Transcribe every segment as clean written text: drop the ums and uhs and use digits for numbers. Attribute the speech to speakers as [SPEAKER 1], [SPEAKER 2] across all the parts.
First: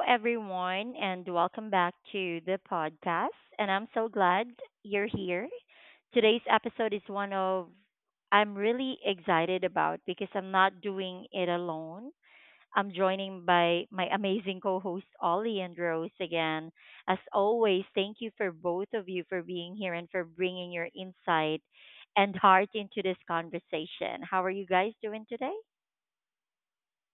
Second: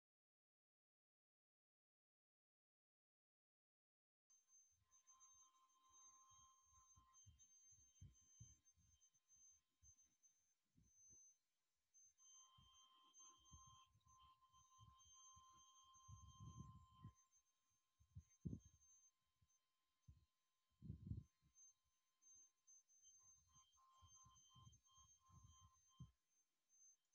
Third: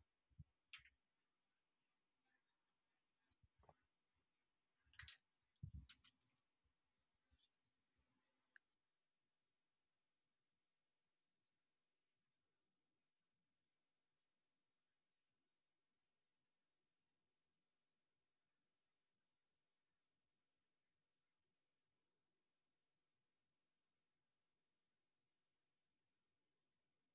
[SPEAKER 1] everyone, and welcome back to the podcast. And I'm so glad you're here. Today's episode is one of I'm really excited about because I'm not doing it alone. I'm joining by my amazing co host Ollie and Rose again. As always, thank you for both of you for being here and for bringing your insight and heart into this conversation. How are you guys doing today?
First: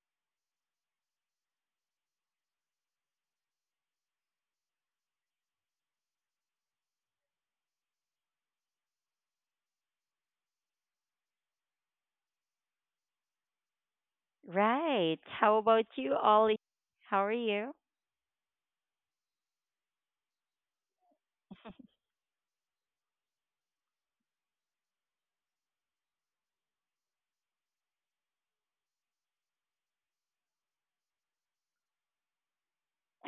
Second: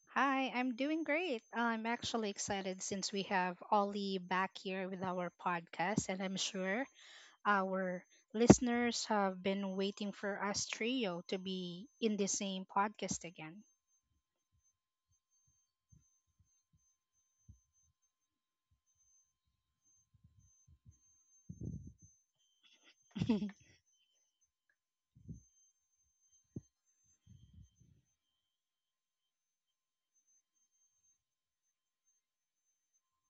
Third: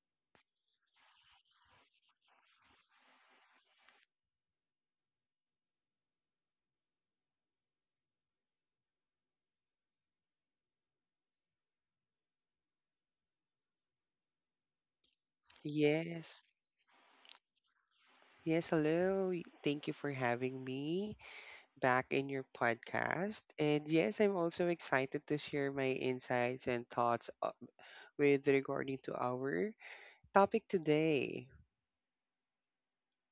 [SPEAKER 2] Hi, I'm doing great. I'm actually excited since we have Ollie back here with our podcast, and I'm sure our listeners have been waiting for us trio to be in the same podcast again.
[SPEAKER 1] Right. How about you,
[SPEAKER 3] Yes.
[SPEAKER 1] Ollie? How are you?
[SPEAKER 3] Yes, hello. Thank you for having me back in your podcast. And yes, I'm also excited to share my insights and thoughts with regarding to our topic today.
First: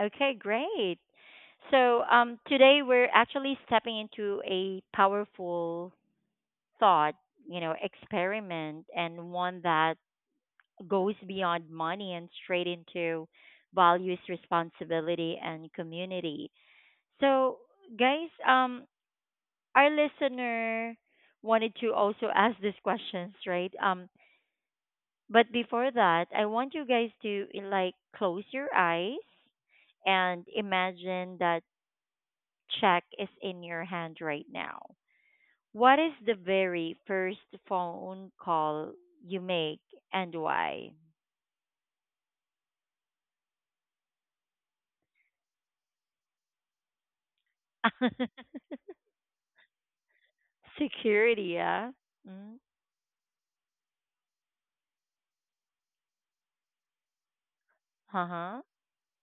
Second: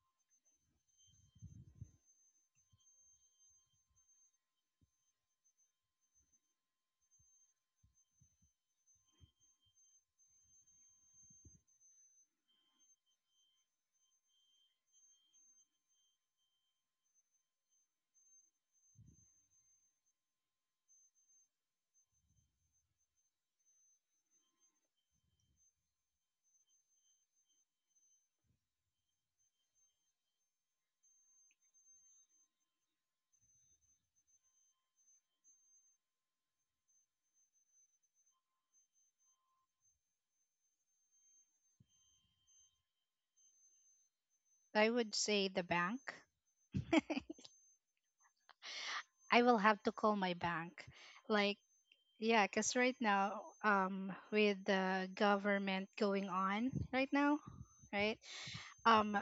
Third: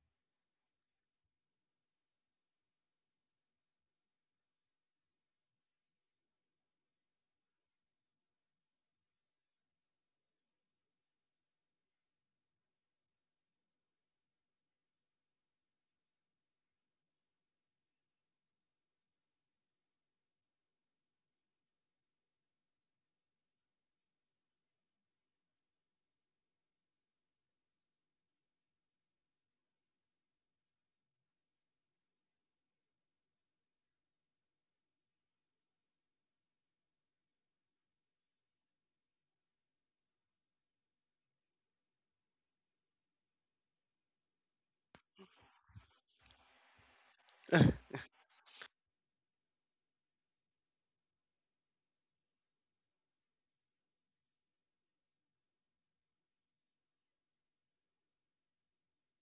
[SPEAKER 1] Okay, great. Today we're actually stepping into a powerful thought, experiment and one that goes beyond money and straight into values, responsibility, and community. So, guys, our listener wanted to also ask these questions, right? But before that, I want you guys to like close your eyes and imagine that check is in your hand right now. What is the very first phone call you make and why?
[SPEAKER 2] I would say the bank. I will have to call my bank.
[SPEAKER 1] Security,
[SPEAKER 2] Like,
[SPEAKER 1] yeah.
[SPEAKER 2] yeah,
[SPEAKER 1] Mm,
[SPEAKER 2] because right now, with the government going on right now, right?
[SPEAKER 1] uh-huh.
[SPEAKER 2] Um,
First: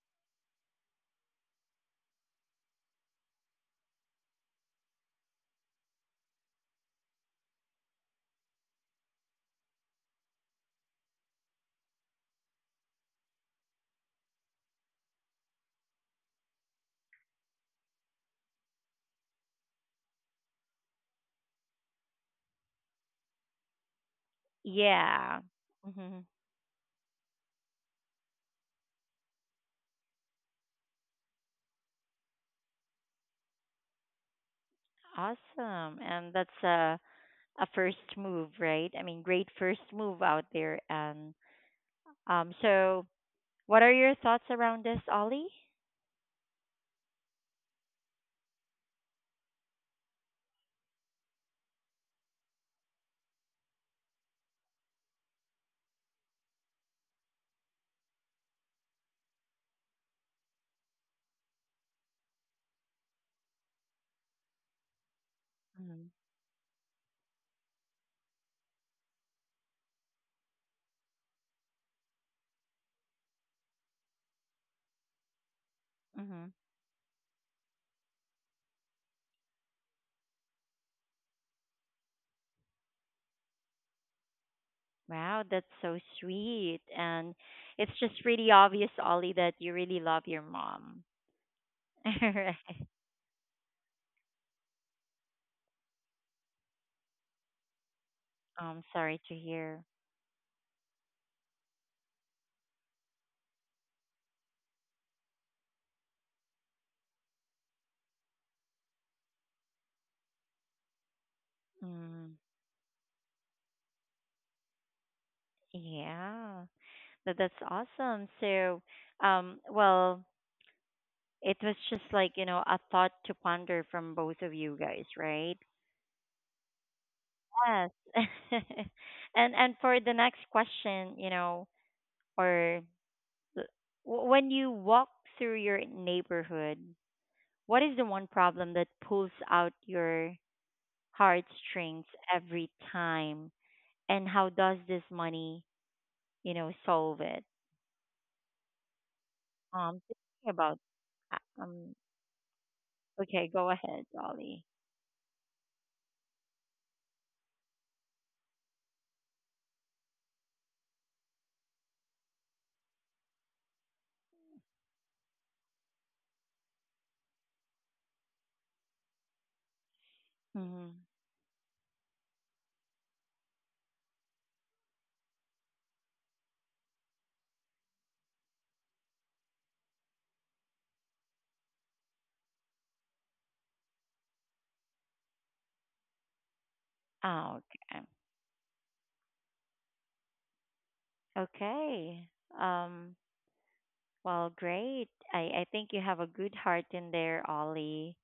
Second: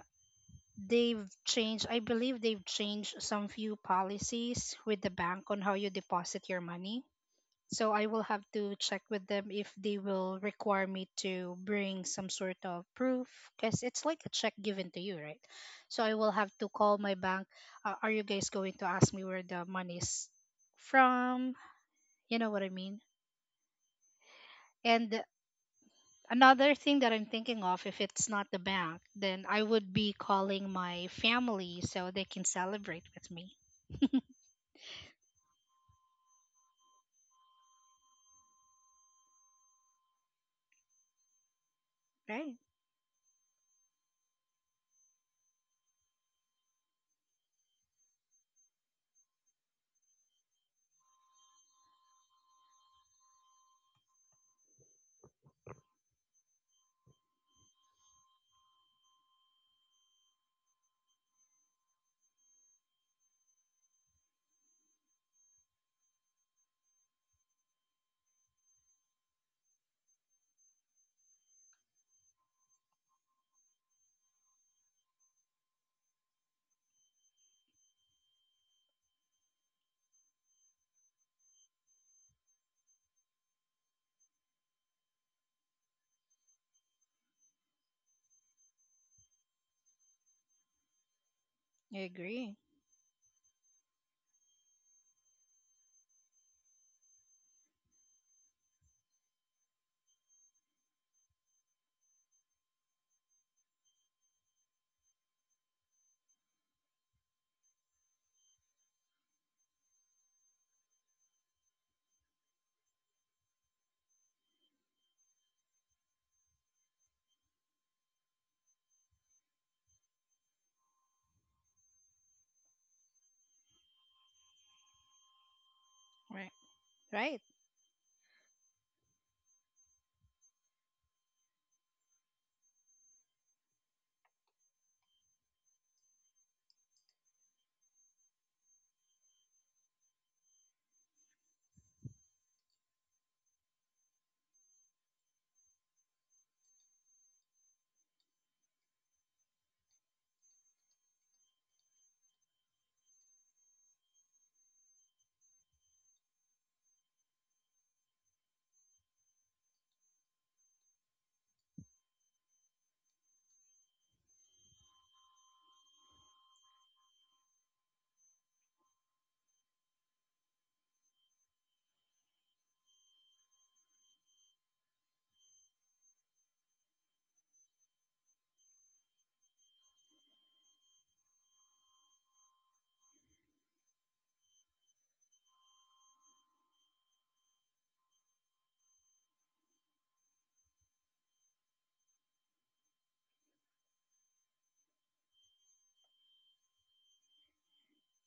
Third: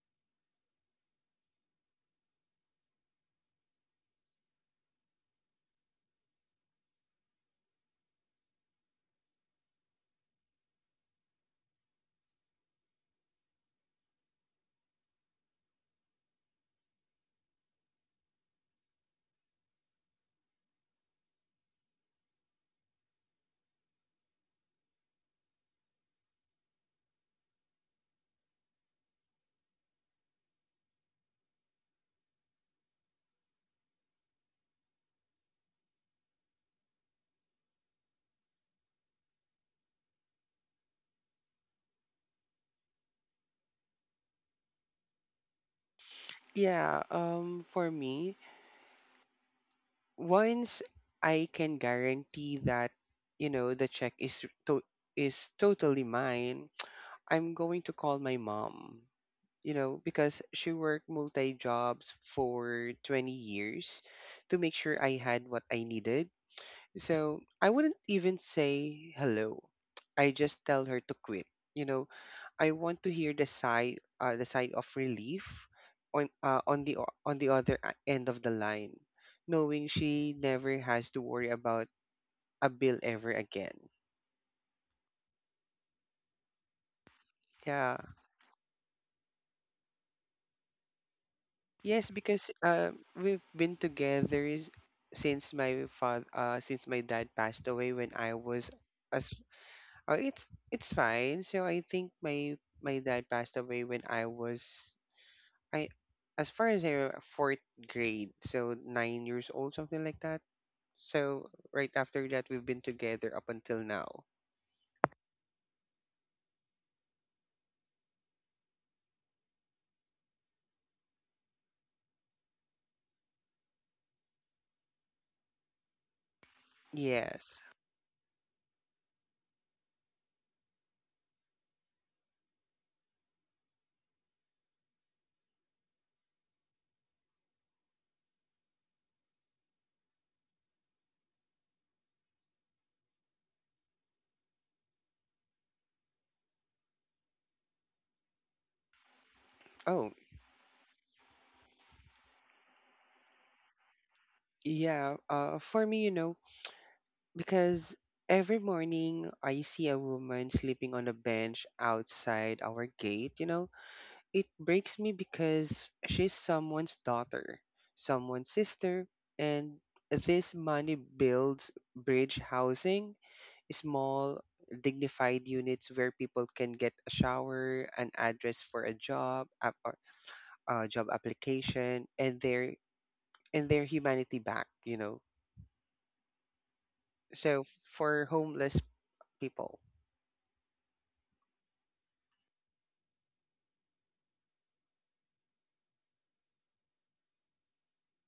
[SPEAKER 2] they've changed I believe they've changed some few policies with the bank on how you deposit your money, so I will have to check with them if they will require me to bring some sort of proof, because it's like a check given to you, right? So I will have to call my bank. Are you guys going to ask me where the money is from? You know what I mean? And
[SPEAKER 1] Yeah. hmm
[SPEAKER 2] another thing that I'm thinking of, if it's not the bank, then I would be calling my family so they can celebrate with me.
[SPEAKER 1] Awesome. And that's a first move, right? I mean, great first move out there. And
[SPEAKER 2] Right.
[SPEAKER 1] so what are your thoughts around this, Ollie?
[SPEAKER 3] Yeah, for me, once I can guarantee that, you know, the check is totally mine, I'm going to call my mom. You know, because she worked multi jobs for 20 years to make sure I had what I needed. So I wouldn't even say hello. I just tell her to quit. You know, I want to hear the side, the side of relief on
[SPEAKER 1] Mm-hmm.
[SPEAKER 3] uh, on the o- on the other end of the line, knowing she never has to worry about a bill ever again.
[SPEAKER 1] Wow, that's so sweet. And it's
[SPEAKER 3] Yeah.
[SPEAKER 1] just really obvious, Ollie, that you really love your mom.
[SPEAKER 2] I
[SPEAKER 3] Yes, because
[SPEAKER 2] agree.
[SPEAKER 1] Right.
[SPEAKER 3] we've been together since my dad passed away when I was.
[SPEAKER 1] I'm sorry
[SPEAKER 3] as
[SPEAKER 1] to hear.
[SPEAKER 3] uh, it's it's fine. So I think my dad passed away when I was, I as far as fourth grade, so 9 years old, something like that. So right after
[SPEAKER 1] Mm,
[SPEAKER 3] that, we've been together up until now.
[SPEAKER 1] yeah, that's awesome. So, well, it was just like, you know, a thought to ponder from both of you guys, right?
[SPEAKER 2] Right. Right.
[SPEAKER 3] Yes.
[SPEAKER 1] Yes. And for the next question, you know, or the- when you walk through your neighborhood, what is the one problem that pulls out your heartstrings every time, and how does this money, you know, solve it?
[SPEAKER 3] Oh,
[SPEAKER 1] Thinking about uh, um. Okay, go ahead, Ollie.
[SPEAKER 3] yeah. For me, you know, because every morning I see a woman sleeping on a bench outside our gate, you know, it breaks me because she's someone's daughter, someone's sister, and this money
[SPEAKER 1] Mm-hmm.
[SPEAKER 3] builds bridge housing, small, dignified units where people can get a shower, an address for a job, a job application, and their humanity back.
[SPEAKER 1] Oh,
[SPEAKER 3] So,
[SPEAKER 1] okay.
[SPEAKER 3] for homeless people,
[SPEAKER 1] Okay. Um, well, great. I think you have a good heart in there, Ollie.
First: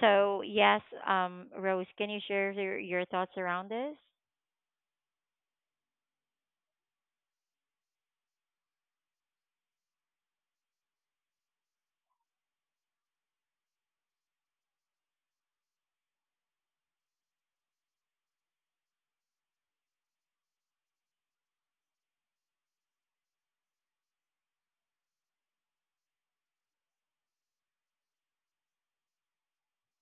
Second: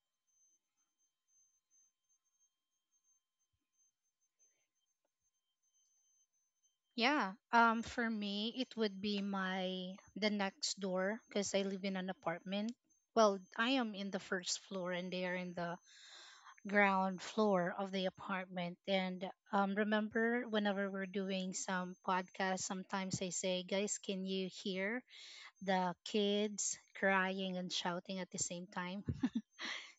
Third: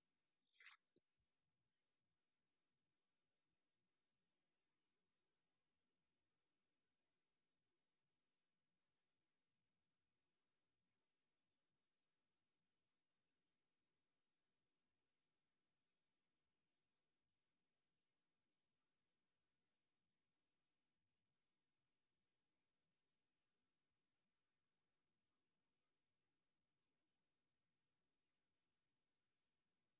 [SPEAKER 1] So, yes, Rose, can you share your thoughts around this?
[SPEAKER 2] Yeah. For me it would be my the next door, because I live in an apartment. Well, I am in the first floor and they are in the ground floor of the apartment. And remember whenever we're doing some podcast, sometimes I say, guys, can you hear the kids crying and shouting at the same time?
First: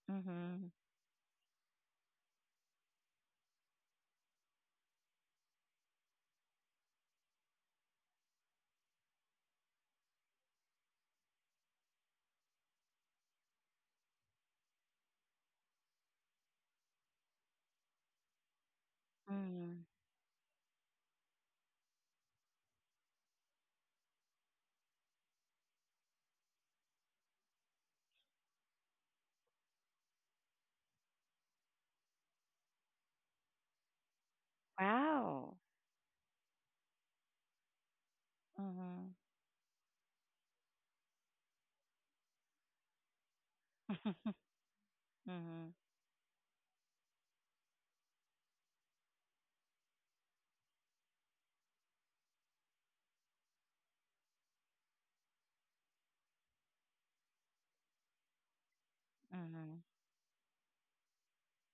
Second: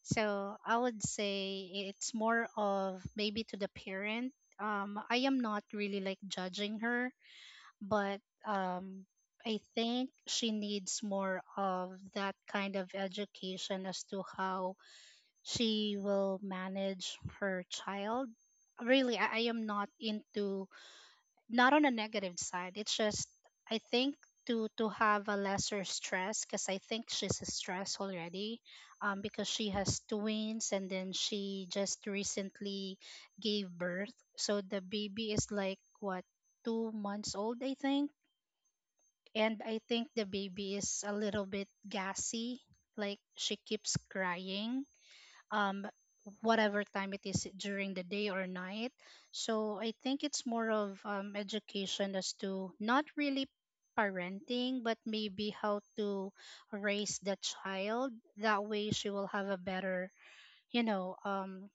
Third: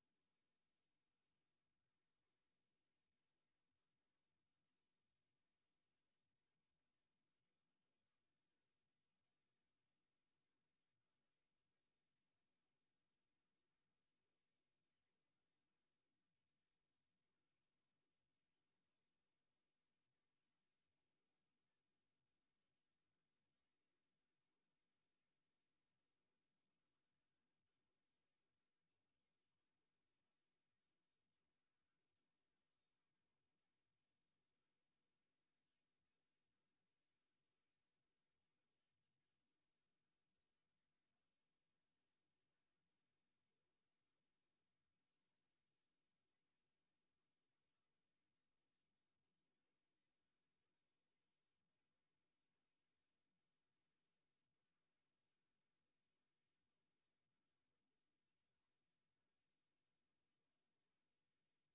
[SPEAKER 2] So
[SPEAKER 1] Mm-hmm.
[SPEAKER 2] I would say it's more of maybe to the parent. I am not really like judging her, but um, I think she needs more of that kind of education as to how she will manage her child. Really, I am
[SPEAKER 1] Mm-hmm.
[SPEAKER 2] not into not on a negative side. It's just I think to have a lesser stress, because I think she's stressed already, because she has twins and then she just recently gave birth. So the baby is
[SPEAKER 1] Wow.
[SPEAKER 2] like what, 2 months old, I think,
[SPEAKER 1] Mm-hmm.
[SPEAKER 2] and I think the baby is a little bit gassy. Like she keeps crying,
[SPEAKER 1] hmm
[SPEAKER 2] um whatever time it is during the day or night. So I think it's more of, education, as to not really parenting but maybe how to raise the child, that way she will have a
[SPEAKER 1] hmm
[SPEAKER 2] better, you know um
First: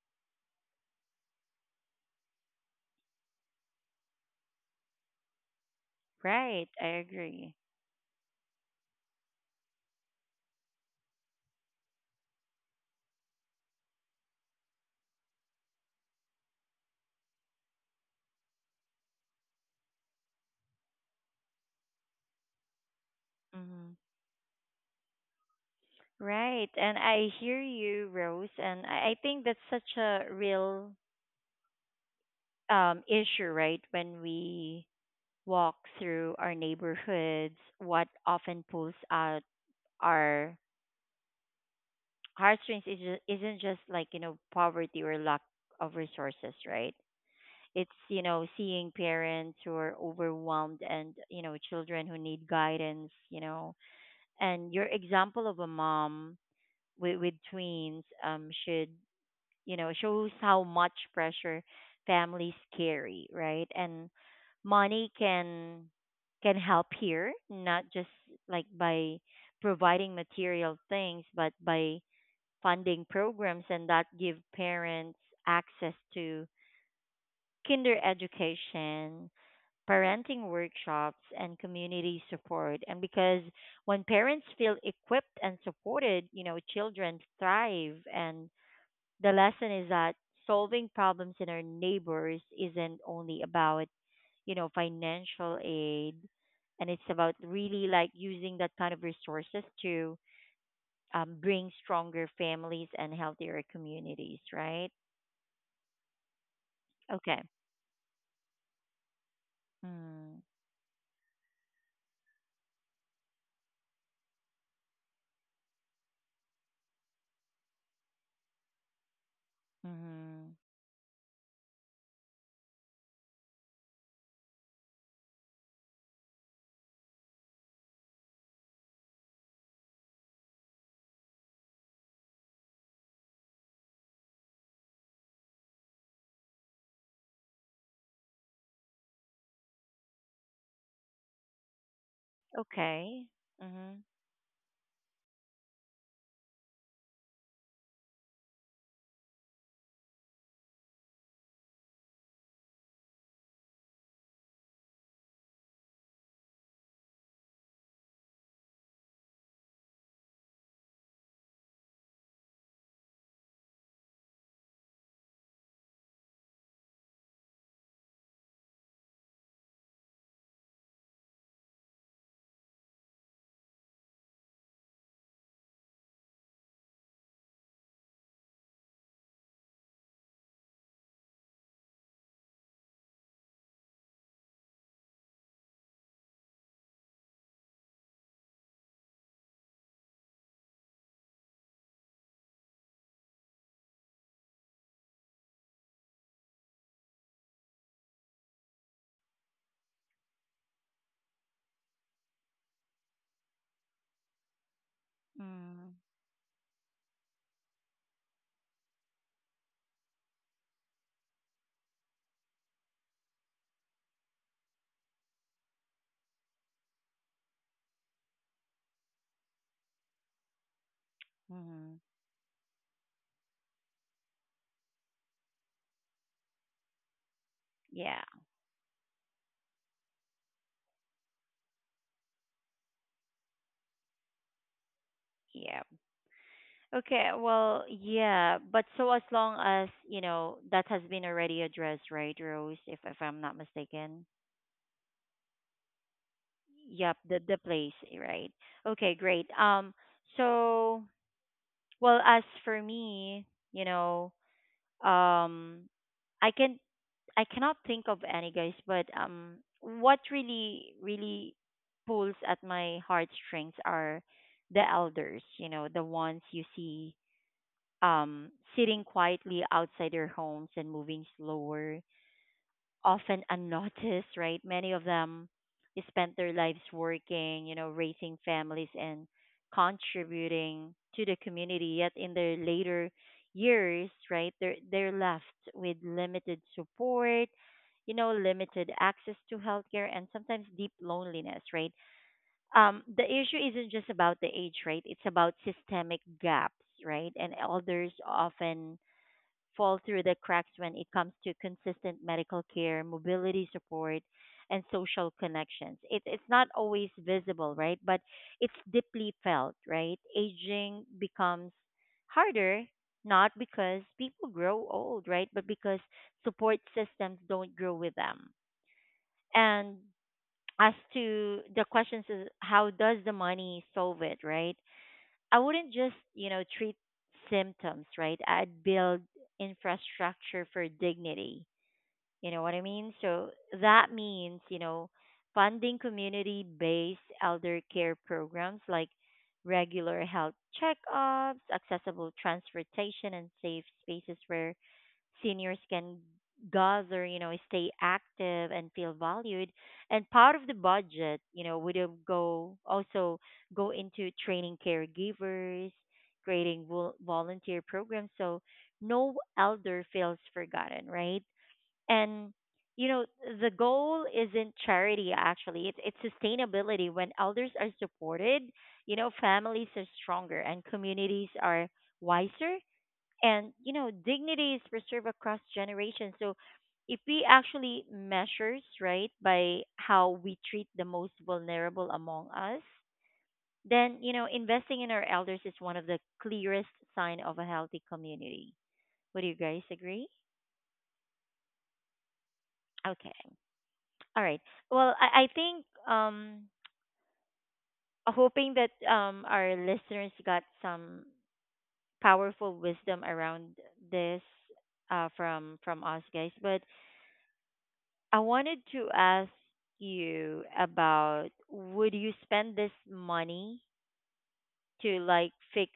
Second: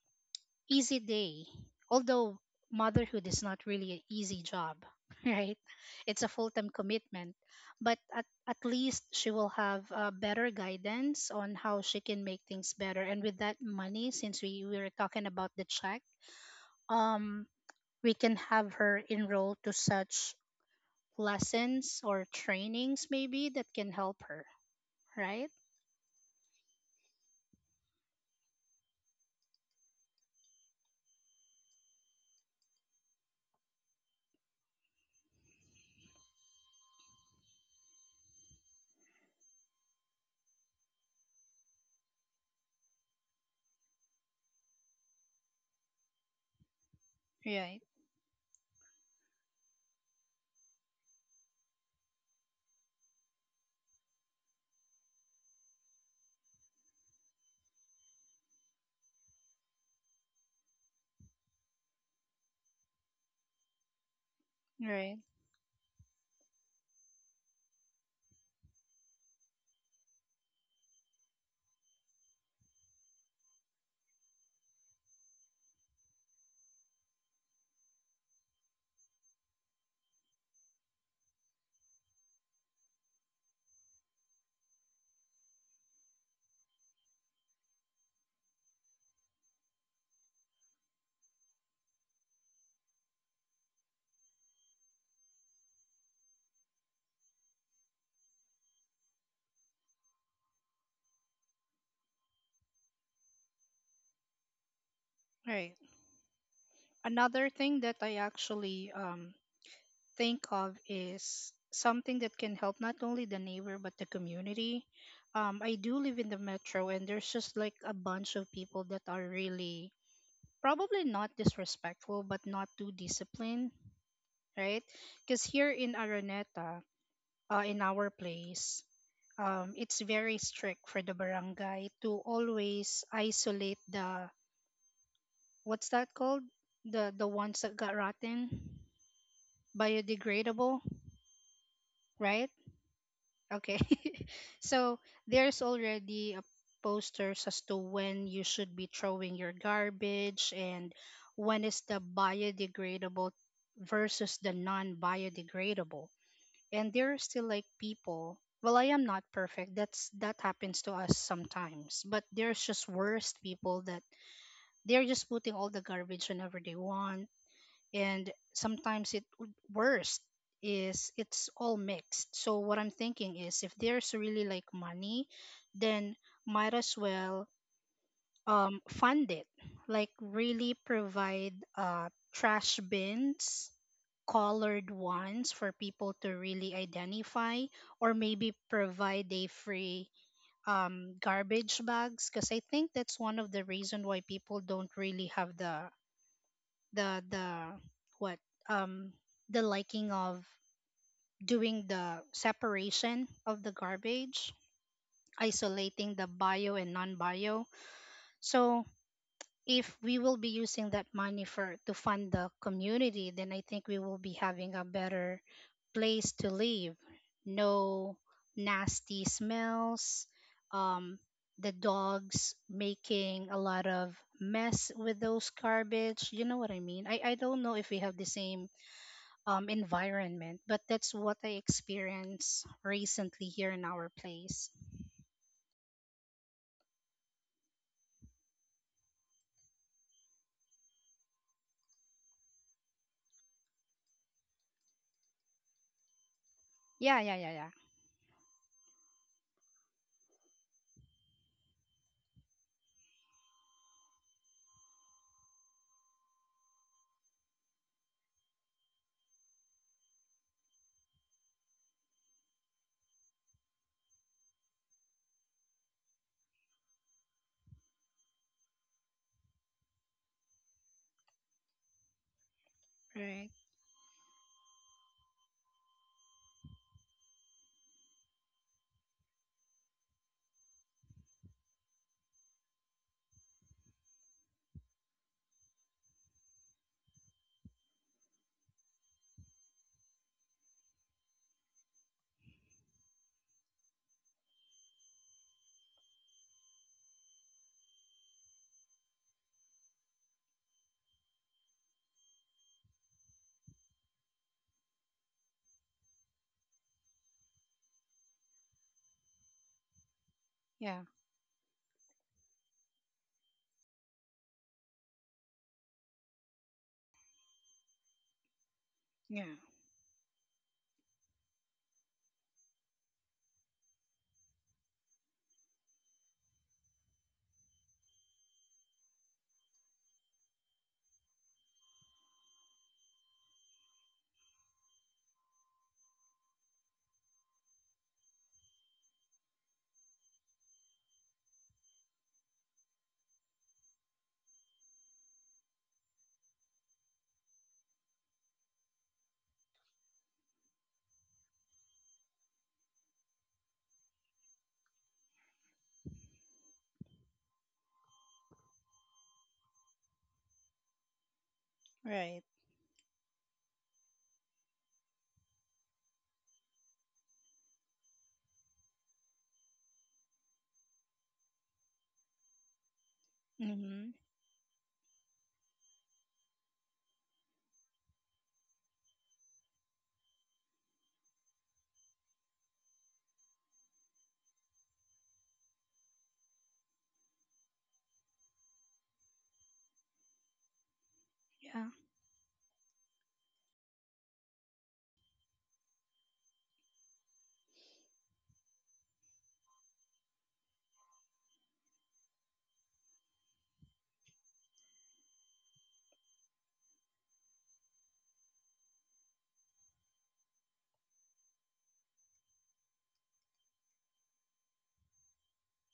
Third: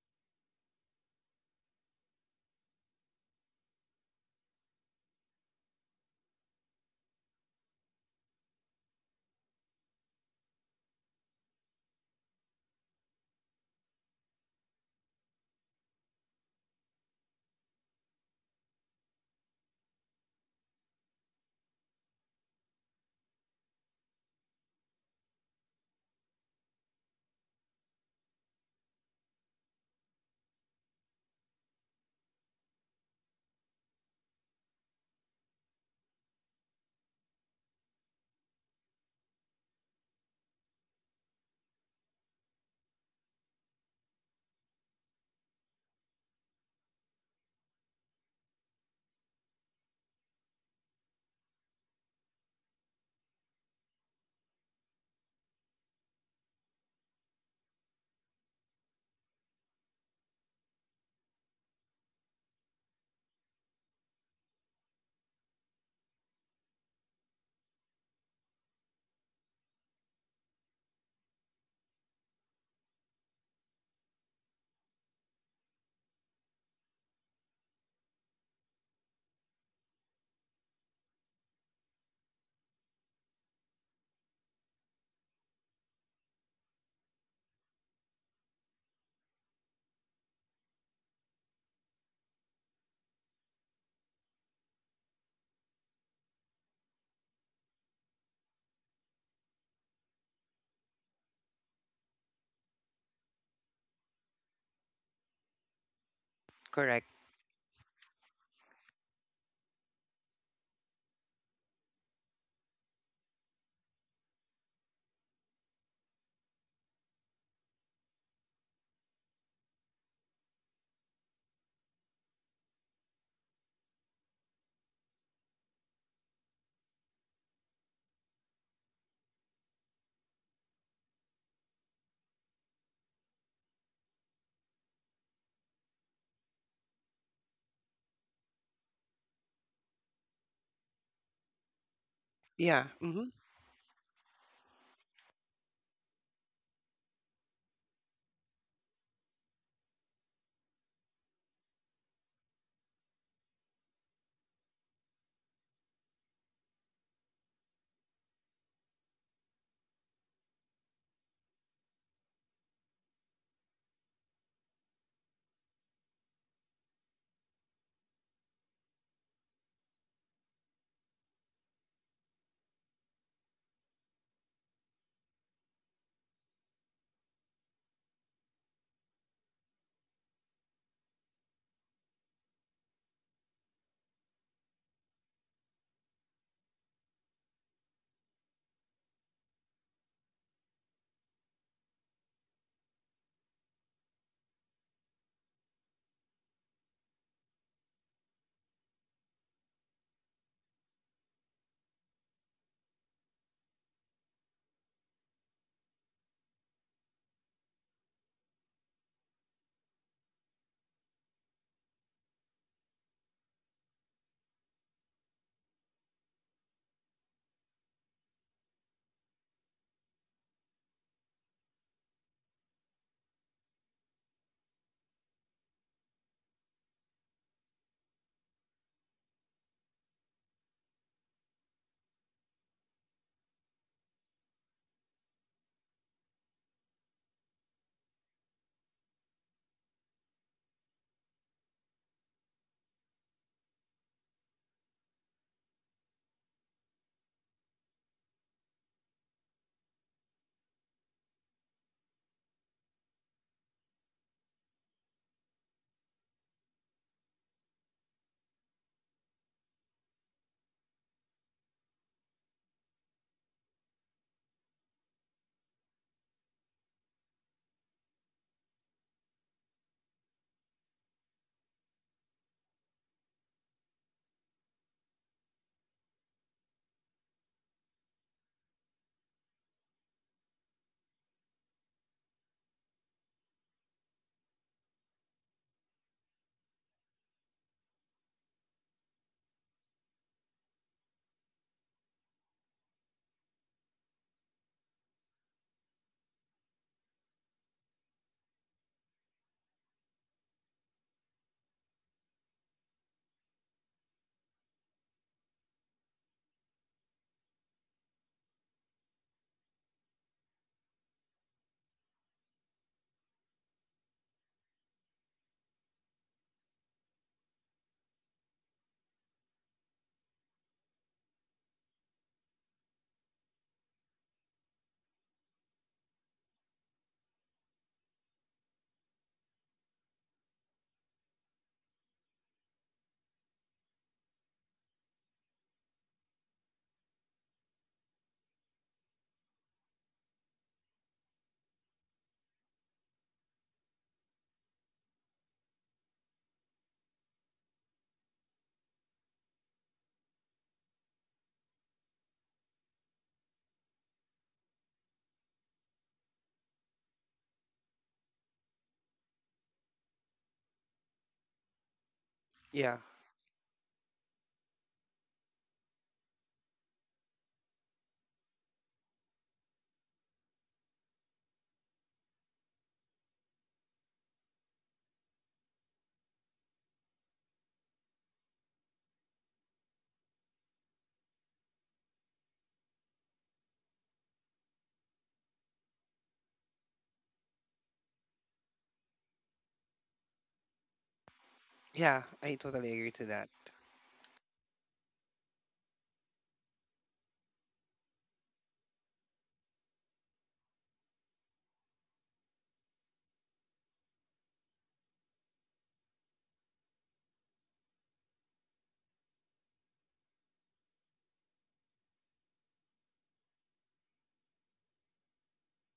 [SPEAKER 2] easy day, although motherhood is not really an easy job, right? It's a full time
[SPEAKER 1] Right, I
[SPEAKER 2] commitment,
[SPEAKER 1] agree.
[SPEAKER 2] but at least she will have better guidance on how she can make things better. And with that money, since we were talking about the check, um, we can have her enroll to such lessons or trainings maybe that can
[SPEAKER 1] hmm
[SPEAKER 2] help her, right?
[SPEAKER 1] Right, and I hear you, Rose, and I think that's such a real issue, right? When we walk through our neighborhoods, what often pulls out our heartstrings is isn't just like, you know, poverty or lack of resources, right?
[SPEAKER 2] Right,
[SPEAKER 1] It's, you know, seeing parents who are overwhelmed and, you know, children who need guidance, you know, and your example of a mom with, twins should, you know, shows how much pressure families carry, right, and money
[SPEAKER 2] right,
[SPEAKER 1] can help here, not just like by providing material things, but by funding programs and that give parents access to kinder education, parenting workshops, and community support. And because when parents feel equipped and supported, you know, children thrive. And the lesson is that solving problems in our neighbors isn't only about, you know, financial aid, and it's about really like using that kind of resources to bring stronger families and healthier communities, right?
[SPEAKER 2] right.
[SPEAKER 3] correct.
[SPEAKER 1] Okay.
[SPEAKER 2] Another thing that I actually
[SPEAKER 1] Hmm.
[SPEAKER 2] think of is something that can help not only the neighbor but the community. I do live in the metro, and there's just like a bunch of people that are really
[SPEAKER 1] Mm-hmm.
[SPEAKER 2] probably not disrespectful but not too disciplined, right? Because here in Araneta, in our place, it's very strict for the barangay to always isolate the, what's that called, the ones that got rotten, biodegradable, right?
[SPEAKER 3] Yeah.
[SPEAKER 1] Okay.
[SPEAKER 3] Hmm.
[SPEAKER 2] Okay.
[SPEAKER 1] Mm-hmm.
[SPEAKER 2] So there's already a posters as to when you should be throwing your garbage, and when is the biodegradable versus the non-biodegradable. And there are still like people. Well, I am not perfect. That happens to us sometimes. But there's just worst people that they're just putting all the garbage whenever they want, and sometimes worst is, it's all mixed. So what I'm thinking is, if there's really like money, then might as well fund it, like really provide trash bins, colored ones for people to really identify, or maybe provide a free garbage bags, because I think that's one of the reason why people don't really have the, the what, um the liking of doing the separation of the garbage,
[SPEAKER 1] Mm-hmm.
[SPEAKER 2] isolating the bio and non-bio. So if we will be using that money for to fund the community, then I think we will be having a better place to live. No nasty smells, um the
[SPEAKER 1] Mm-hmm.
[SPEAKER 2] dogs making a lot of mess with those garbage, you know what I mean, I don't know if we have the
[SPEAKER 1] Yeah,
[SPEAKER 2] same environment, but that's what I experienced recently here in our place.
[SPEAKER 1] yeah. Okay, well, yeah, but so as long as, you know, that has been already addressed, right, Rose, if I'm not mistaken.
[SPEAKER 2] Yeah,
[SPEAKER 1] Yep,
[SPEAKER 2] yeah,
[SPEAKER 1] the
[SPEAKER 2] yeah, yeah.
[SPEAKER 1] place, eh, right. Okay, great. So well, as for me, you know, um I can I cannot think of any guys, but what really pulls at my heartstrings are the elders, you know, the ones you see sitting quietly outside their homes and moving slower, often
[SPEAKER 2] Right.
[SPEAKER 1] unnoticed, right? Many of them spent their lives working, you know, raising families and contributing to the community. Yet in their later years, right, they're left with limited support, you know, limited access to healthcare and sometimes deep loneliness, right? The issue isn't just about the age, right? It's about systemic gaps, right? And elders often fall through the cracks when it comes to consistent medical care, mobility support, and social connections. It's not always visible, right? But it's deeply felt, right?
[SPEAKER 2] Yeah,
[SPEAKER 1] Aging becomes harder not because people grow old, right? But because support systems don't grow with them.
[SPEAKER 2] yeah.
[SPEAKER 1] And as to the questions is how does the money solve it, right? I wouldn't just, you know, treat symptoms, right? I'd build infrastructure for dignity. You know what I mean? So that means, you know, funding community based elder care programs like regular health checkups, accessible transportation, and safe spaces where seniors can gather, you know, stay active and feel valued. And part of the budget, you know, would have go also go into training caregivers, creating volunteer programs, so no elder feels forgotten, right?
[SPEAKER 2] Right.
[SPEAKER 1] And
[SPEAKER 3] Yeah.
[SPEAKER 1] you know, the goal isn't charity actually. It's sustainability. When elders are supported, you know, families are stronger and communities are wiser, and you know
[SPEAKER 2] Mm-hmm.
[SPEAKER 1] dignity is preserved across generations. So if we actually measures right by how we treat the most vulnerable among us, then you know investing in our elders is one of the clearest sign of a healthy community. Would you guys agree?
[SPEAKER 2] Yeah.
[SPEAKER 3] Yeah, I totally agree to
[SPEAKER 1] Okay,
[SPEAKER 3] that.
[SPEAKER 1] all right. Well, I think hoping that our listeners got some powerful wisdom around this from us guys, but I wanted to ask you about, would you spend this money to like fix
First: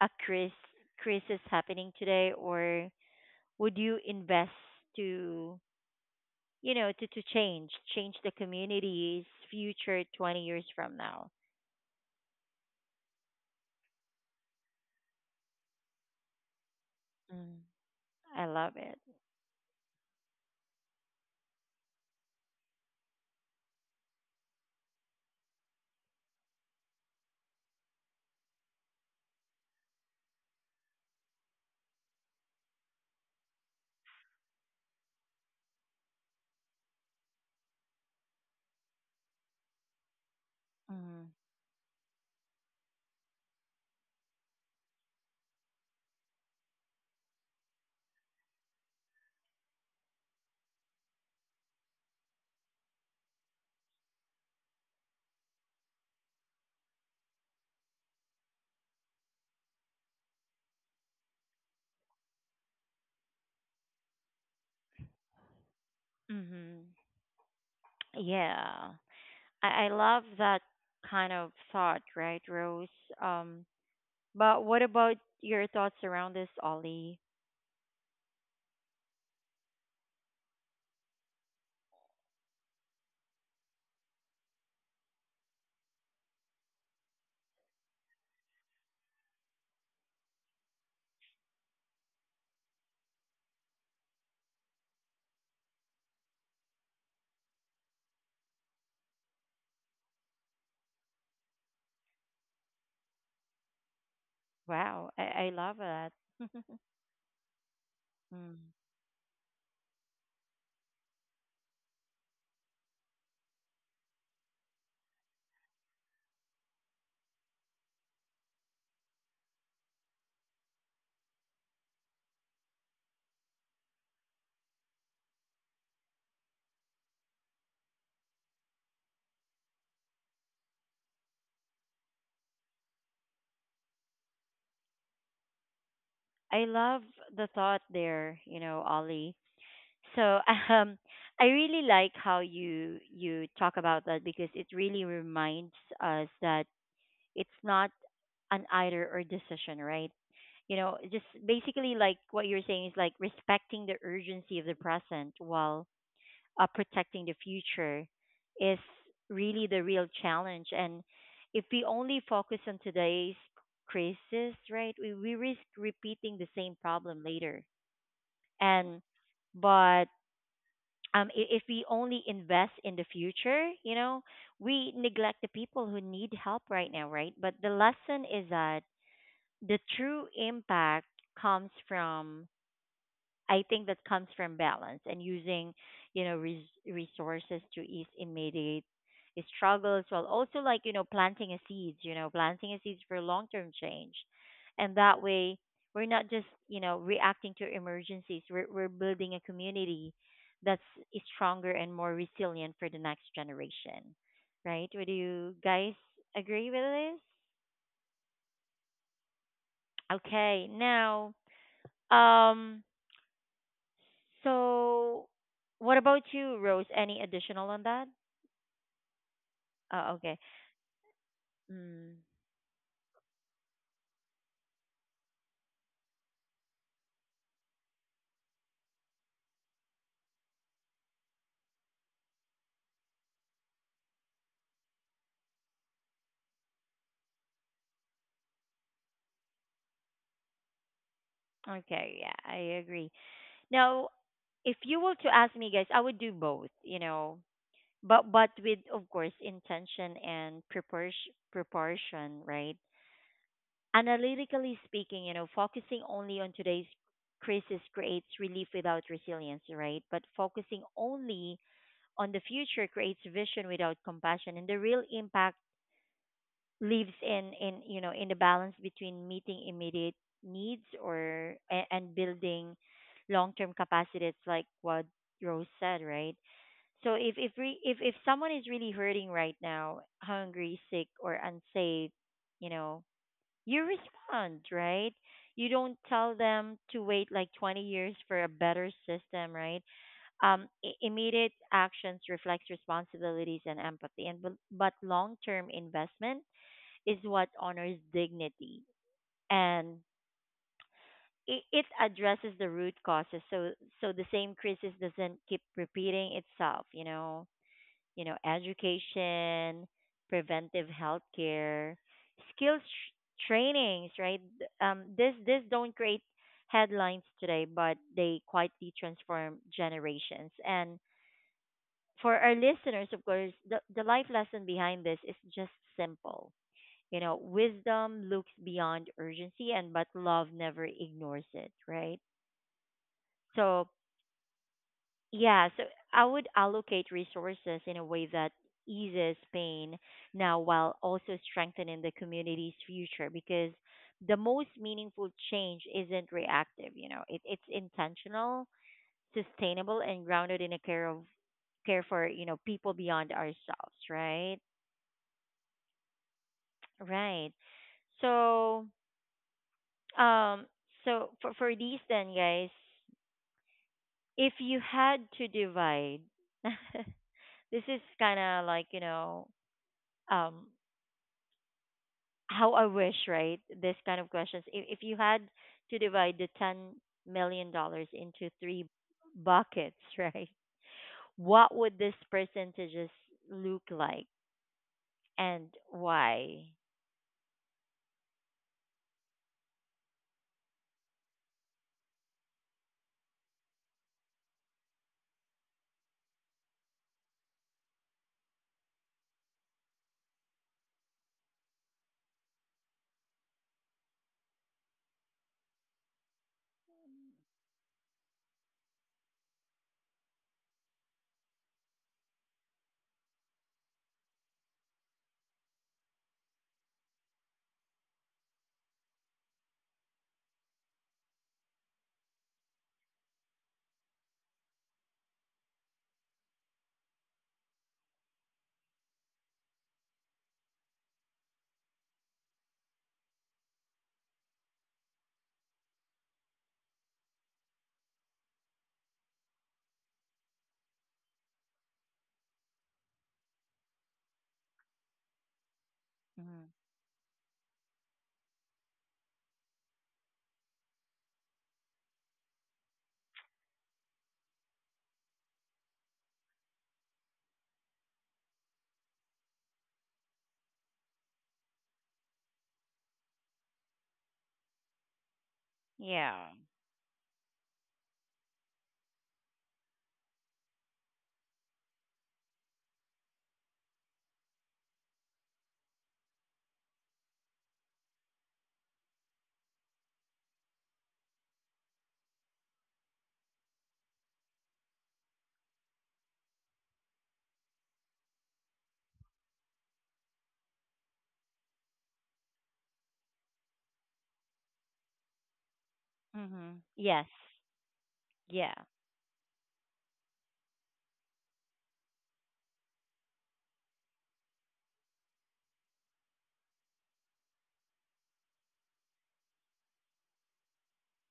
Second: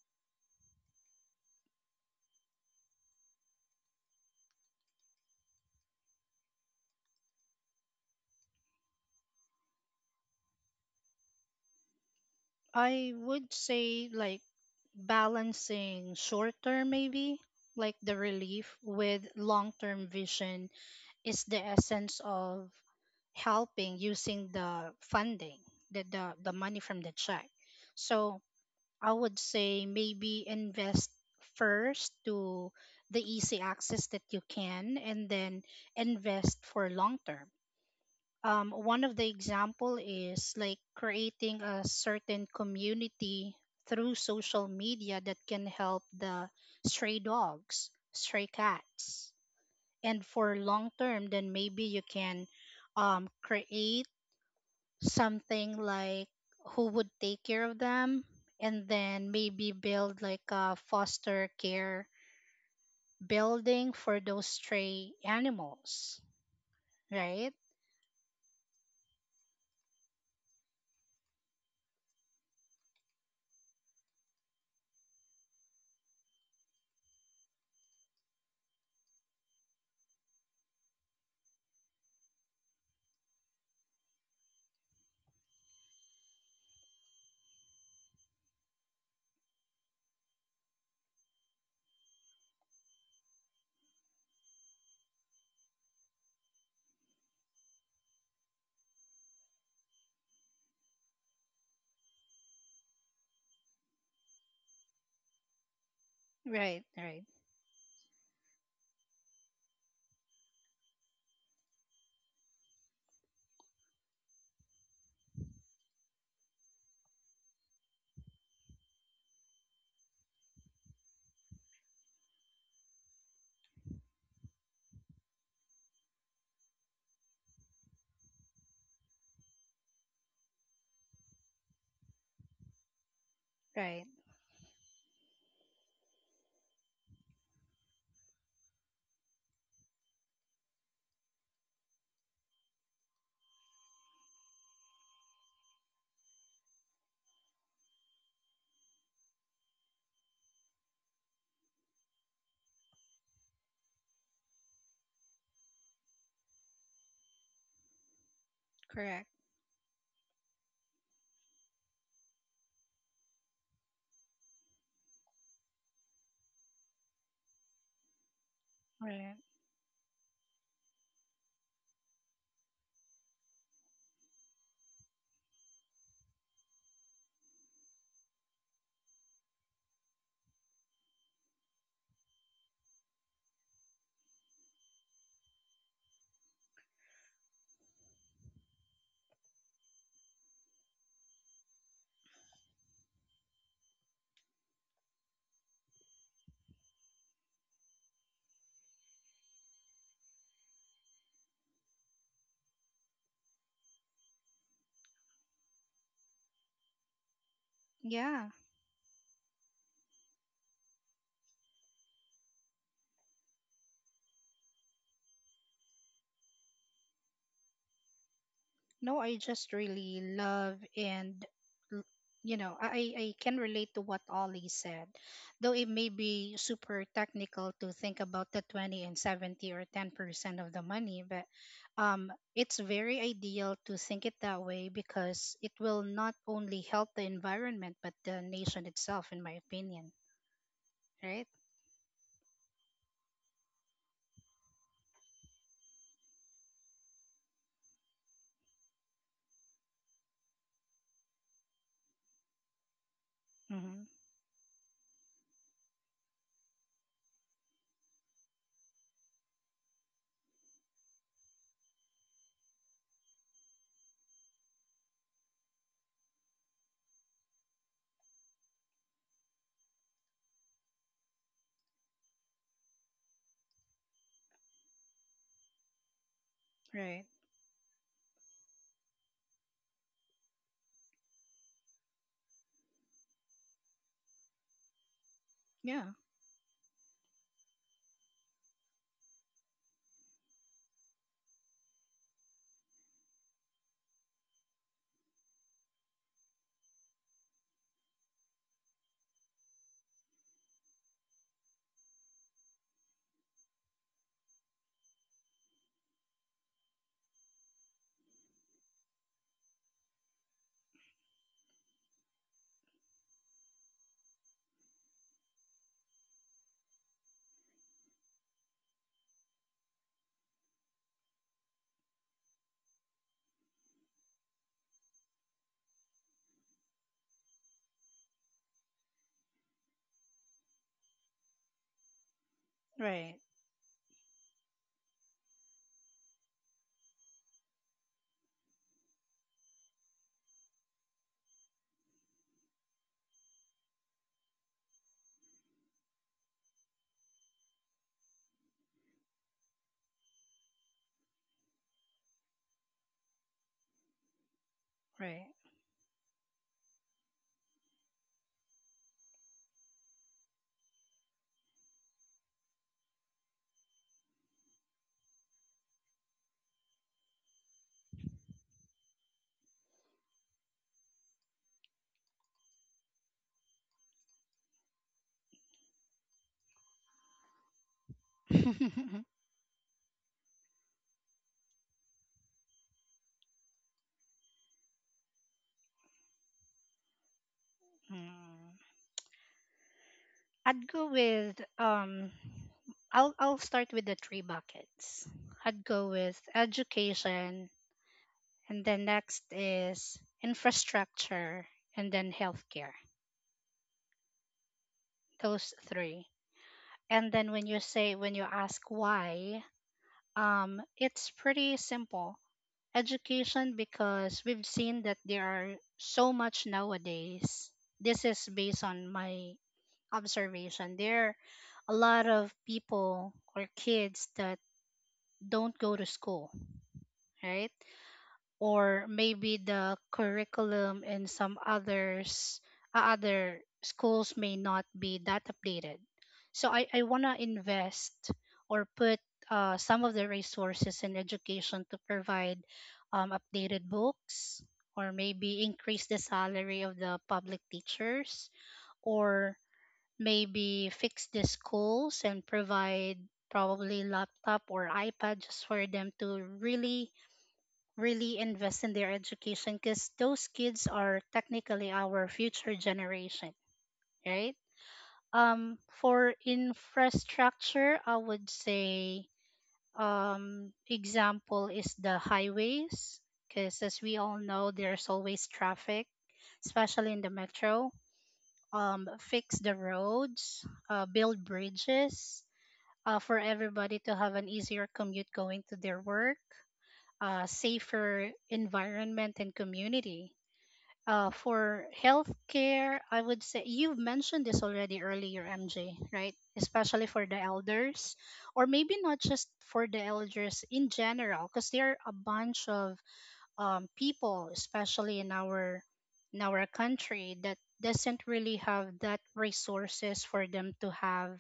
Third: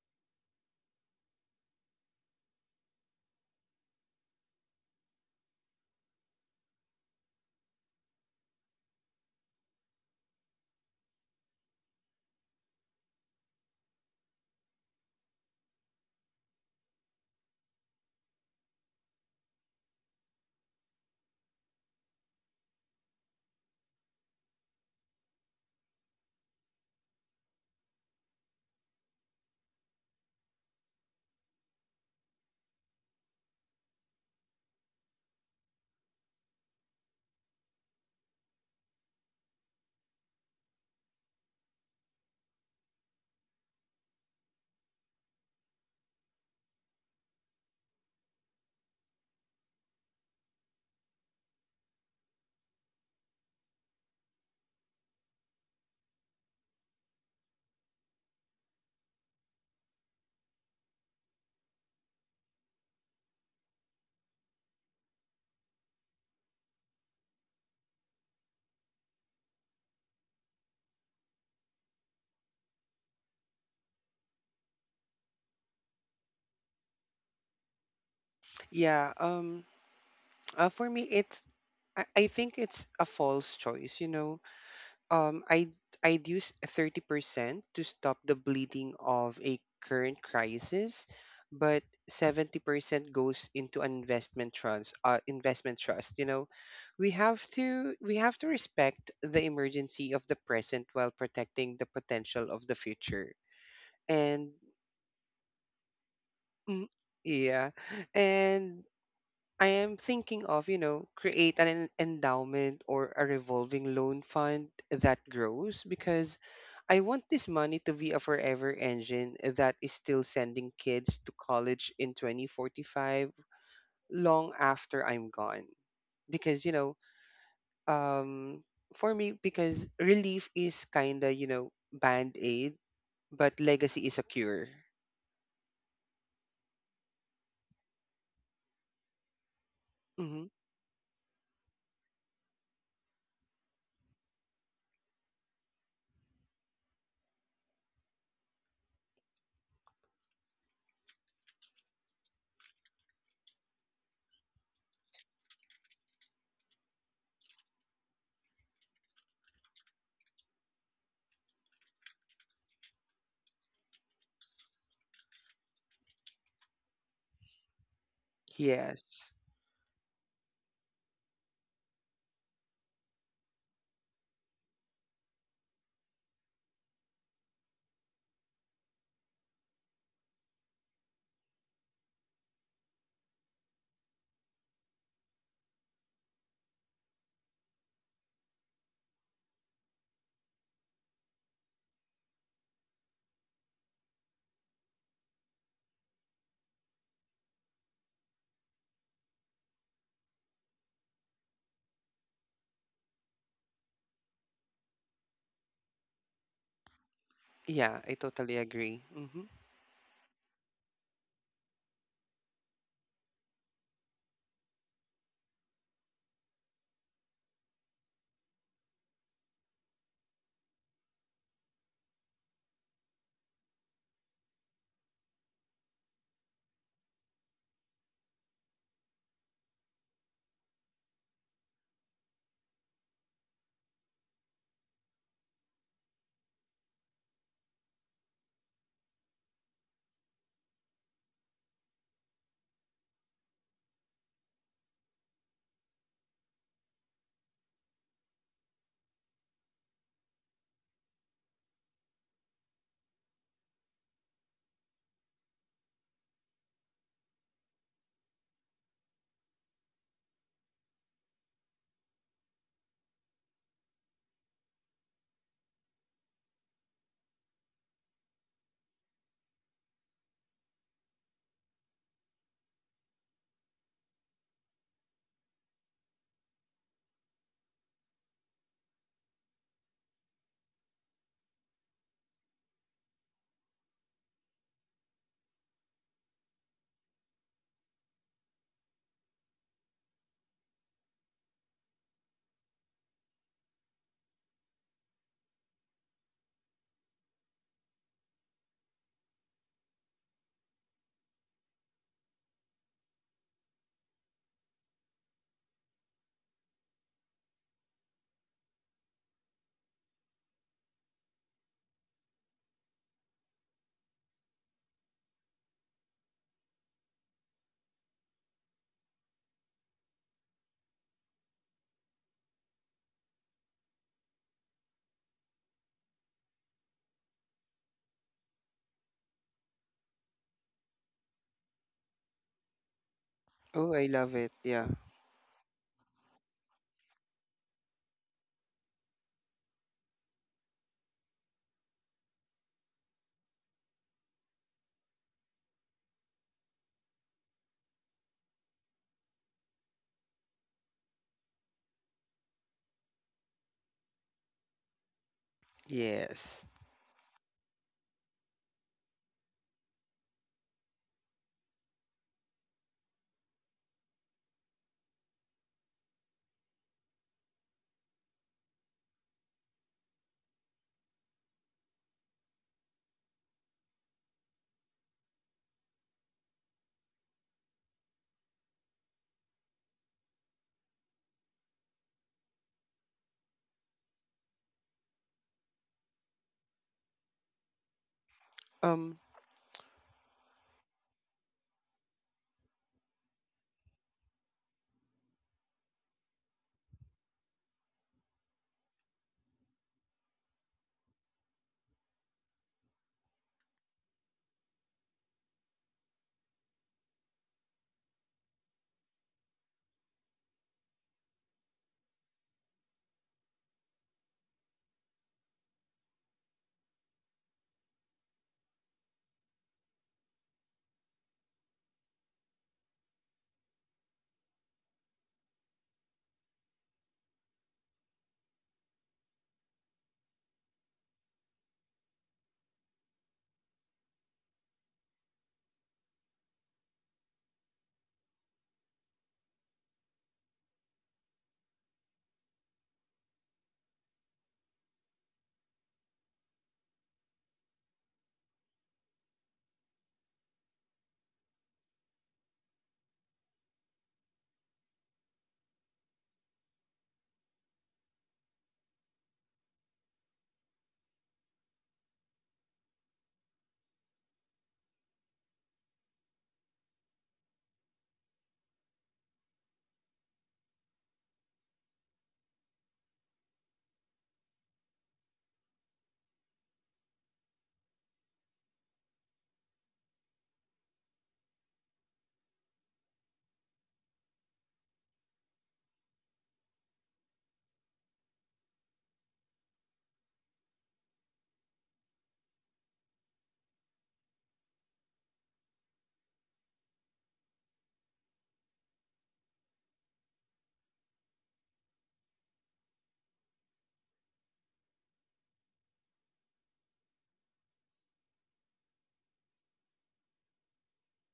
[SPEAKER 1] a cris crisis happening today, or would you invest to, you know, to change the community's future 20 years from now?
[SPEAKER 2] I would say like balancing short term, maybe
[SPEAKER 1] Mm,
[SPEAKER 2] like the
[SPEAKER 1] I love
[SPEAKER 2] relief
[SPEAKER 1] it.
[SPEAKER 2] with long term vision is the essence of helping, using the funding, the money from the check. So I would say maybe invest first to the easy access that you can, and then invest for long term. One of the example is like
[SPEAKER 1] Mm.
[SPEAKER 2] creating a certain community through social media that can help the stray dogs, stray cats. And for long term, then maybe you can, create something like who would take care of them, and then maybe build like a foster care building for those stray animals,
[SPEAKER 1] Mhm.
[SPEAKER 2] right?
[SPEAKER 1] Yeah. I love that kind of thought, right, Rose? Um, but what about your thoughts around this, Ollie?
[SPEAKER 3] Yeah. For me, I think it's a false choice. You know. Um. I I'd use 30% to stop the bleeding of a current crisis, but 70% goes into an investment trust. You know, we have to respect the emergency of the present while protecting the potential of the future. And.
[SPEAKER 1] Wow, I love that.
[SPEAKER 3] Mm.
[SPEAKER 2] Right. Right.
[SPEAKER 3] Yeah.
[SPEAKER 1] Mm.
[SPEAKER 3] And I am thinking of, you know, create an endowment or a revolving loan fund that grows because I want this money to be a forever engine that is still sending kids to college in 2045 long after I'm gone. Because, you know, um, for me, because relief is kind of, band aid, but legacy
[SPEAKER 2] Right.
[SPEAKER 3] is a cure.
[SPEAKER 1] I love the thought there, you know, Ollie. So
[SPEAKER 3] Hmm.
[SPEAKER 1] um, I really like how you talk about that, because it really reminds us that it's not an either or decision, right? You know, just basically like what you're saying is like respecting the urgency of the present while protecting the future is
[SPEAKER 2] Correct.
[SPEAKER 1] really the real challenge. And if we only focus on today's crisis, right, we risk repeating the same problem later. And
[SPEAKER 3] Yes.
[SPEAKER 2] Right.
[SPEAKER 1] but if we only invest in the future, you know, we neglect the people who need help right now, right? But the lesson is that the true impact comes from I think that comes from balance and using, you know, resources to ease immediate struggles while also like, you know, planting a seeds, for long-term change. And that way we're not just, you know, reacting to emergencies. We're building a community that's stronger and more resilient for the next generation. Right? Would you guys agree with
[SPEAKER 3] Yeah, I
[SPEAKER 2] Yeah.
[SPEAKER 3] totally agree. Mm-hmm.
[SPEAKER 1] this? Okay. Now, um so, what about you, Rose? Any additional on that?
[SPEAKER 2] No, I just really
[SPEAKER 1] Oh, okay.
[SPEAKER 2] love and l-
[SPEAKER 1] Mm,
[SPEAKER 2] you know, I can relate to what Ollie said. Though it may be super technical to think about the 20 and 70 or 10% of the money, but it's very ideal to think it that way, because it will not only help the environment but the nation itself, in my opinion. Right?
[SPEAKER 1] okay, yeah, I agree. Now, if you were to ask me, guys, I would do both, you know, but with, of course, intention and preparation, proportion, right?
[SPEAKER 2] Mm-hmm.
[SPEAKER 1] Analytically speaking, you know, focusing only on today's crisis creates relief without resilience, right? But focusing only on the future creates vision without compassion, and the real impact lives in you know in the balance between meeting immediate needs or and building long-term capacity. It's like what Rose said, right? So
[SPEAKER 2] Right.
[SPEAKER 1] if if someone is really hurting right now, hungry, sick, or unsafe, you know, you respond, right? You don't
[SPEAKER 2] Yeah.
[SPEAKER 1] tell them to wait like 20 years for a better system, right? Um, immediate actions reflects responsibilities and empathy, and but long-term investment is what honors dignity, and it addresses the root causes, so the same crisis doesn't keep repeating itself, you know. You know, education, preventive health care, skills trainings, right? This don't create headlines today, but they quietly transform generations. And for our listeners, of course, the life lesson behind this is just simple. You know, wisdom looks beyond urgency, and but love never ignores it, right?
[SPEAKER 2] Right.
[SPEAKER 1] So,
[SPEAKER 3] Oh, I love it. Yeah.
[SPEAKER 1] yeah, so I would allocate resources in a way that eases pain now while also strengthening the community's future, because the most meaningful change isn't reactive, you know. It's intentional, sustainable, and grounded in a care of care for, you know, people beyond ourselves, right?
[SPEAKER 2] Right.
[SPEAKER 3] Yes.
[SPEAKER 1] Right. So, um, so for these then, guys, if you had to divide, this is kind of like you know, um, how I wish, right? This kind of questions. If you had to divide the $10 million into three buckets, right? What would these percentages look like, and why?
[SPEAKER 2] Mm.
[SPEAKER 3] Um,
[SPEAKER 2] I'd go with I'll start with the three buckets. I'd go with education, and then next is infrastructure, and then healthcare. Those three. And then when you say when you ask why, it's pretty simple. Education, because we've seen that there are so much nowadays. This is based on my observation. There are a lot of people or kids that don't go to school, right? Or maybe the curriculum in some others other schools may not be that updated. So I want to invest or put some of the resources in education to provide updated books, or maybe increase the
[SPEAKER 1] hmm
[SPEAKER 2] salary of the public teachers, or maybe fix the schools and provide probably laptop or iPad, just for them to really invest in their education, because those kids are technically our future generation, right? For
[SPEAKER 1] Yeah.
[SPEAKER 2] infrastructure I would say, example is the highways, because as we all know there's always traffic, especially in the metro. Fix the roads, build bridges, for everybody to have an easier commute going to their work, safer environment and community. For healthcare, I would say you've mentioned this already earlier, MJ, right? Especially for
[SPEAKER 1] Yes,
[SPEAKER 2] the elders, or
[SPEAKER 1] yeah.
[SPEAKER 2] maybe not just for the elders in general, because there are a bunch of people, especially in our country, that doesn't really have that resources for them to have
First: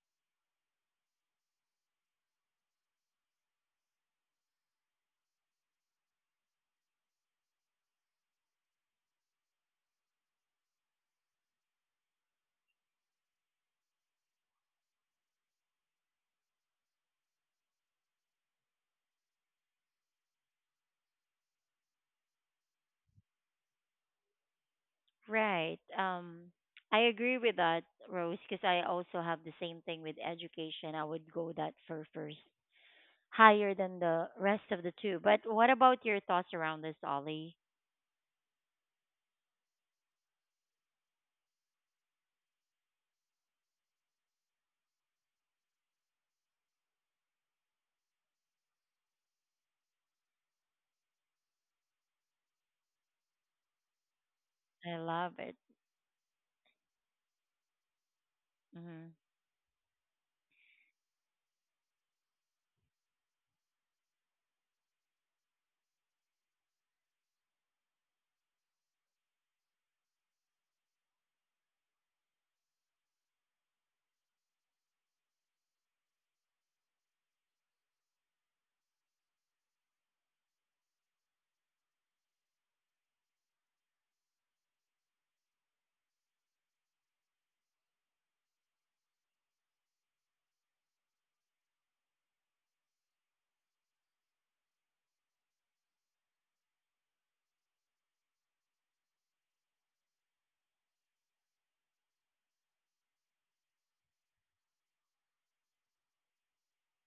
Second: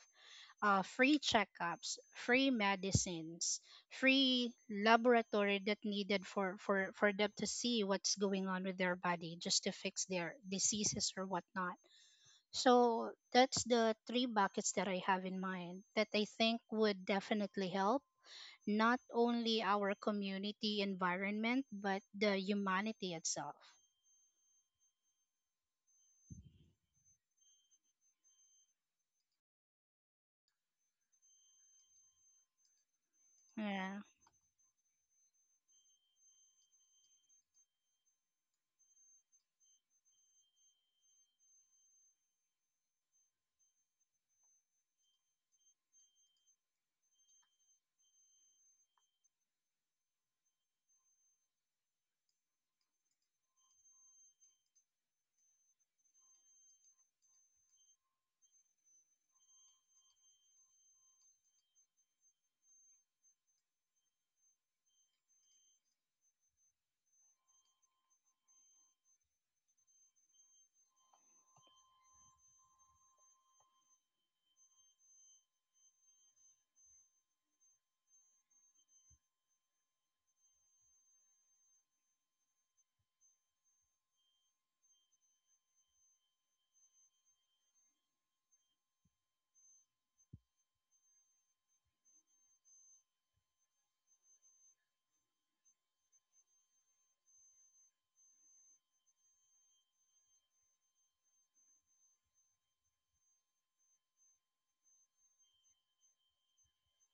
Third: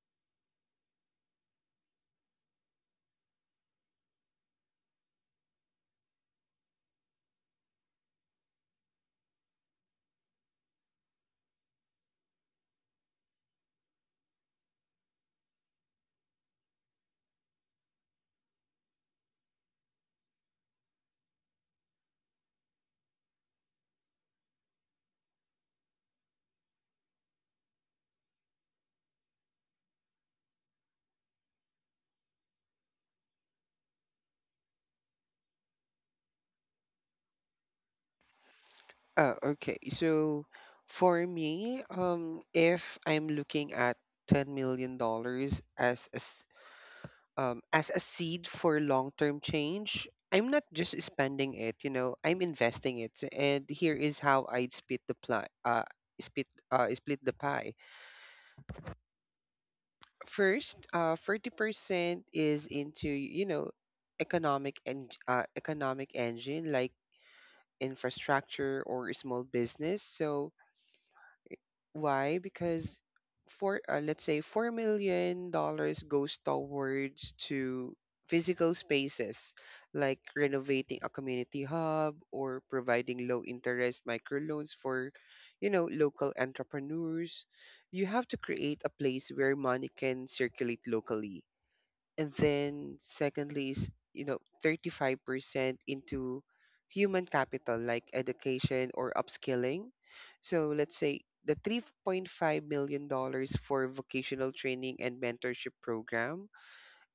[SPEAKER 2] free checkups, free medicines, free laboratory that needed for them to see what's going on with their body, just to fix their diseases or whatnot. So that's the three buckets that I have in mind that I think would definitely help not only our community environment but the humanity itself.
[SPEAKER 1] Right. I agree with that, Rose, because I also have the same thing with education. I would go that for first, higher than
[SPEAKER 2] Yeah,
[SPEAKER 1] the rest of the two. But what about your thoughts around this, Ollie?
[SPEAKER 3] okay. So for me, if I'm looking at $10 million as a seed for long-term change, I'm not just spending it, you know, I'm investing it. And here is how I'd
[SPEAKER 1] I
[SPEAKER 3] split the
[SPEAKER 1] love
[SPEAKER 3] pie.
[SPEAKER 1] it.
[SPEAKER 3] Uh, split uh split the pie.
[SPEAKER 1] hmm
[SPEAKER 3] First, 40% is into, you know, economic engine like infrastructure or small business. So why? Because for let's say $4 million goes towards to physical spaces like renovating a community hub or providing low interest microloans for, you know, local entrepreneurs. You have to create a place where money can circulate locally. And then secondly is, you know, 35% into human capital like education or upskilling. So let's say the $3.5 million for vocational training and mentorship program.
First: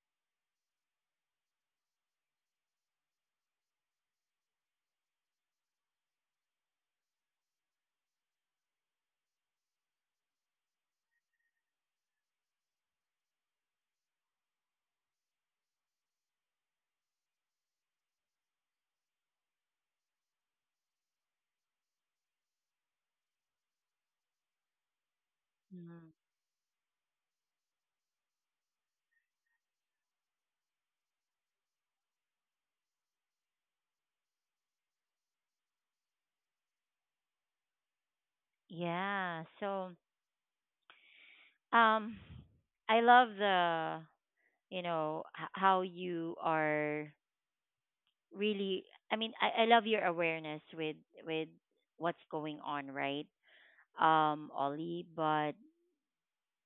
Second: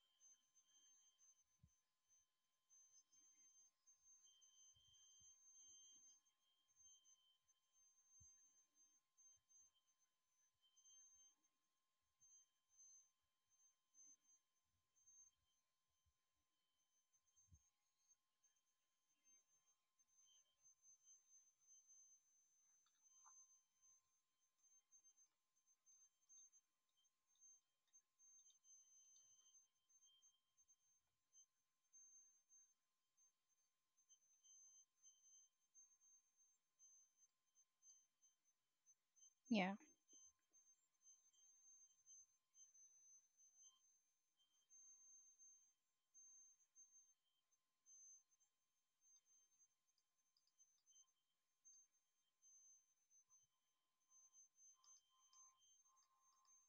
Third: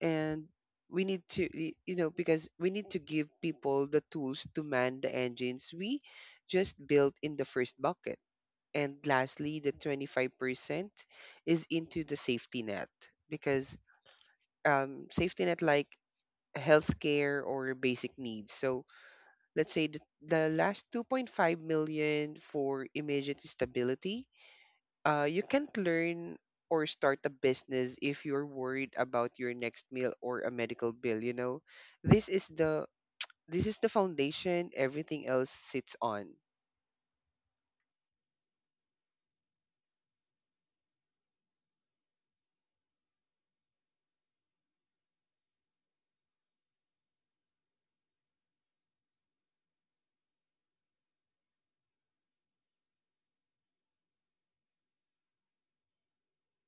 [SPEAKER 3] And we need to y- you know because we need to give people the tools to man the engines we just built in the first bucket. And lastly, the 25% is into the safety net because, safety net like healthcare or basic needs. So let's say the last 2.5 million for immediate stability. You can't
[SPEAKER 1] hmm
[SPEAKER 3] learn or start a business if you're worried about your next meal or a medical bill. This is the this is the foundation everything else sits on.
[SPEAKER 1] Yeah.
[SPEAKER 2] yeah,
[SPEAKER 1] So, um, I love the, you know, how you are really. I mean, I love your awareness with with what's going on, right, Ollie? But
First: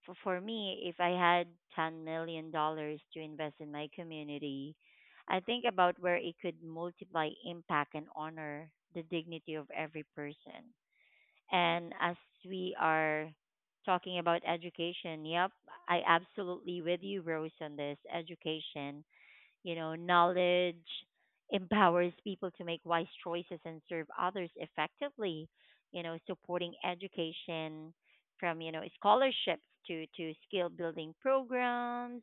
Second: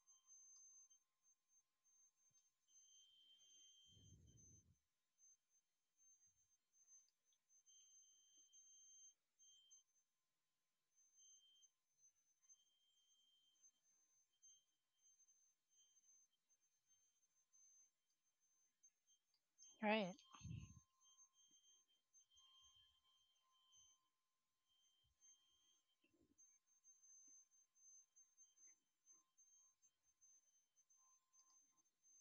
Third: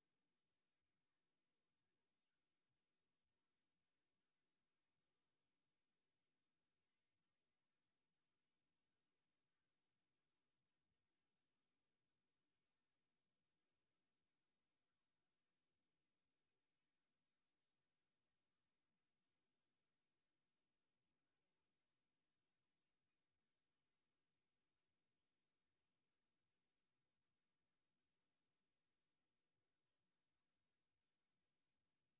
[SPEAKER 1] for me, if I had $10 million to invest in my community, I think about where it could multiply impact and honor the dignity of every person. And as we are talking about education, yep, I absolutely with you, Rose, on this education. You know,
[SPEAKER 2] right,
[SPEAKER 1] knowledge empowers people to make wise choices and serve others effectively. You know, supporting education from scholarships to skill building programs,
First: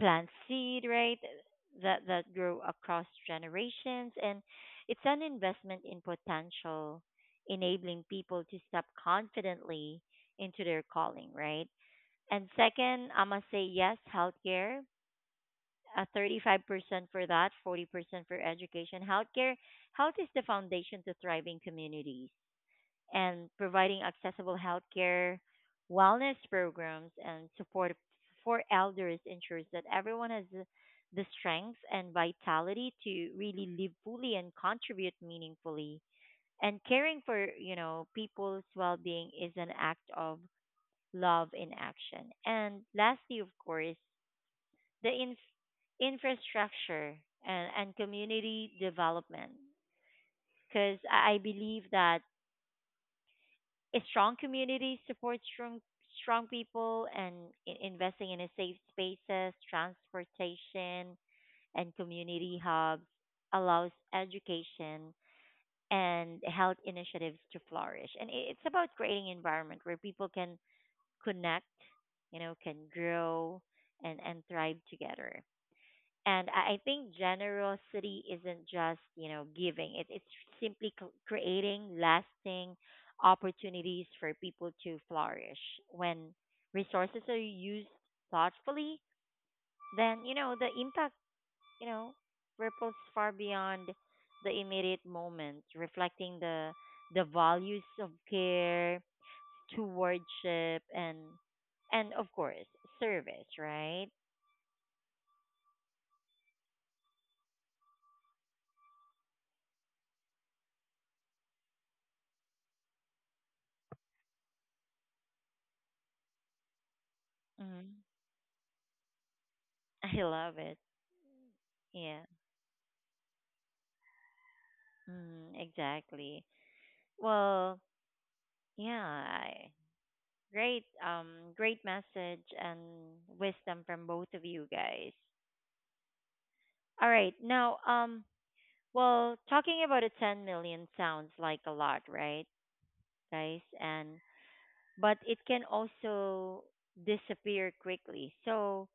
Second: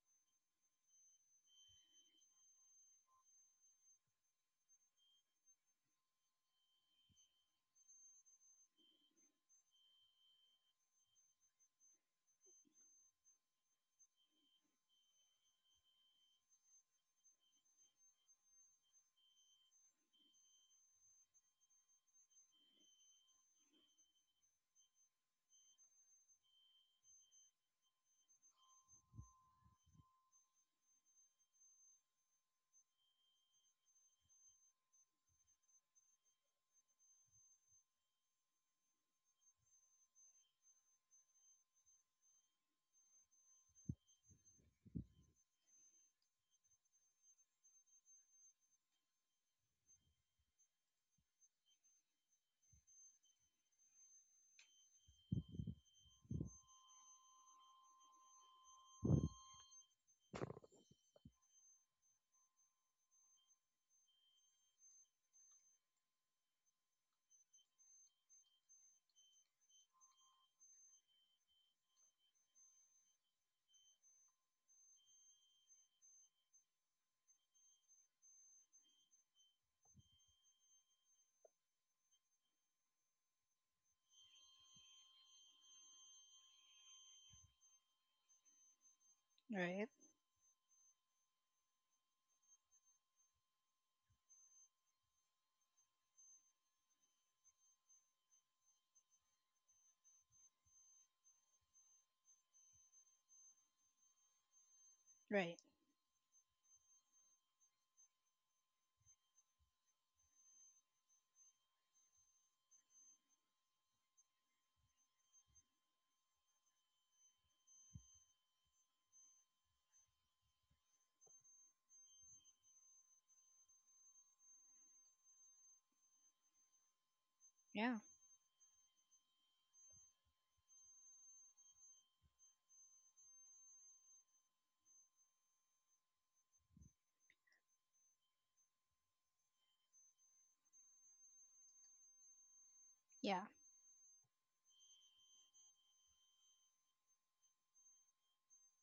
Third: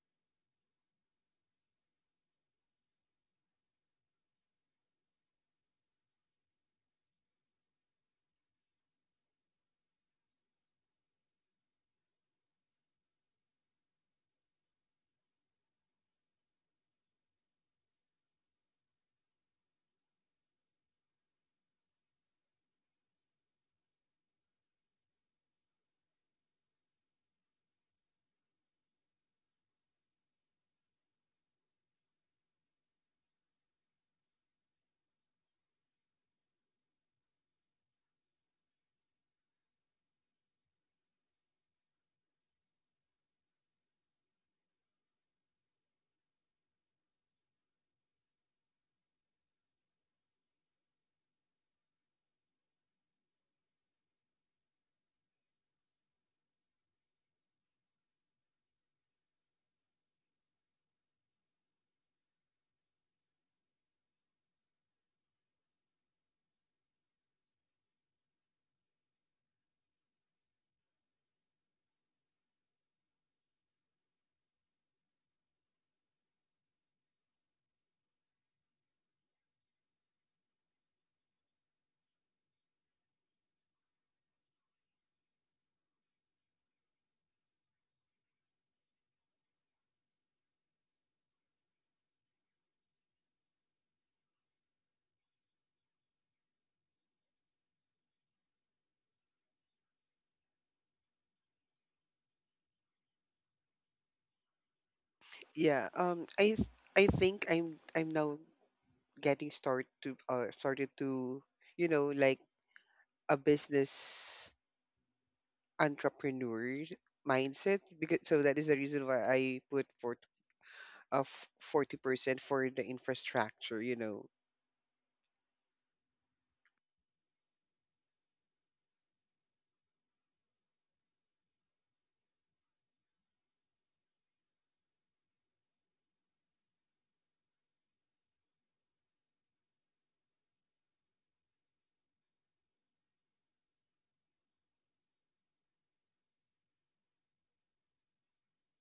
[SPEAKER 1] plant seed right that grow across generations, and it's an investment in potential, enabling people to step confidently into their calling. Right. And second, I must say yes, healthcare 35% for that, 40% for education. Healthcare, health is the foundation to thriving communities, and providing accessible healthcare, wellness programs, and support for elders ensures that everyone has the strength and vitality to really live fully and contribute meaningfully. And caring for, you know, people's well-being is an act of love in action. And lastly, of course, the infrastructure and community development because I believe that a strong community supports strong people and investing in a safe spaces, transportation, and community hubs allows education and health initiatives to flourish. And it's about creating environment where people can connect, you know, can grow and thrive together. And I think generosity isn't just, you know, giving. It's simply creating lasting opportunities for people to flourish. When resources are used thoughtfully,
[SPEAKER 2] right,
[SPEAKER 1] then, you know, the impact, you know, ripples far beyond the immediate moment, reflecting the values of care, stewardship, and of course, service, right?
[SPEAKER 2] right.
[SPEAKER 3] Yeah, I think I'm now getting started to, you know, like a business entrepreneur mindset,
[SPEAKER 1] Hmm.
[SPEAKER 3] because so that is the reason why I put
[SPEAKER 1] I love it.
[SPEAKER 3] of forty
[SPEAKER 1] Yeah.
[SPEAKER 3] percent for the infrastructure.
[SPEAKER 1] Mm, exactly. Well,
[SPEAKER 2] Yeah,
[SPEAKER 1] yeah, I, great, great message and wisdom from both of you guys. All right, now, well, talking about a 10 million sounds like a lot, right,
[SPEAKER 2] yeah.
[SPEAKER 1] guys? And but it can also disappear quickly. So,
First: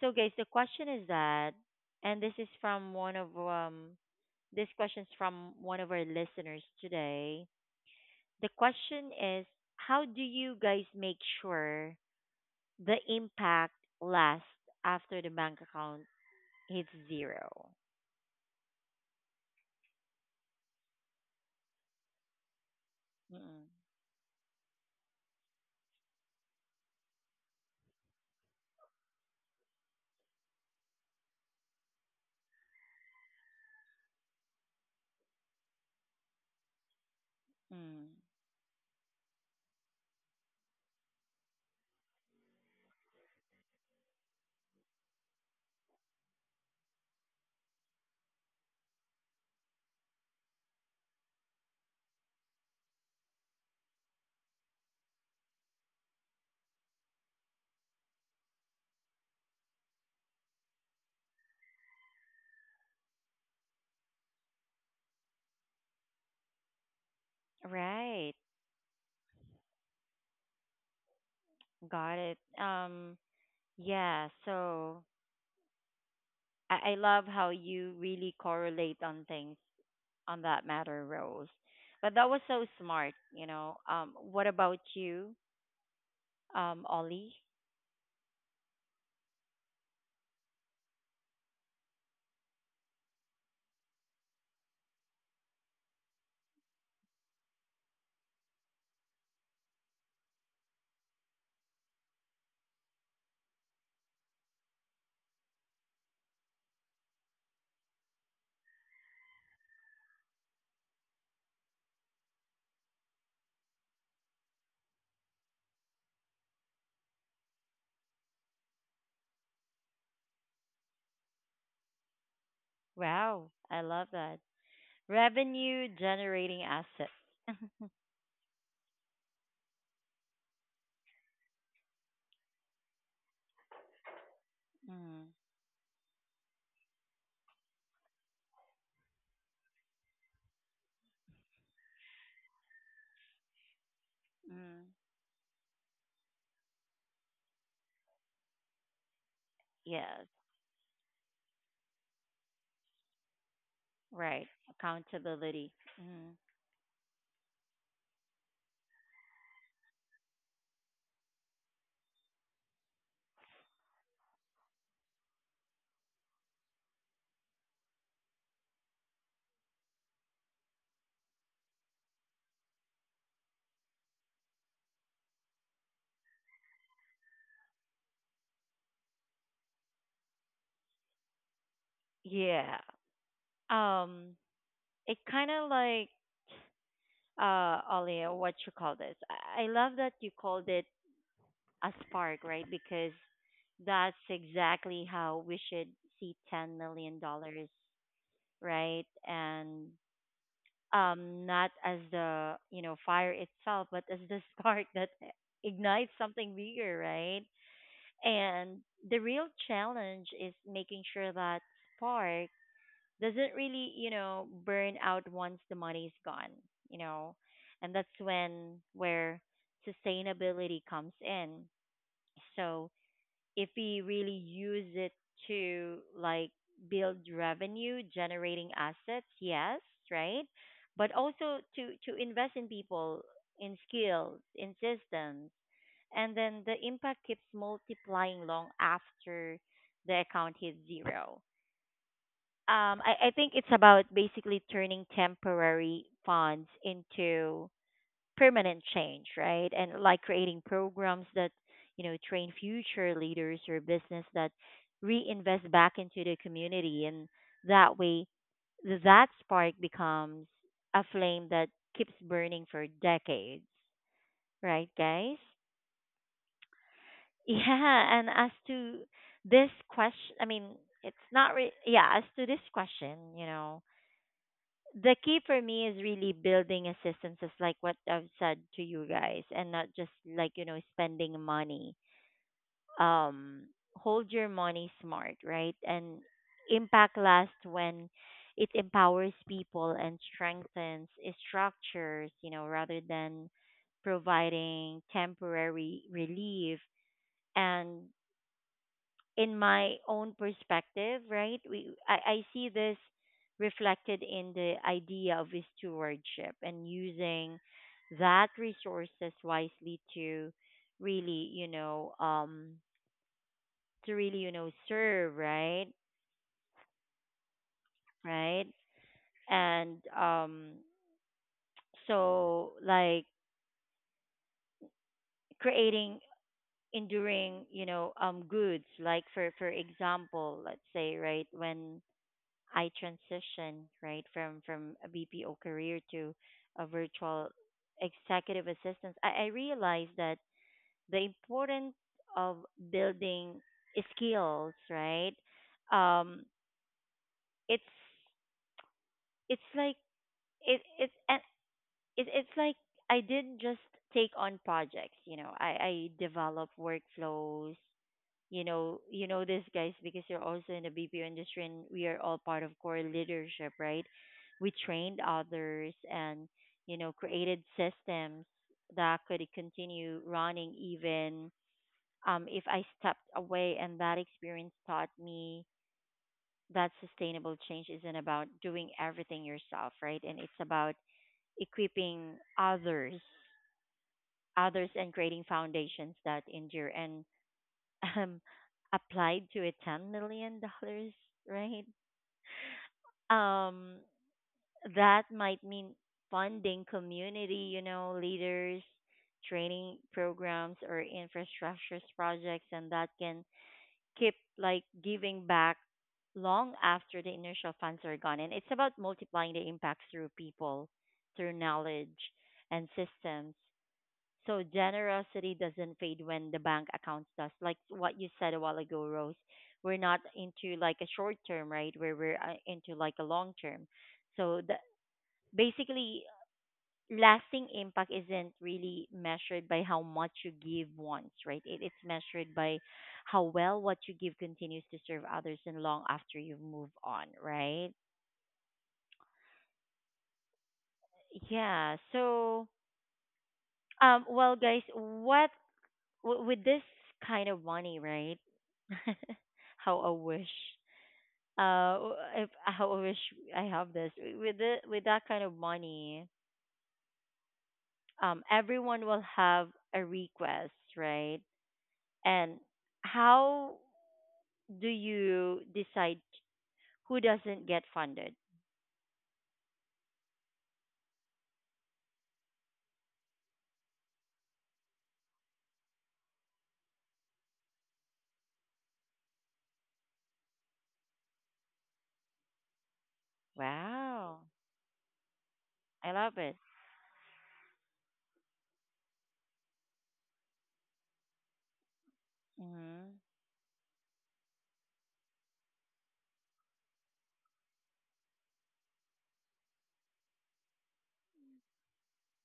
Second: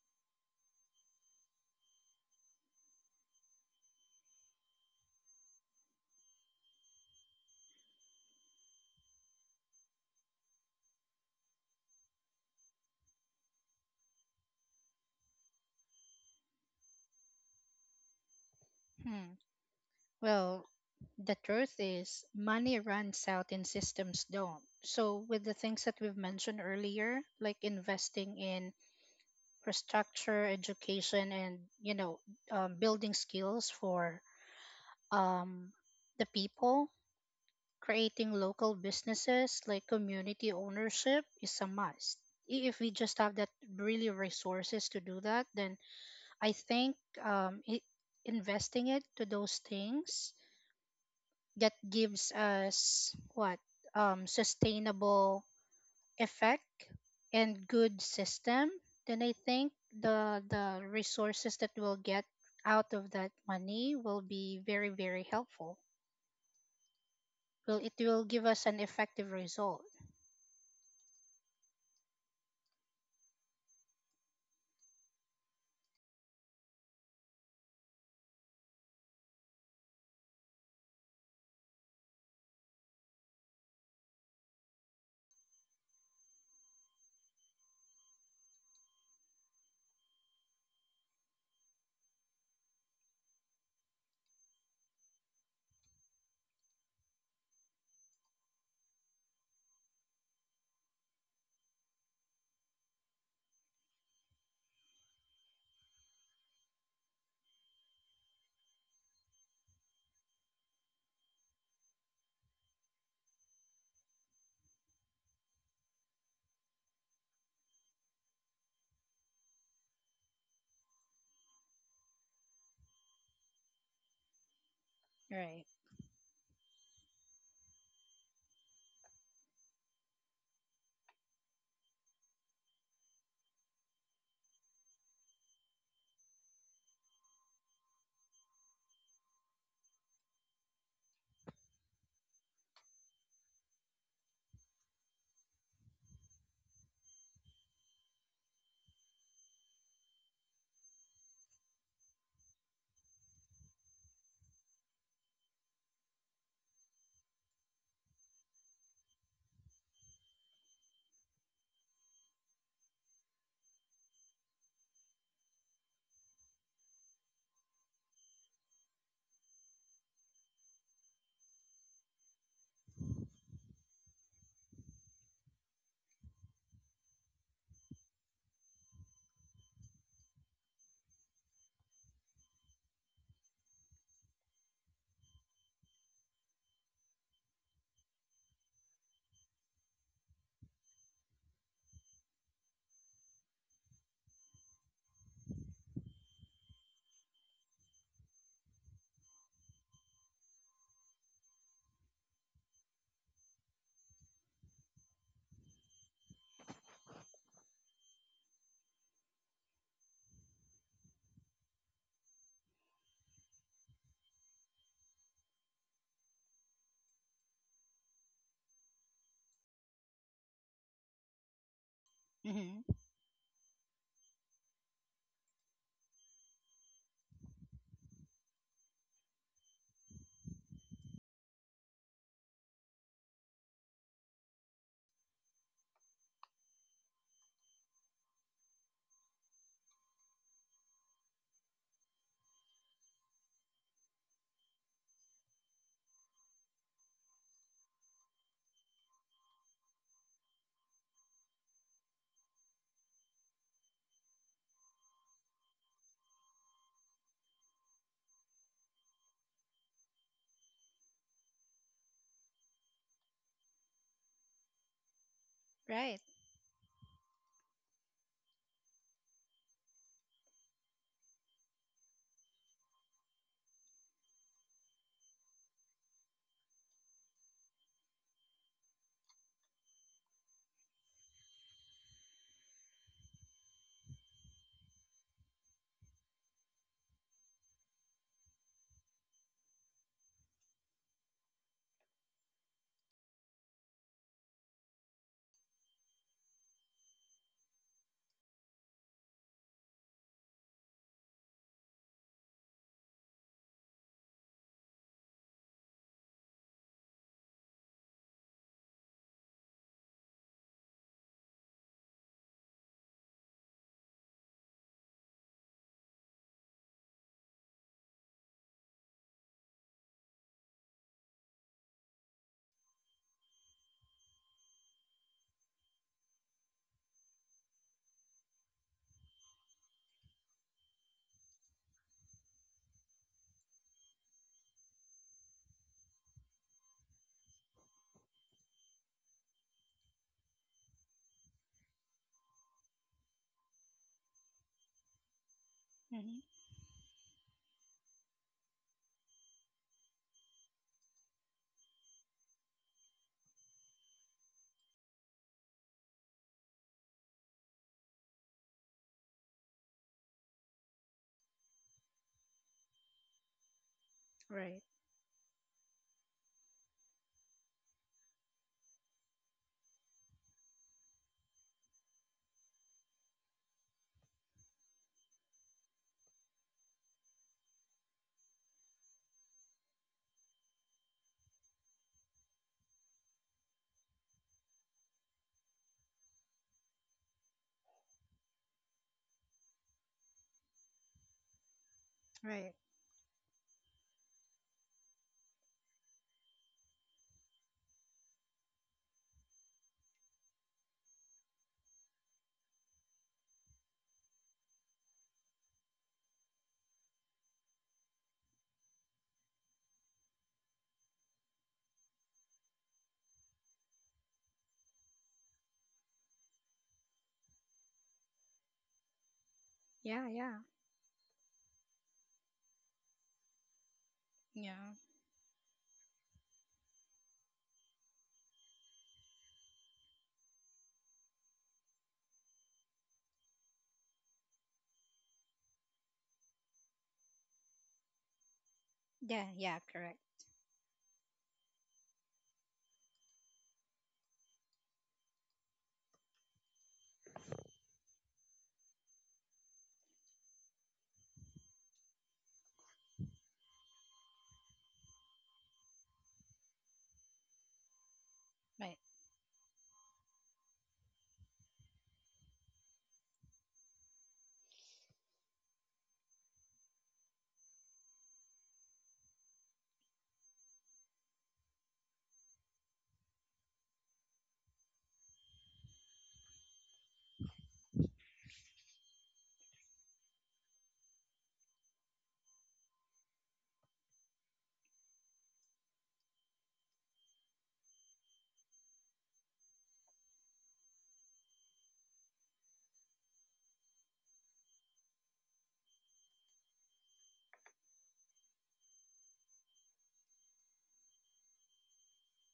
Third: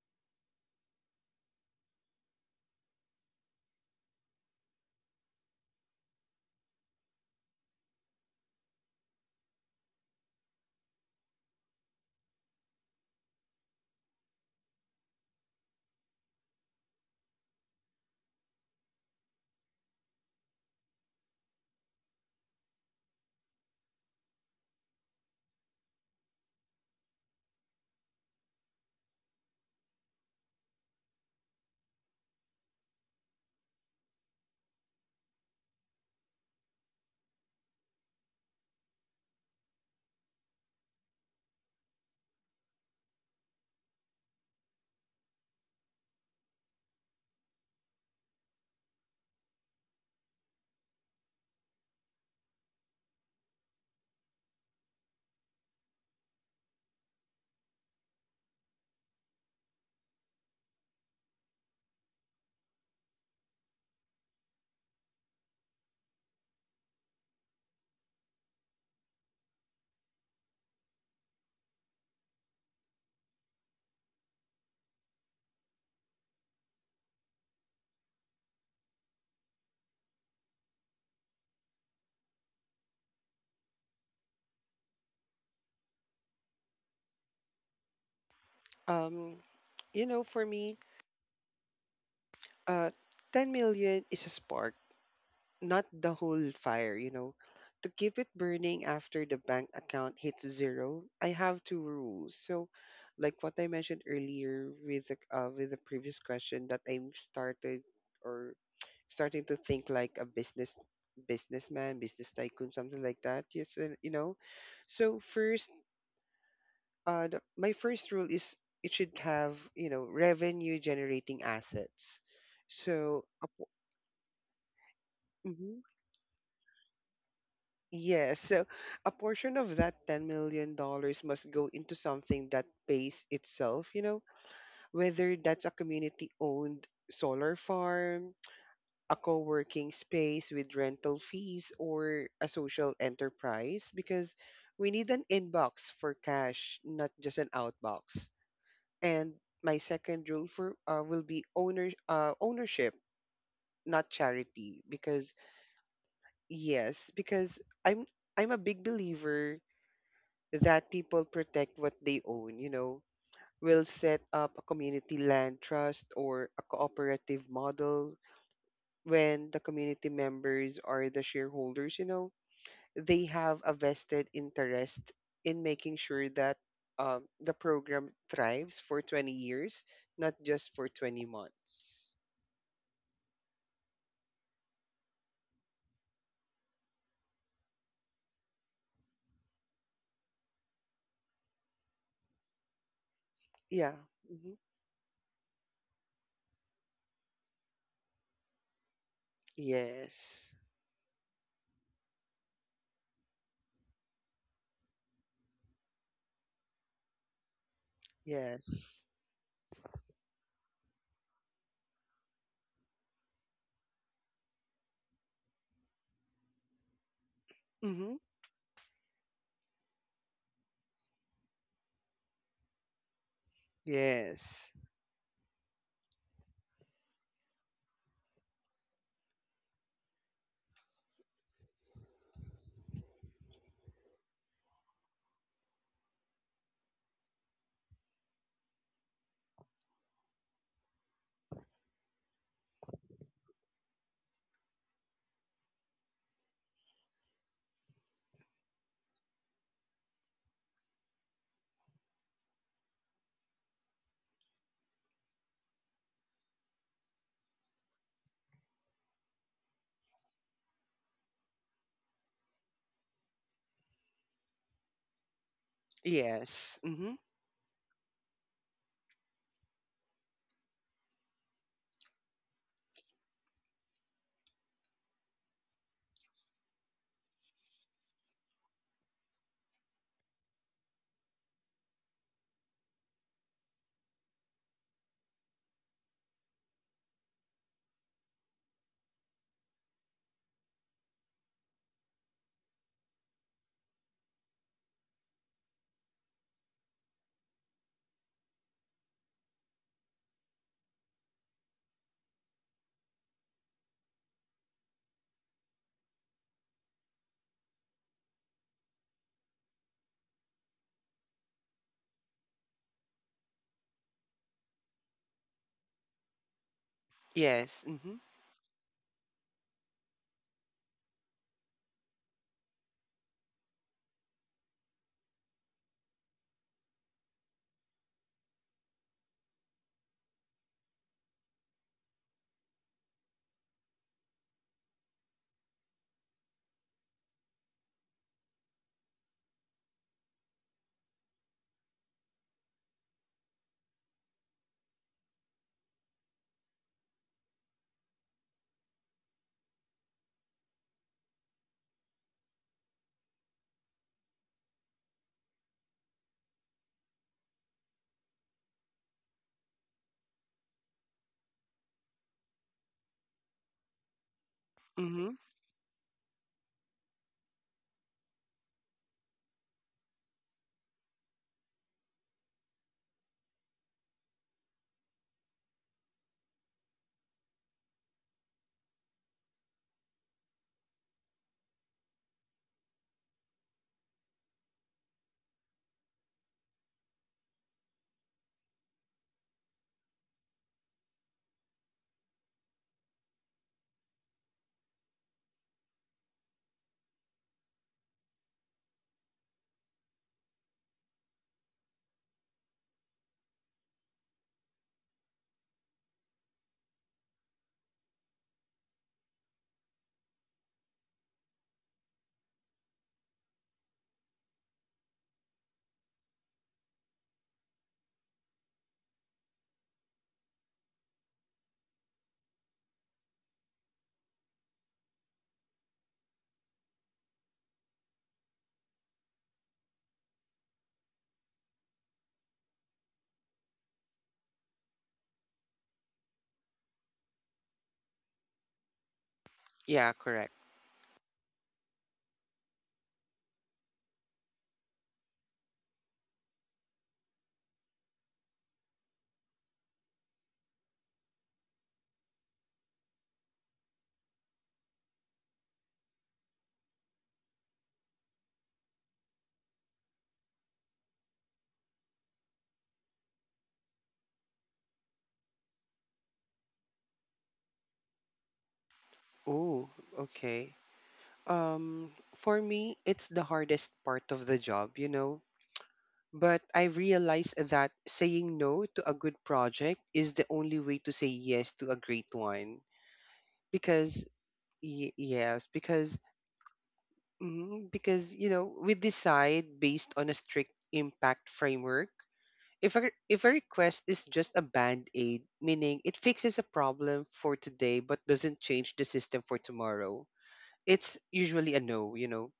[SPEAKER 1] so guys, the question is that, and this is from one of this question's from one of our listeners today the question is how do you guys make sure the impact lasts after the bank account hits zero?
[SPEAKER 2] Hmm. Well, the truth is, money runs out
[SPEAKER 1] Mm-mm.
[SPEAKER 2] and systems don't. So, with the things that we've mentioned earlier, like investing in infrastructure, education, and, building skills for, um, the people,
[SPEAKER 1] Mm.
[SPEAKER 2] creating local businesses like community ownership is a must. If we just have that really resources to do that, then I think, investing it to those things that gives us what, sustainable effect, and good system, then I think the resources that we'll get out of that money will be very very helpful, will it will
[SPEAKER 1] Right.
[SPEAKER 2] give us an effective result.
[SPEAKER 1] Got it. Yeah, so I love how you really correlate on things on that matter, Rose. But that was so smart, you know. Um, what about you, Ollie?
[SPEAKER 3] um, you know, for me, uh, 10 million is a spark, not the whole fire. You know, to keep it burning after the bank account hits zero, I have two rules. So, like what I mentioned earlier with the previous question that I've started. Or starting to think like a business, businessman, business tycoon, something like that. Yes, and, you know. So first, my first rule is it should have, revenue generating assets. So a
[SPEAKER 1] Wow,
[SPEAKER 3] po-
[SPEAKER 1] I love that.
[SPEAKER 2] Right.
[SPEAKER 3] Mhm.
[SPEAKER 1] Revenue generating assets.
[SPEAKER 3] Yes, so a portion of that $10 million must go into something that pays itself. You know, whether
[SPEAKER 1] Mm.
[SPEAKER 3] that's a community owned solar farm, a co-working space with rental fees, or a social enterprise, because we
[SPEAKER 1] Mm.
[SPEAKER 3] need an inbox for cash, not just an outbox. And my second
[SPEAKER 1] Yes.
[SPEAKER 3] rule for will be ownership, not
[SPEAKER 1] Right.
[SPEAKER 3] charity, because
[SPEAKER 1] Accountability. Mm.
[SPEAKER 3] yes, because I'm I'm a big believer that people protect what they own. You know, we will set up a community land trust or a cooperative model when the community members are the shareholders. You know, they have a vested interest in making sure that, the program thrives for 20 years, not just for 20 months.
[SPEAKER 1] Yeah. Um, it kind of like Ollie, what you call this? I love that you called it a spark, right? Because
[SPEAKER 3] Yeah.
[SPEAKER 1] that's
[SPEAKER 3] Hmm.
[SPEAKER 1] exactly how we should see $10 million, right? And
[SPEAKER 3] Yes.
[SPEAKER 1] not as the you know fire itself, but as the spark that ignites something bigger, right? And
[SPEAKER 3] Yes.
[SPEAKER 1] the real challenge is making sure that spark doesn't really, you know, burn out once the money's gone, you know. And that's
[SPEAKER 3] Hmm.
[SPEAKER 1] when where sustainability comes in. So
[SPEAKER 2] Mm-hmm.
[SPEAKER 1] if we really
[SPEAKER 3] Yes.
[SPEAKER 1] use it to like build revenue generating assets, yes, right? But also to invest in people, in skills, in systems and then the impact keeps multiplying long after the account hits zero. I think it's about basically turning temporary funds into permanent change, right? And like creating programs that, you know, train future leaders or business that reinvest back into the community. And that way, that spark becomes a flame that keeps burning for decades, right, guys?
[SPEAKER 2] Right.
[SPEAKER 3] Yes. Hmm.
[SPEAKER 1] Yeah, and as to this question, I mean, it's not re- yeah, as to this question, you know, the key for me is really building a system just like what I've said to you guys and not just like, you know, spending money. Um hold your money smart, right? And impact lasts when it empowers people and strengthens structures, you know, rather than providing temporary relief and in my own perspective, right? We I see this reflected in the idea of stewardship and using that resources wisely to really, you know, to really, you know, serve, right?
[SPEAKER 3] Yes. Hmm.
[SPEAKER 1] Right? And so like creating enduring, you know, goods, like for example, let's say, right, when I transitioned right from a BPO career to a virtual executive assistant, I realized that the importance of building skills, right? Um,
[SPEAKER 2] Mm-hmm.
[SPEAKER 1] it's it's like it it's and it, it's like I didn't just take on projects, you know. I develop workflows, you know this guys because you're also in the BPO industry and we are all part of core leadership right we
[SPEAKER 2] Right.
[SPEAKER 1] trained
[SPEAKER 3] Hmm.
[SPEAKER 1] others and you know created systems that could continue running even if I stepped away and that experience taught me that sustainable change isn't about doing everything yourself right and it's about equipping others others and creating foundations that endure and um, applied to a $10 million, right?
[SPEAKER 2] Right.
[SPEAKER 1] Um, that might mean funding community, you know, leaders, training programs, or infrastructure projects, and that can keep like giving back long after the initial funds are gone. And it's about multiplying the impact through people, through knowledge and systems. So generosity doesn't fade when the bank account does. Like what you said a while ago, Rose, we're not
[SPEAKER 2] Yeah. Yeah.
[SPEAKER 1] into like a short term, right? Where we're into like a long term. So the,
[SPEAKER 2] Yeah.
[SPEAKER 1] basically, lasting impact isn't really measured by how much you give once, right? It's measured by how well what you give continues to serve others and long after you move on, right?
[SPEAKER 2] Yeah. Yeah.
[SPEAKER 3] Yeah,
[SPEAKER 2] Correct.
[SPEAKER 3] correct.
[SPEAKER 1] Yeah. So, well, guys, what with this kind of money, right? how I wish. W- if, how I wish I have this with with that kind of money.
[SPEAKER 2] Right.
[SPEAKER 1] Everyone will have a request, right? And how do you decide who doesn't get funded?
[SPEAKER 3] Oh, okay. Um, for me, it's the hardest part of the job, you know. But I realized that saying no to a good project is the only way to say yes to a great one. Because,
[SPEAKER 1] Wow,
[SPEAKER 3] y- yes,
[SPEAKER 1] I
[SPEAKER 3] because,
[SPEAKER 1] love it.
[SPEAKER 3] mm, because, you know, we decide based on a strict impact framework. If a,
[SPEAKER 1] Hmm.
[SPEAKER 3] if a request is just a band aid, meaning it fixes a problem for today but doesn't change the system for tomorrow, it's usually a no.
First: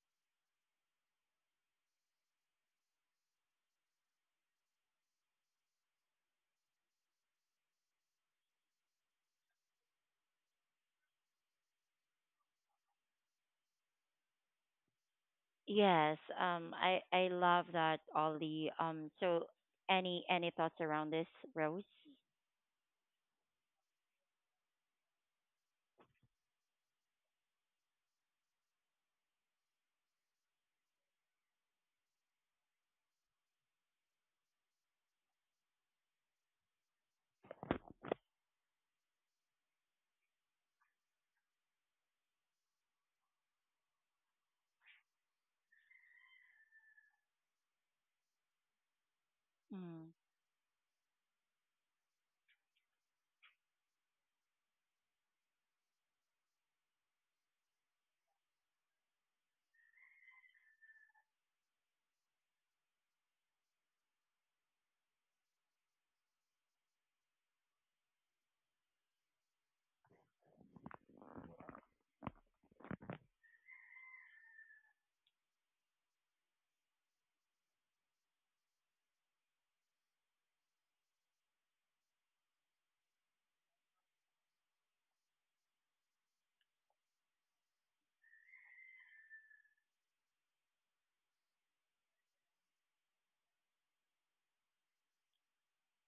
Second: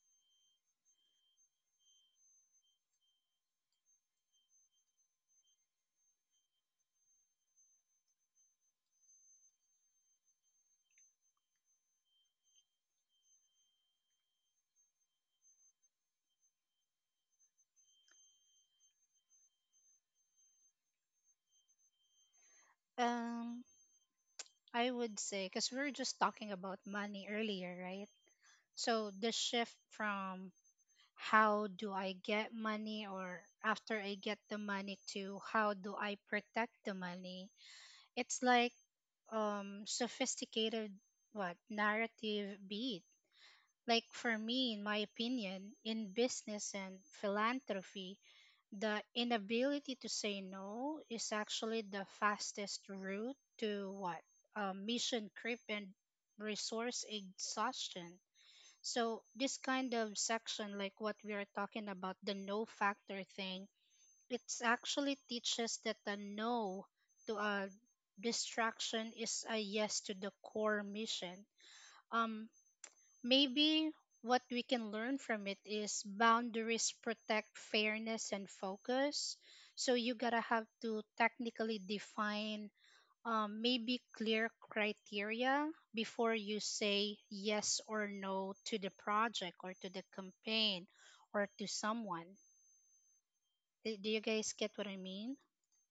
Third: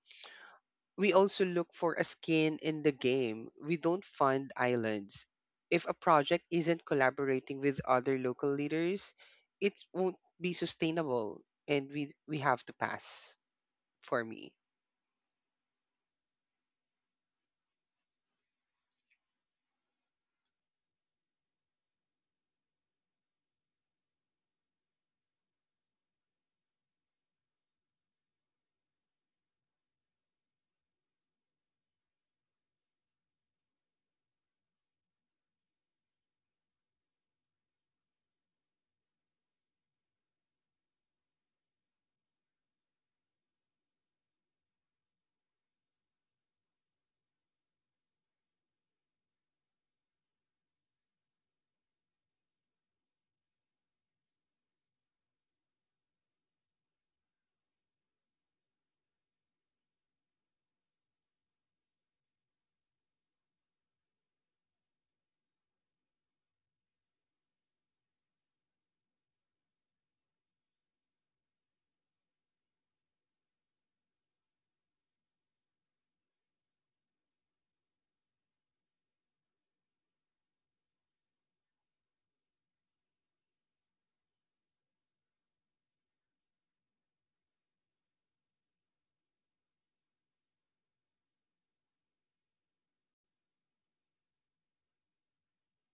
[SPEAKER 3] We also look for a skin in the game. We don't find islands. If a project isn't collaborating with other local leaders, it won't be sustainable, and we have to pass for me.
[SPEAKER 1] Yes, I love that, Ollie. So any thoughts around this, Rose?
[SPEAKER 2] um I would say, because we were just talking about money earlier, right? So the shift from how do I get money, or after I get the money, to how do I protect the money. It's like, sophisticated what narrative beat. Like for me, in my opinion, in business and philanthropy, the inability
[SPEAKER 1] Mm.
[SPEAKER 2] to say no is actually the fastest route to what, mission creep and resource exhaustion. So this kind of section, like what we are talking about, the no factor thing, it's actually teaches that a no to a distraction is a yes to the core mission. Um, maybe what we can learn from it is boundaries protect fairness and focus. So you gotta have to technically define, maybe clear criteria before you say yes or no to the project or to the campaign or to someone. Do you guys get what I mean?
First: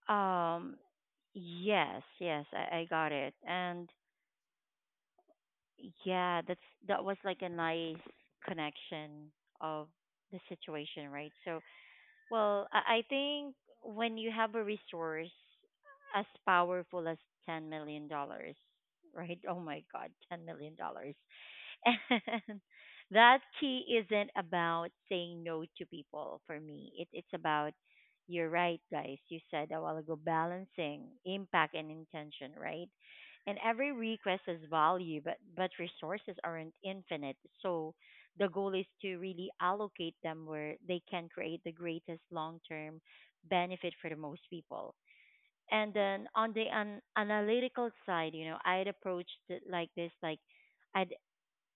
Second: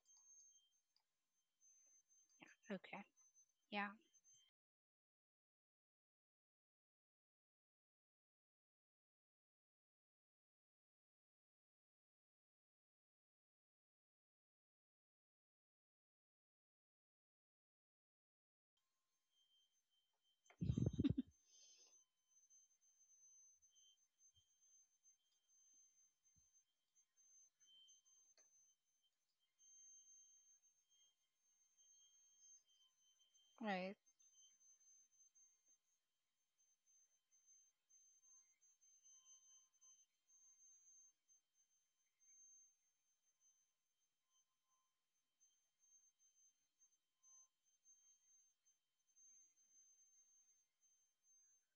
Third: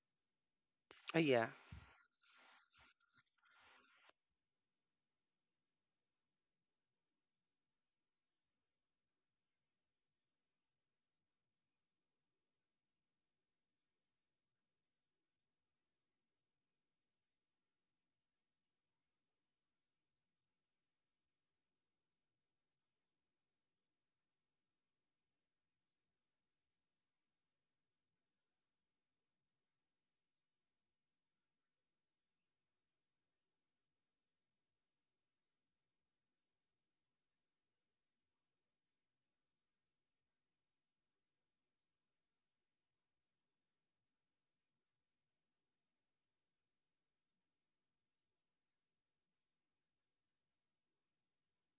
[SPEAKER 1] Um,
[SPEAKER 3] Oh yeah,
[SPEAKER 1] yes, yes, I
[SPEAKER 2] Okay.
[SPEAKER 1] got it. And
[SPEAKER 2] Yeah.
[SPEAKER 1] yeah, that's that was like a nice connection of the situation, right? So, well, I think when you have a resource as powerful as $10 million, right? Oh my God, $10 million. And that key isn't about saying no to people for me. It's about, you're right, guys. You said a while ago, balancing impact and intention, right? And every
[SPEAKER 2] Right.
[SPEAKER 1] request has value, but resources aren't infinite. So the goal is to really allocate them where they can create the greatest long term benefit for the most people. And then on the analytical side, you know, I'd approached it like this, like, I'd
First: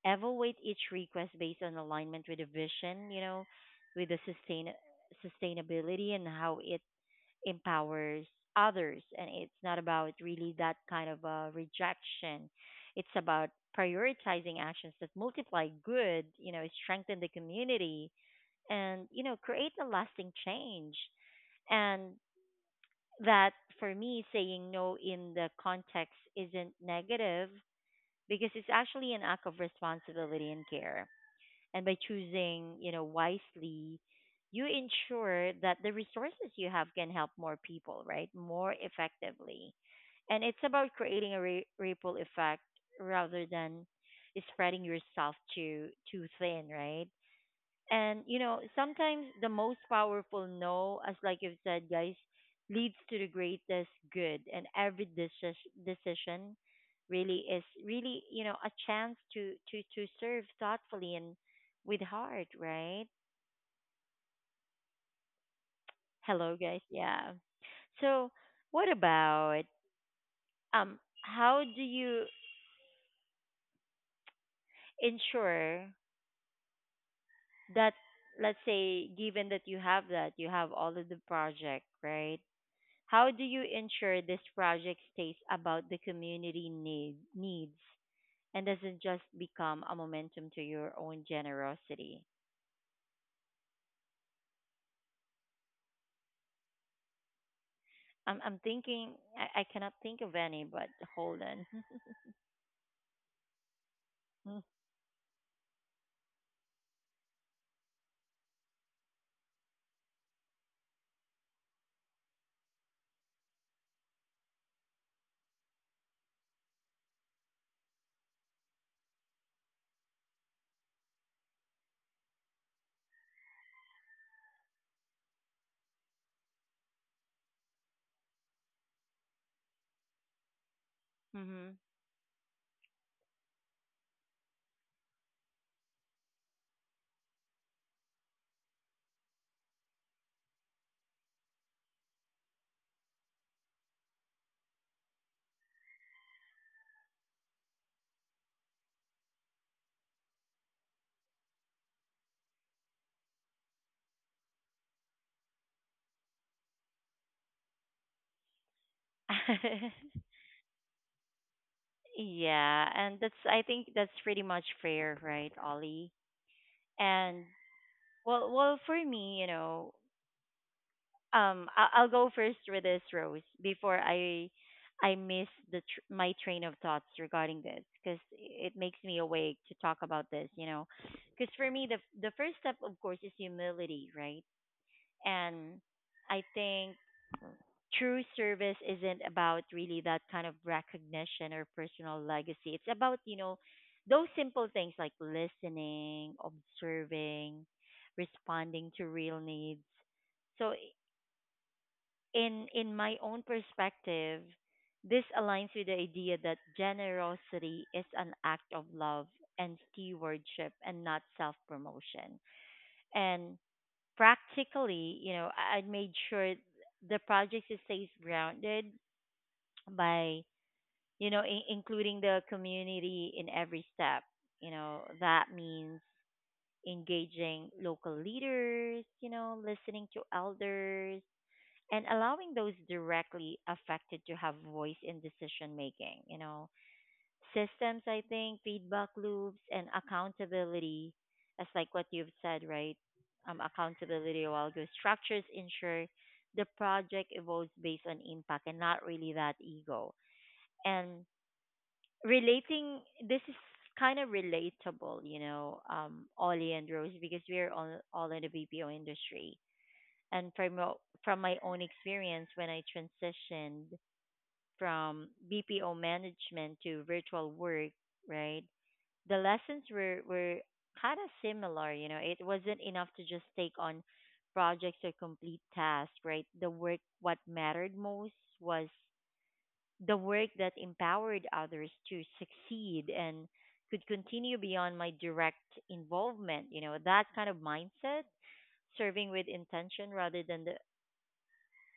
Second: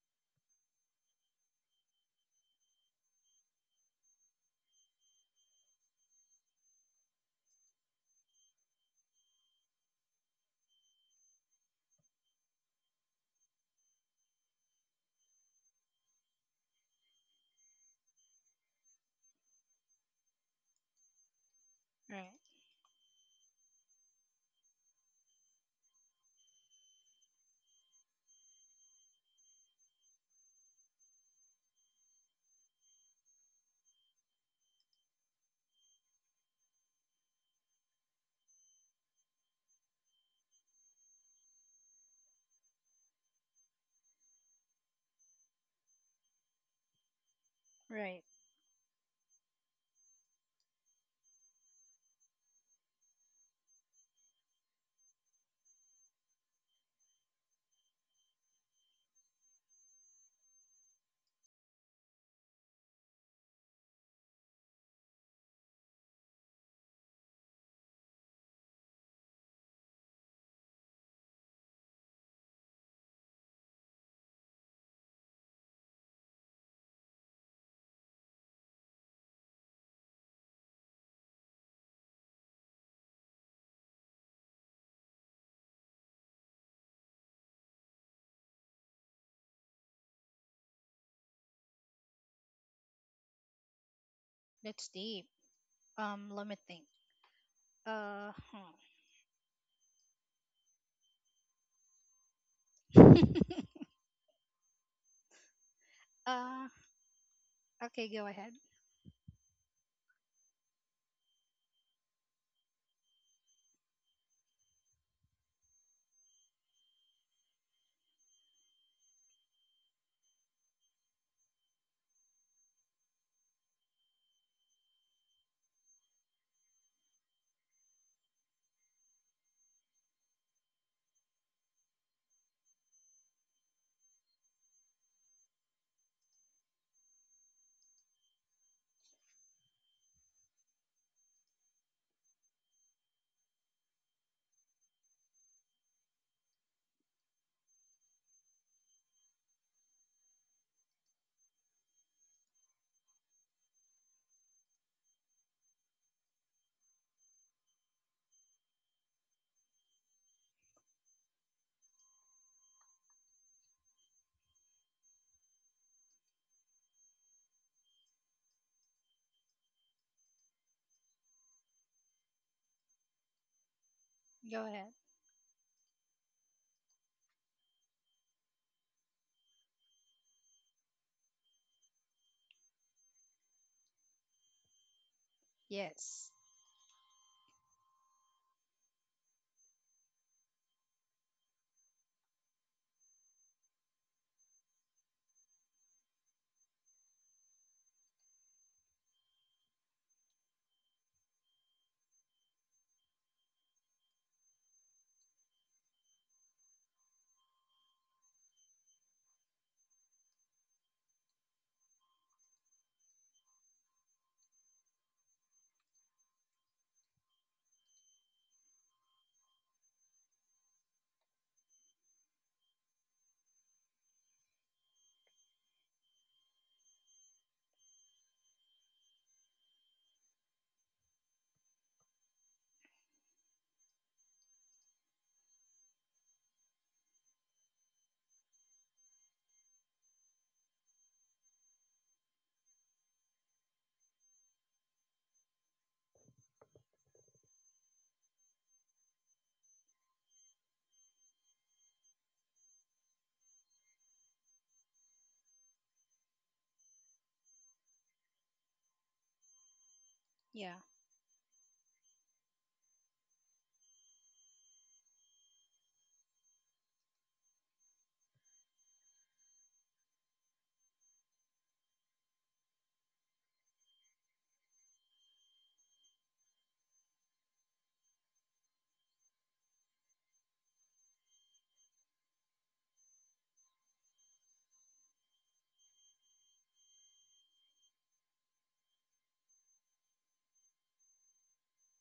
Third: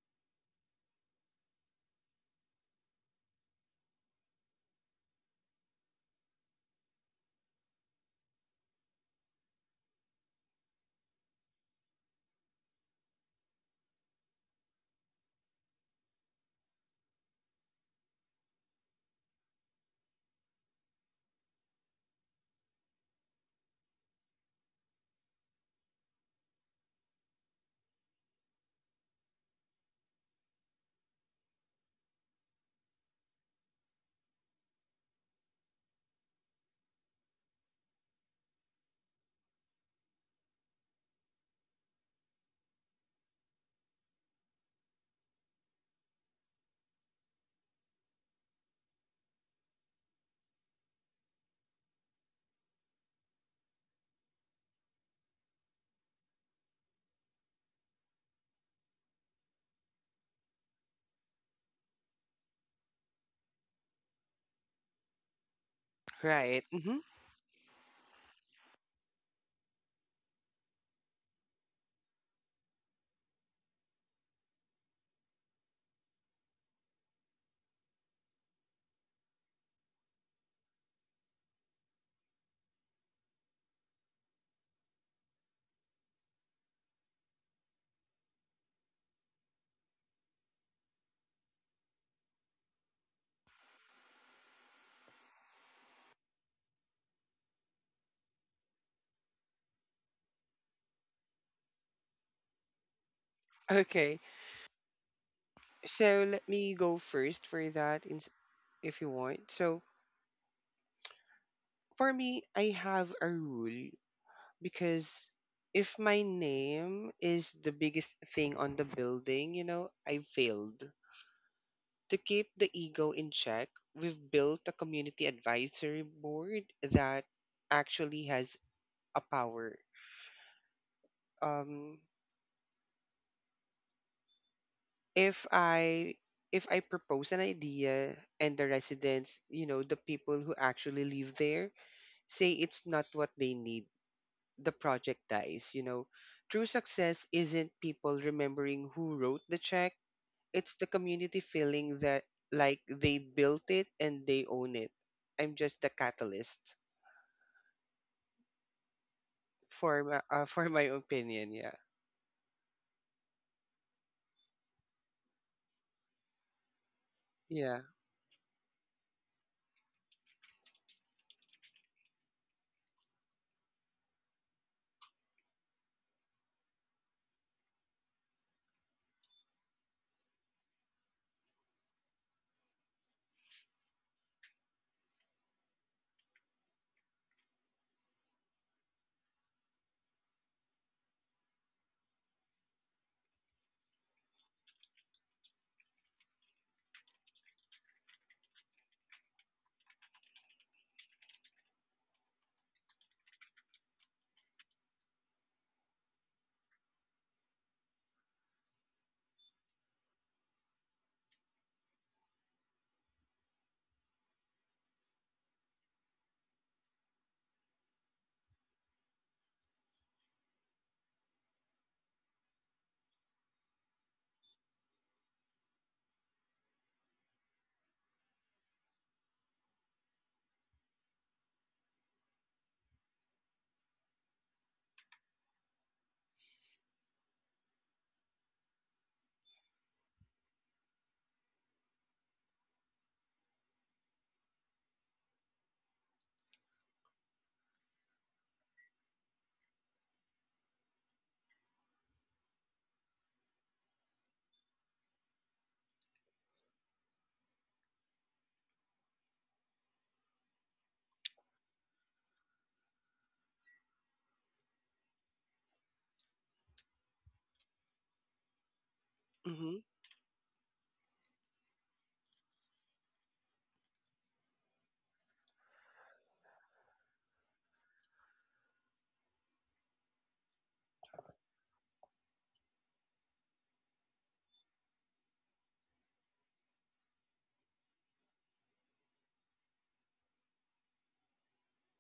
[SPEAKER 1] evaluate each request based on alignment with the vision, you know, with the sustainability and how it empowers others. And it's not about really that kind of rejection. It's about prioritizing actions that multiply good, you know, strengthen the community, and you know, create a lasting change. And
[SPEAKER 2] Right.
[SPEAKER 1] that for me, saying no in the context isn't negative because it's actually an act of responsibility and care and by choosing, you know, wisely, you ensure that the resources you have can help more people, right? More effectively. And it's about creating a ripple effect rather than spreading yourself too thin, right? And
[SPEAKER 2] Right.
[SPEAKER 1] you know, sometimes the most powerful no, as like you've said, guys, leads to the greatest good. And every decision really is really you know a chance to serve thoughtfully and with heart, right? Hello,
[SPEAKER 3] right.
[SPEAKER 1] guys.
[SPEAKER 3] Hmm.
[SPEAKER 1] Yeah. So, what about um? How do you ensure that, let's say, given that, you have all of the project, right? How do you ensure this project stays about the community needs and doesn't just become a momentum to your own generosity?
[SPEAKER 2] That's deep. Let me think.
[SPEAKER 1] I'm
[SPEAKER 2] Huh.
[SPEAKER 1] thinking, I cannot think of any, but hold on.
[SPEAKER 3] Okay. So let
[SPEAKER 2] uh,
[SPEAKER 3] me go first for that
[SPEAKER 2] okay,
[SPEAKER 3] in,
[SPEAKER 2] go ahead.
[SPEAKER 3] if you want. So for me, I have a rule because if my name is the biggest thing on the building, you know, I failed. To keep the ego in check, we've built a community advisory board that actually has a power.
[SPEAKER 1] Hmm.
[SPEAKER 3] Um, if I if I propose an idea and the residents, the people who actually live there say it's not what they need, the project dies. True success isn't people remembering who wrote the check, it's the community feeling that like they built it and they own it. I'm just the catalyst, for my for my opinion. Yeah.
[SPEAKER 1] yeah, and that's I think that's pretty much fair, right, Ollie? And
[SPEAKER 3] Yeah.
[SPEAKER 1] well, for me, you know, I'll go first with this Rose before
[SPEAKER 2] Go ahead.
[SPEAKER 1] I miss the my train of thoughts regarding this because it makes me awake to talk about this you know because for me the first step of course is humility right and
[SPEAKER 2] Yes.
[SPEAKER 1] I think true service isn't about really that kind of recognition or personal legacy it's about you know those simple things like listening observing responding to real needs so in my own perspective, this aligns with the idea that generosity is an act of love and stewardship and not self-promotion. And practically, you know, I made sure the project stays grounded by, you know, including the community in every step. That means engaging local leaders, listening to elders, and allowing those directly affected to have voice in decision making systems. I think feedback loops and accountability, as like what you've said, right? Um, accountability a while ago, structures ensure the project evolves based on impact and not really that ego. And relating, this is kind of relatable, Ollie and Rose, because we're all in the BPO industry. And
[SPEAKER 2] Yeah.
[SPEAKER 1] from my own experience, when I transitioned from BPO management to virtual work, right? The
[SPEAKER 3] Hmm.
[SPEAKER 1] lessons were kind of similar. It wasn't enough to just take on projects or complete tasks, right? The work, what mattered most, was the work that empowered others to succeed and could continue beyond my direct involvement, That kind of mindset, serving with intention rather than the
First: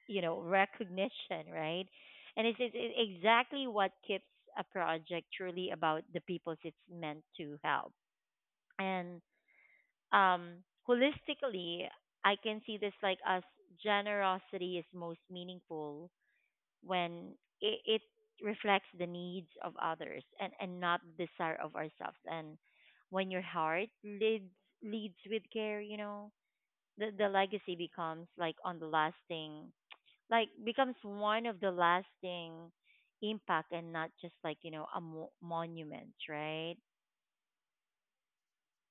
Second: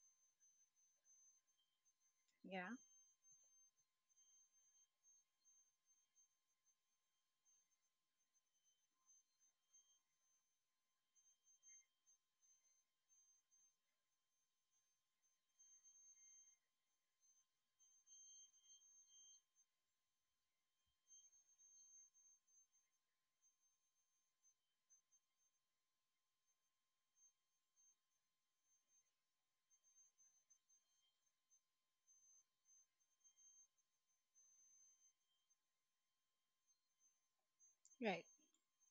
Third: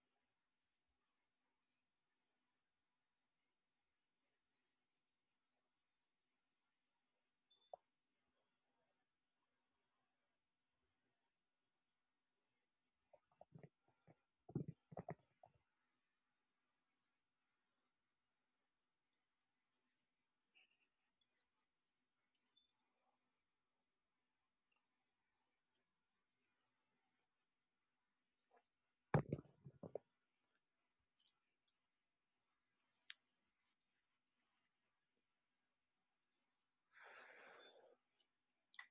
[SPEAKER 1] you know recognition, right? And it's,
[SPEAKER 2] Yeah.
[SPEAKER 1] it's it's exactly what keeps a project truly about the people it's meant to help. And holistically, I can see this like as generosity is most meaningful when it reflects the needs of others and not the desire of ourselves. And when your heart leads with care, the legacy becomes like on the lasting, like becomes one of the lasting impact and not just a monument, right?
[SPEAKER 2] Right.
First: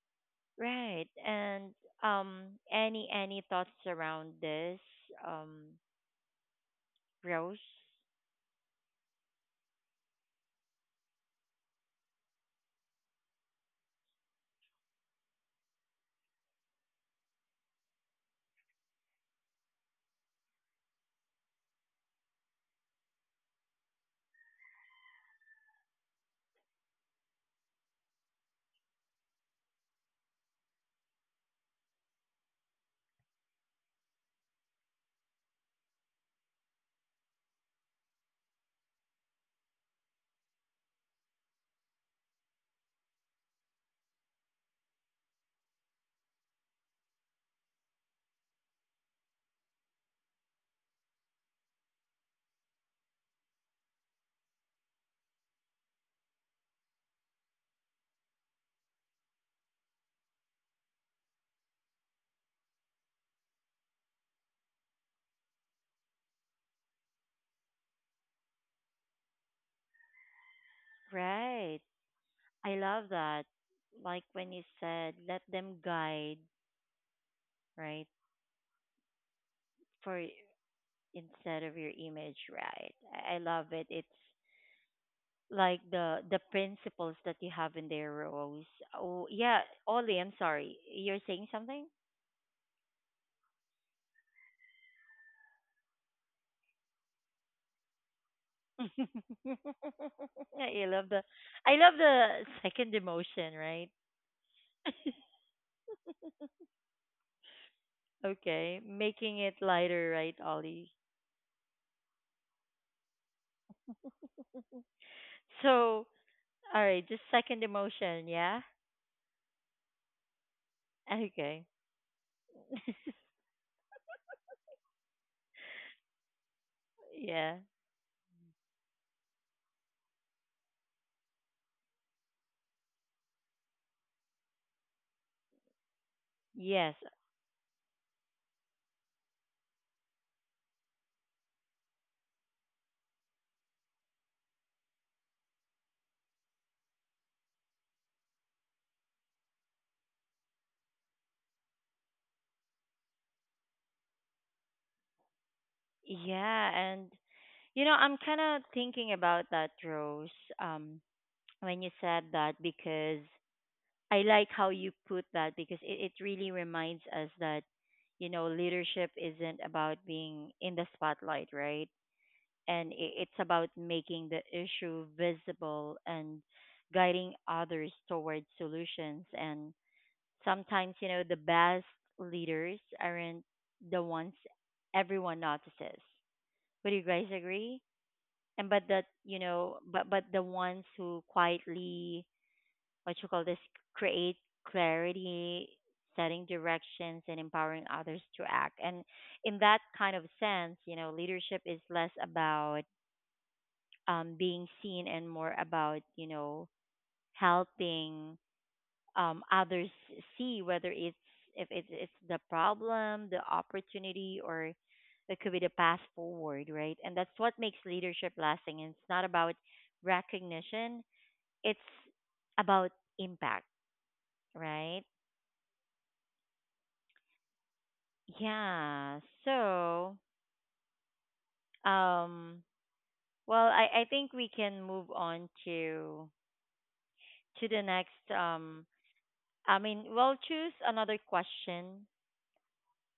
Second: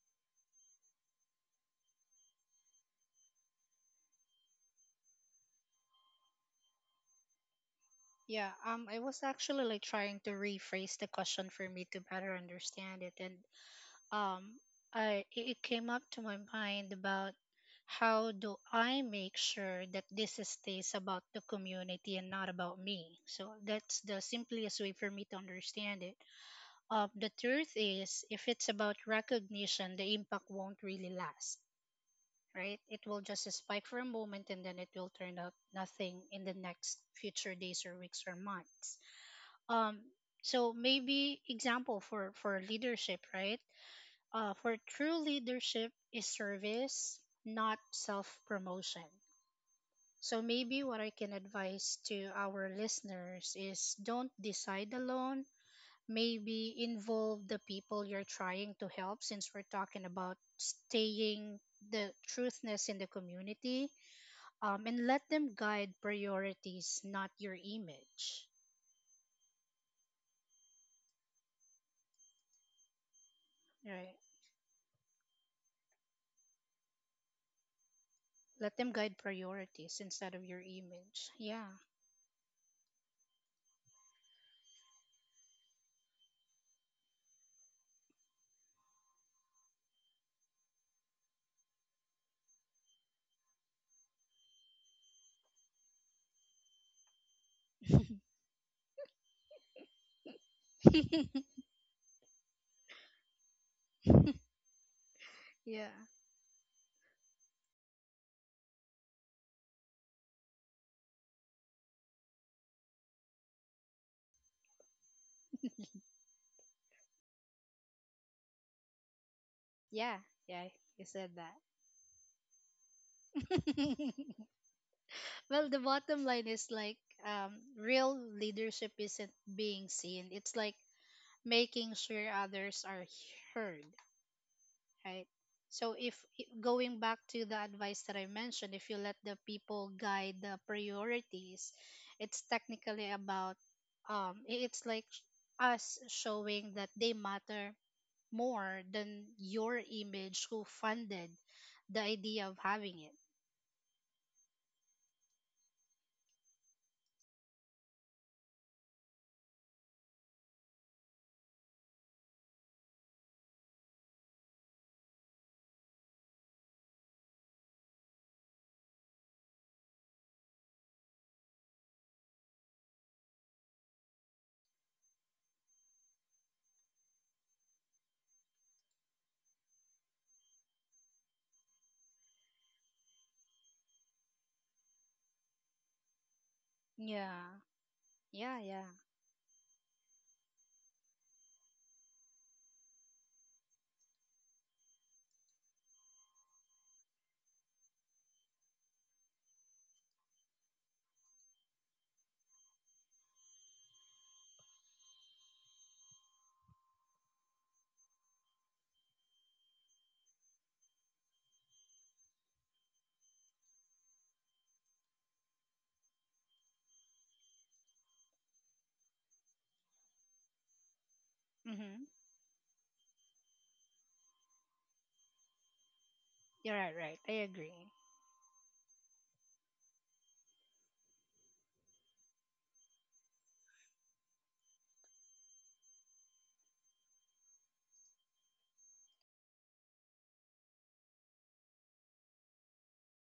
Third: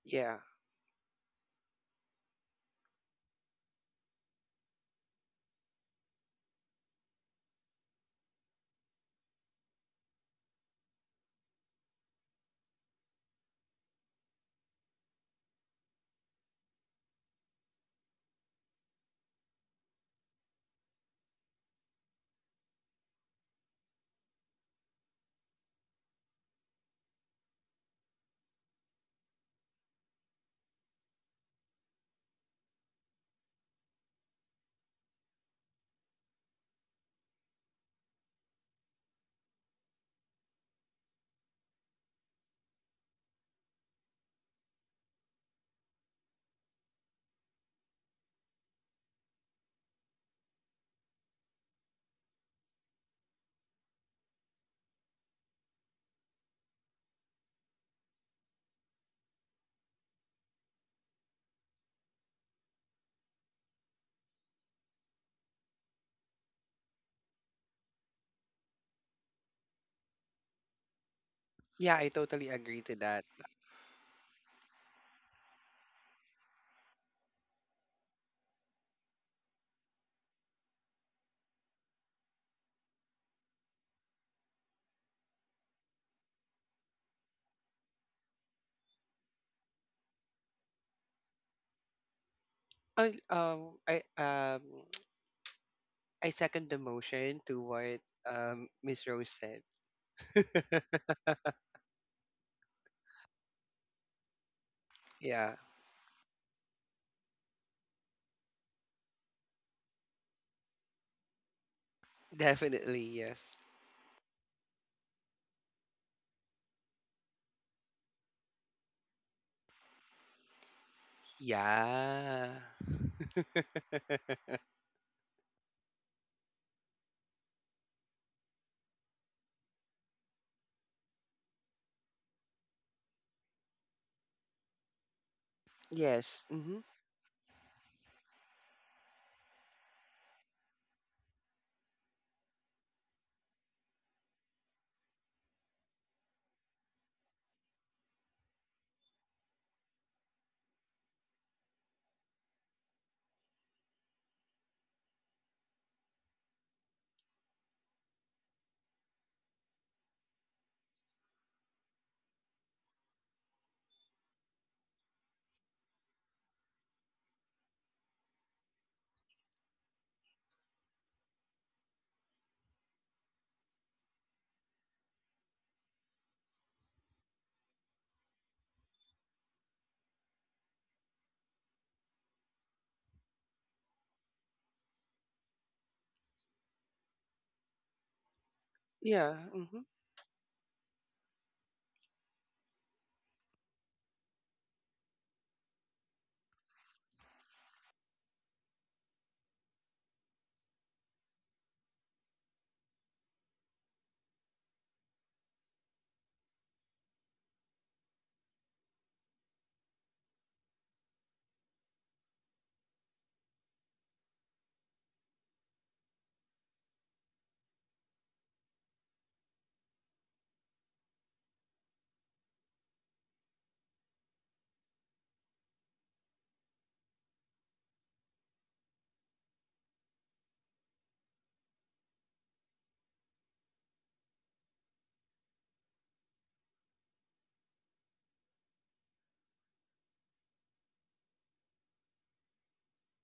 [SPEAKER 3] Yeah.
[SPEAKER 1] Right. And um any thoughts around this, um Rose?
[SPEAKER 2] Yeah, I was actually like trying to rephrase the question for me to better understand it, and um I it it came up to my mind about how do I make sure that this stays about the community and not about me. So that's the simplest way for me to understand it. The truth is, if it's about recognition, the impact won't really last. Right? It will just spike for a moment and then it will turn up nothing in the next future days or weeks or months. Um, so maybe example for leadership, right? For true leadership is service, not self promotion. So maybe what I can advise to our listeners is don't decide alone. Maybe involve the people you're trying to help since we're talking about staying the truthness in the community, and let them guide priorities, not your image.
[SPEAKER 1] Right,
[SPEAKER 3] Yeah, I totally
[SPEAKER 1] I
[SPEAKER 3] agree to
[SPEAKER 1] love
[SPEAKER 3] that.
[SPEAKER 1] that,
[SPEAKER 2] Right.
[SPEAKER 1] like when you said let them guide, right?
[SPEAKER 2] Let them guide priorities
[SPEAKER 1] For
[SPEAKER 2] instead of your image.
[SPEAKER 1] instead
[SPEAKER 2] Yeah.
[SPEAKER 1] of your image, right? I love it. It's like the principles that you have in there, Rose. Oh yeah, Ollie, I'm sorry, you're saying something.
[SPEAKER 3] I I second the motion to what
[SPEAKER 1] I
[SPEAKER 3] Miss Rose said.
[SPEAKER 1] love the I love the second emotion, right?
[SPEAKER 3] yeah,
[SPEAKER 2] Yeah.
[SPEAKER 1] Okay, making it lighter, right, Ollie?
[SPEAKER 3] definitely yes.
[SPEAKER 1] So, all right, just second emotion, yeah?
[SPEAKER 2] Yeah, yeah, you said that.
[SPEAKER 1] Okay.
[SPEAKER 3] Yeah.
[SPEAKER 2] Well, the bottom line is like, um,
[SPEAKER 1] Yeah.
[SPEAKER 2] real leadership isn't being seen. It's like making sure others are heard, right? So if
[SPEAKER 3] yes. Mm-hmm.
[SPEAKER 1] Yes.
[SPEAKER 2] going back to the advice that I mentioned, if you let the people guide the priorities, it's technically about um, i- it's like sh- us showing that they matter more than your image who funded the idea of having it.
[SPEAKER 1] Yeah, and I'm kind of thinking about that, Rose, um when you said that, because I like how you put that, because it really reminds us that leadership isn't about being in the spotlight, right? And it's about making the issue visible and guiding others towards solutions. And sometimes, the best leaders aren't the ones everyone notices. Would you guys
[SPEAKER 2] Yeah.
[SPEAKER 1] agree?
[SPEAKER 2] Yeah,
[SPEAKER 1] And but
[SPEAKER 2] yeah.
[SPEAKER 1] that,
[SPEAKER 3] Yeah. Mm-hmm.
[SPEAKER 1] but the ones who quietly, what you call this, create clarity, setting directions, and empowering others to act. And in that kind of sense, leadership is less about being seen and more about helping others see whether it's, if it's the problem, the opportunity, or it could be the path forward, right? And that's what makes leadership lasting. And it's not about recognition; it's
[SPEAKER 2] Mm-hmm.
[SPEAKER 1] about impact, right?
[SPEAKER 2] You're right, right. I agree.
[SPEAKER 1] Yeah. So, um, well, I think we can move on to the next. I mean, we'll choose another question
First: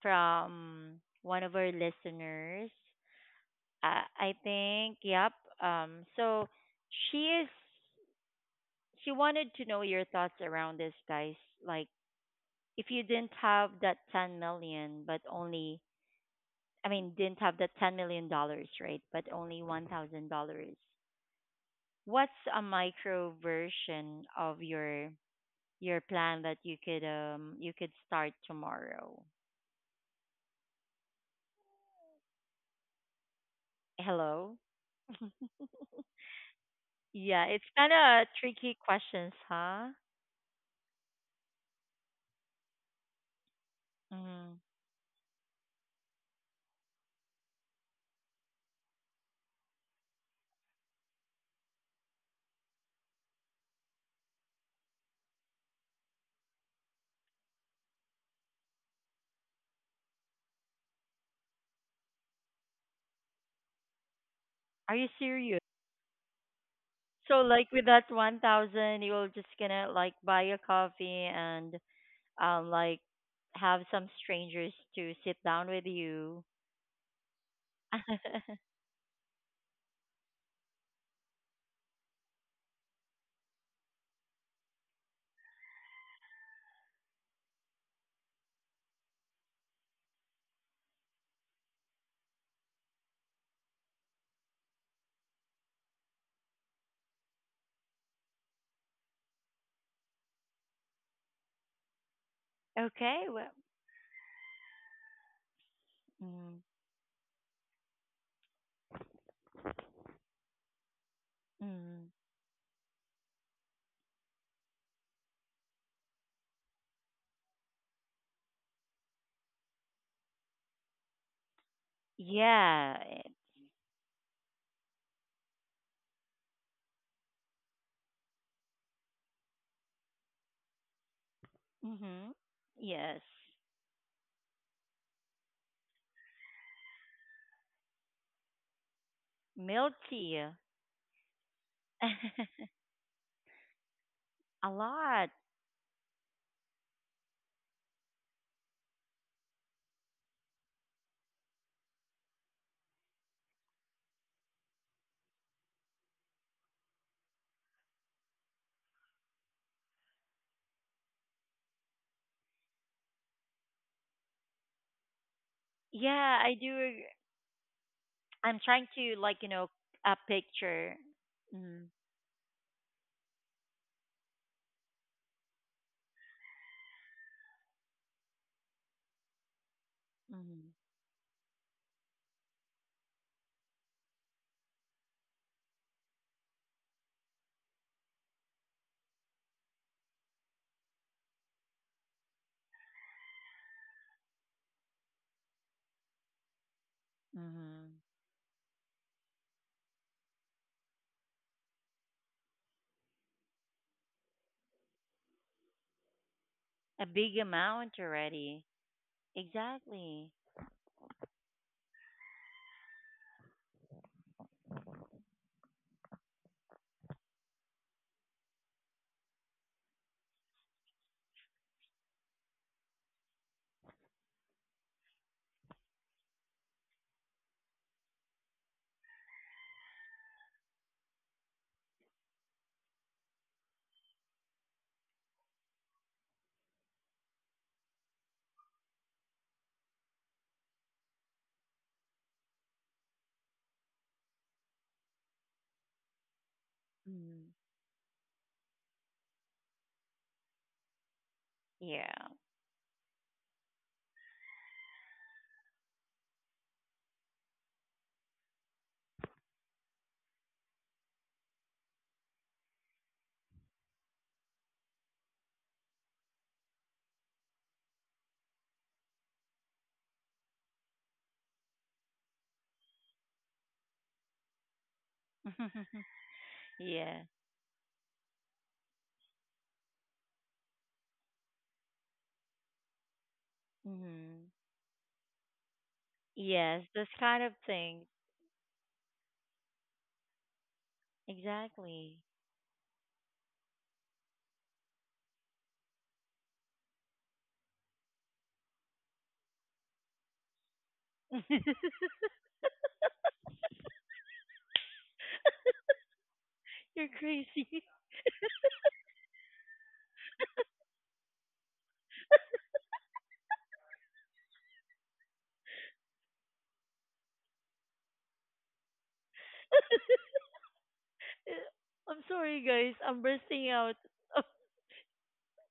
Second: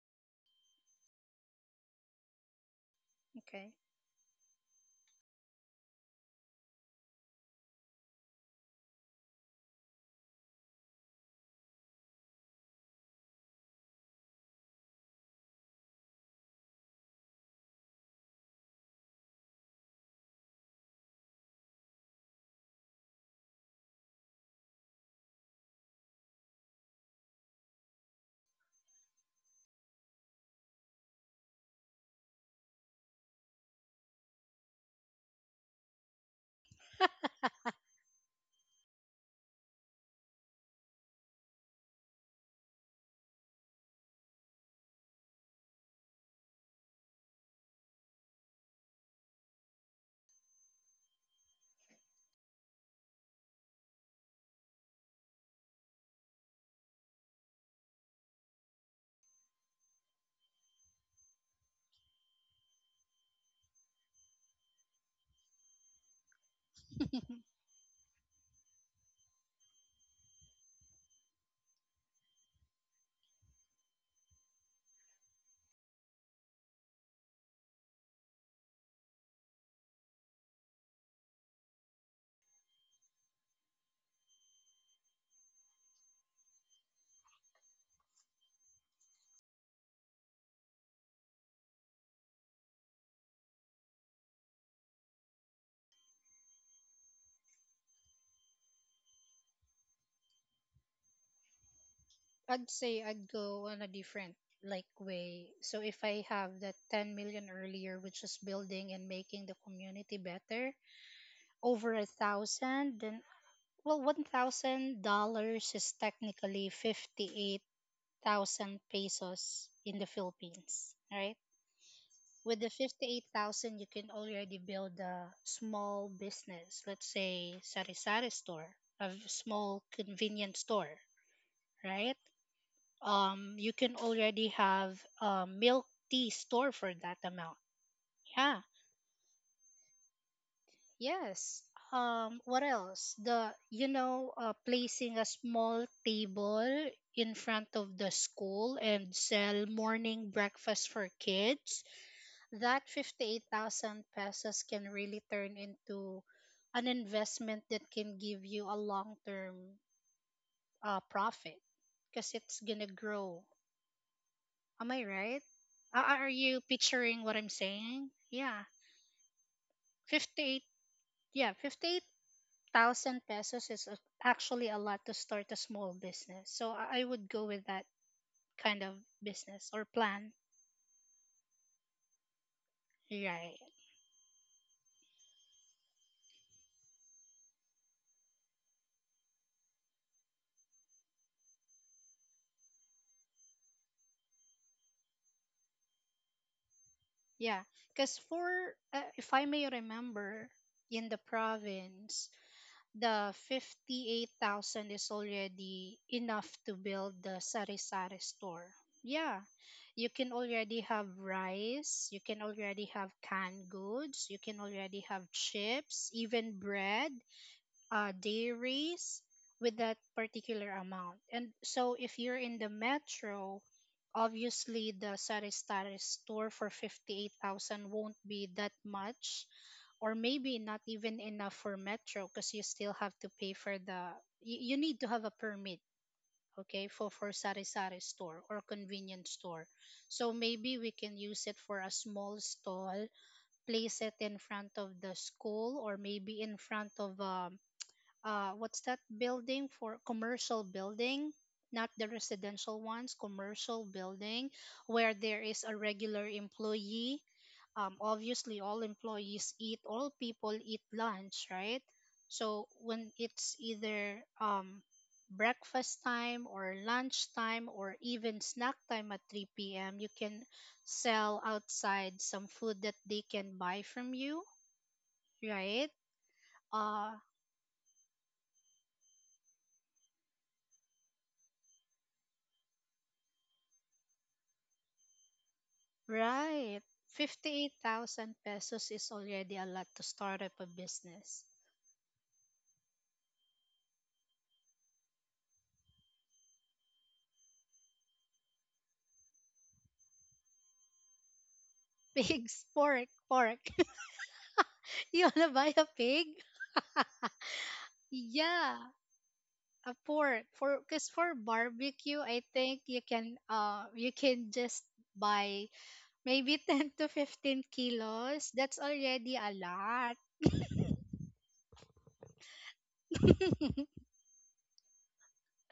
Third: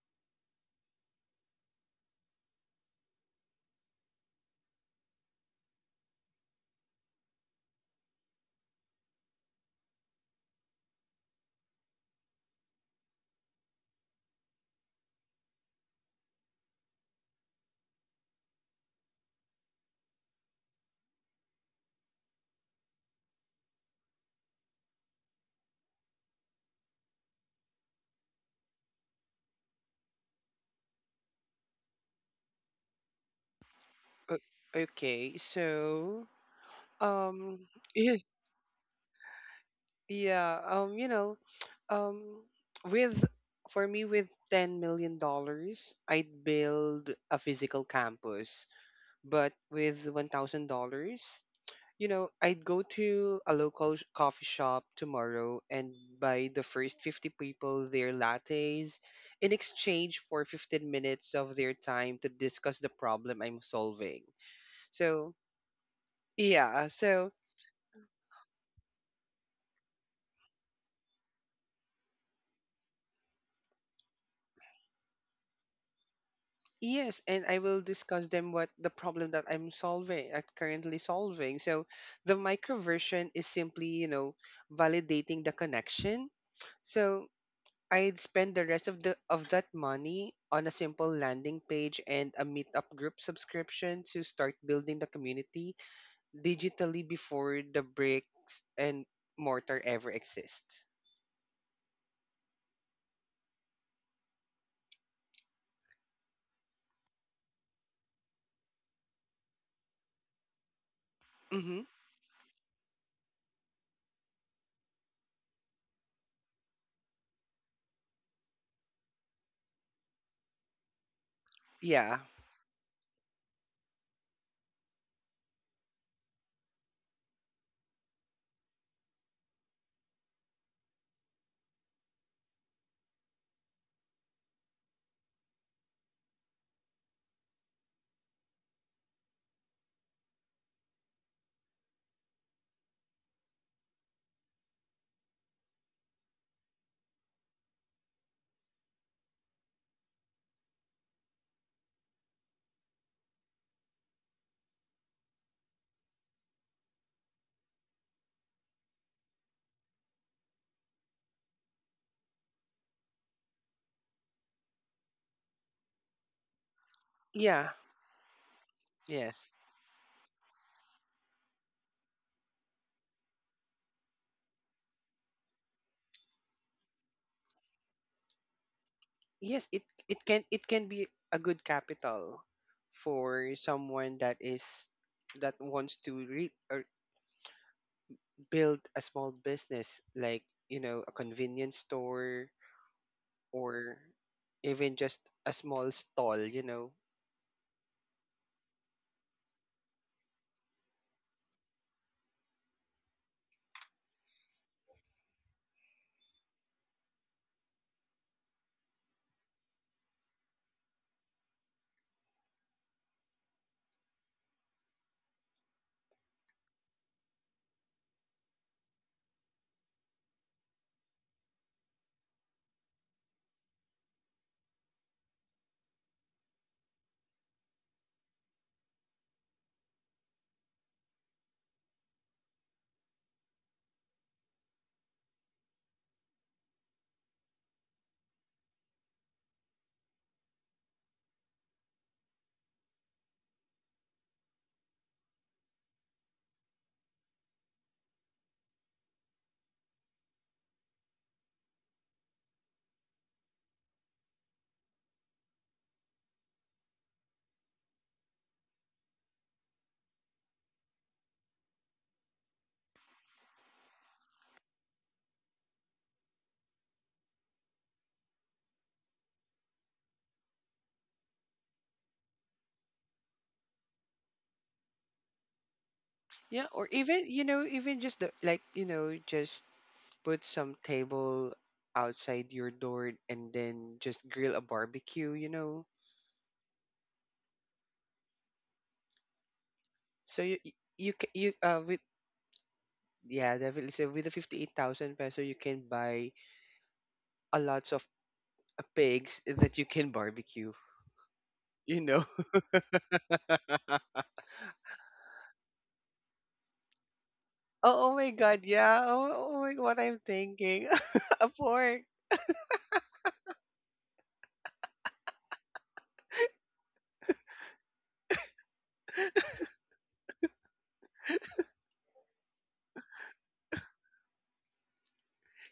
[SPEAKER 1] from one of our listeners.
[SPEAKER 2] Okay.
[SPEAKER 1] I think, yep. So she is, she wanted to know your thoughts around this, guys. Like, if you didn't have that 10 million, but only, I mean, didn't have that $10 million, right? But only $1,000, what's a micro version of your plan that you could start tomorrow? Hello.
[SPEAKER 3] Okay, so,
[SPEAKER 1] Yeah, it's
[SPEAKER 3] um
[SPEAKER 1] kind of tricky questions, huh?
[SPEAKER 3] yeah, you know, Um, with for me, with
[SPEAKER 1] Mm.
[SPEAKER 3] $10 million, I'd build a physical campus. But with $1,000, you know, I'd go to a local coffee shop tomorrow and buy the first 50 people their lattes in exchange for 15 minutes of their time to discuss the problem I'm solving.
[SPEAKER 1] Are you
[SPEAKER 3] So
[SPEAKER 1] serious?
[SPEAKER 3] yeah, so
[SPEAKER 1] So like with that 1000, you're just gonna like buy a coffee and um like have some strangers to sit down with you.
[SPEAKER 3] yes, and I will discuss them what the problem that I'm currently solving. So the microversion is simply, you know, validating the connection. So I'd spend the rest of that money on a simple landing page and a meetup group subscription to start building the community digitally before the bricks and mortar ever exists.
[SPEAKER 2] I'd say
[SPEAKER 1] Okay,
[SPEAKER 2] I'd
[SPEAKER 1] well,
[SPEAKER 2] go on a different like way. So if I
[SPEAKER 1] mm,
[SPEAKER 2] have that 10 million earlier, which is building and making the community better,
[SPEAKER 3] Mm-hmm.
[SPEAKER 2] over a
[SPEAKER 1] mm,
[SPEAKER 2] thousand, then well, $1,000 is technically 58,000 pesos in the Philippines, right?
[SPEAKER 3] Yeah.
[SPEAKER 2] With the
[SPEAKER 1] yeah.
[SPEAKER 2] 58,000 you can already build a small business, let's say sari-sari store, a small convenience store, right?
[SPEAKER 1] Mm-hmm. Yes.
[SPEAKER 2] You can already have a milk tea store for that amount. Yeah.
[SPEAKER 1] Milk tea.
[SPEAKER 2] Yes. What else?
[SPEAKER 1] A
[SPEAKER 2] Placing a
[SPEAKER 1] lot.
[SPEAKER 2] small table in front of the school and sell morning breakfast for kids. That 58,000 pesos can really turn into an investment that can give you a long-term, profit because it's gonna grow. Am I right? Are
[SPEAKER 1] Yeah, I
[SPEAKER 2] you
[SPEAKER 1] do. Ag-,
[SPEAKER 2] picturing what I'm
[SPEAKER 3] Yeah.
[SPEAKER 2] saying?
[SPEAKER 1] I'm
[SPEAKER 2] Yeah.
[SPEAKER 1] trying to like, you
[SPEAKER 3] Yes.
[SPEAKER 1] know, a
[SPEAKER 2] 58,
[SPEAKER 1] picture.
[SPEAKER 2] yeah,
[SPEAKER 1] Mm.
[SPEAKER 2] 58 thousand pesos is actually a lot to start a small business. So I would go with that kind of
[SPEAKER 3] Yes,
[SPEAKER 2] business or
[SPEAKER 3] it it
[SPEAKER 2] plan.
[SPEAKER 3] can it
[SPEAKER 1] Mhm.
[SPEAKER 3] can be a good capital for
[SPEAKER 2] Right.
[SPEAKER 3] someone that wants to re- or build a small business like, you know, a convenience store or even just a small stall.
[SPEAKER 2] Yeah.
[SPEAKER 1] Mhm.
[SPEAKER 2] Because, for, if I may remember, in the province, the 58,000 is already enough to
[SPEAKER 1] A
[SPEAKER 2] build the
[SPEAKER 1] big amount
[SPEAKER 2] sari-sari
[SPEAKER 1] already.
[SPEAKER 2] store. Yeah. You can
[SPEAKER 1] Exactly.
[SPEAKER 2] already have rice, you can already have canned goods, you can already have chips, even bread, dairies with that particular amount. And so if you're in the metro, obviously the sari sari store for 58,000 won't be that much, or maybe not even enough for metro, because you still have to pay for the, you need to have a permit, okay, for sari-sari store or convenience store. So maybe we can use it for a small stall, place it in front of the school or maybe in front of,
[SPEAKER 1] Mm.
[SPEAKER 2] what's that building, for commercial building, not the
[SPEAKER 1] Yeah.
[SPEAKER 2] residential ones, commercial building, where there is a regular employee. Obviously, all people eat lunch, right? So when it's either, breakfast time or lunch time or even snack time at 3 p.m, you can sell outside some food that they can buy from you, right?
[SPEAKER 3] yeah, or
[SPEAKER 2] uh
[SPEAKER 1] Yeah.
[SPEAKER 3] even just the like you know just put some table outside your door and then just
[SPEAKER 1] Mhm.
[SPEAKER 3] grill a barbecue.
[SPEAKER 1] Yes,
[SPEAKER 2] Right.
[SPEAKER 1] this kind of thing.
[SPEAKER 2] 58,000 pesos is already a lot to
[SPEAKER 3] So
[SPEAKER 2] start up
[SPEAKER 3] you you
[SPEAKER 2] a
[SPEAKER 3] you, ca-
[SPEAKER 2] business.
[SPEAKER 3] you with
[SPEAKER 1] Exactly.
[SPEAKER 3] Yeah, definitely. So with the 58,000 peso, you can buy a lots of pigs that you can barbecue, you know?
[SPEAKER 2] Pigs, pork, pork. You wanna buy a pig?
[SPEAKER 1] You're crazy.
[SPEAKER 3] Oh, oh my God,
[SPEAKER 2] Yeah,
[SPEAKER 3] yeah. Oh, oh my God, what
[SPEAKER 2] a
[SPEAKER 3] I'm
[SPEAKER 2] pork. For
[SPEAKER 3] thinking.
[SPEAKER 2] because for
[SPEAKER 3] A pork.
[SPEAKER 2] barbecue, I think you can just buy maybe 10 to 15 kilos. That's already a lot.
[SPEAKER 1] I'm sorry, guys. I'm bursting out.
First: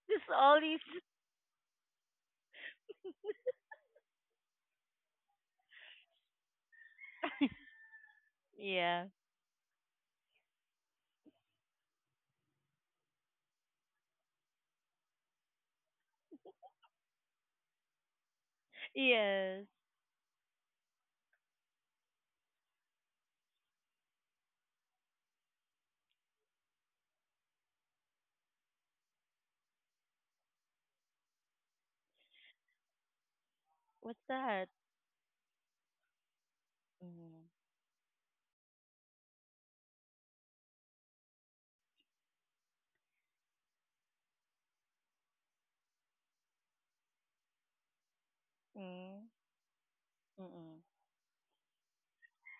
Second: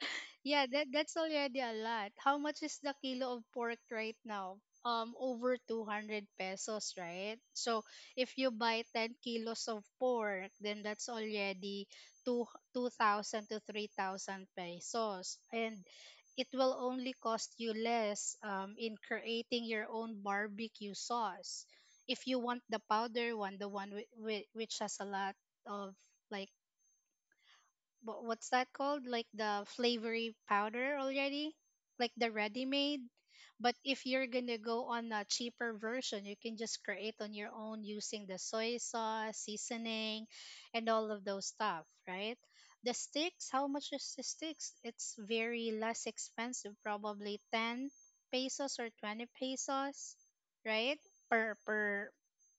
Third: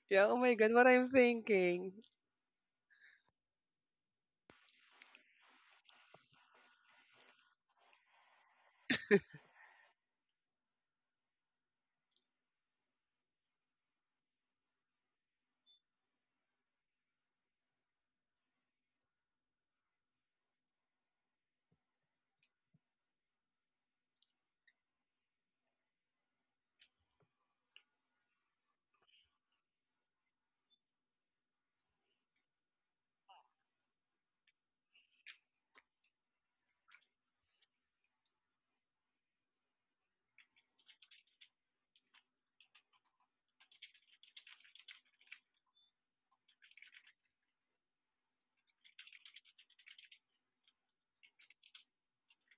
[SPEAKER 1] this
[SPEAKER 3] Yeah, oh my
[SPEAKER 1] all
[SPEAKER 2] Yeah,
[SPEAKER 3] God,
[SPEAKER 1] these.
[SPEAKER 3] what
[SPEAKER 2] that
[SPEAKER 3] I'm
[SPEAKER 2] that's already a
[SPEAKER 3] thinking.
[SPEAKER 2] lot. How much is the kilo of pork right now? Over 200 pesos, right? So if you buy
[SPEAKER 1] Yeah.
[SPEAKER 2] 10 kilos of pork, then that's already two 2,000 to 3,000 pesos. And it will only cost you less, in creating
[SPEAKER 1] Yes.
[SPEAKER 2] your own barbecue sauce. If you want the powder one, the one which has a lot of like, what's that called? Like the flavory powder already, like the ready made. But if
[SPEAKER 1] What's
[SPEAKER 2] you're gonna
[SPEAKER 1] that?
[SPEAKER 2] go on a cheaper version, you can just create on
[SPEAKER 1] Mm.
[SPEAKER 2] your own using the soy sauce, seasoning, and all of those stuff, right? The sticks, how much is the sticks? It's very less expensive, probably 10 pesos or
[SPEAKER 1] Mm.
[SPEAKER 2] 20 pesos,
[SPEAKER 1] Mm.
[SPEAKER 2] right? Per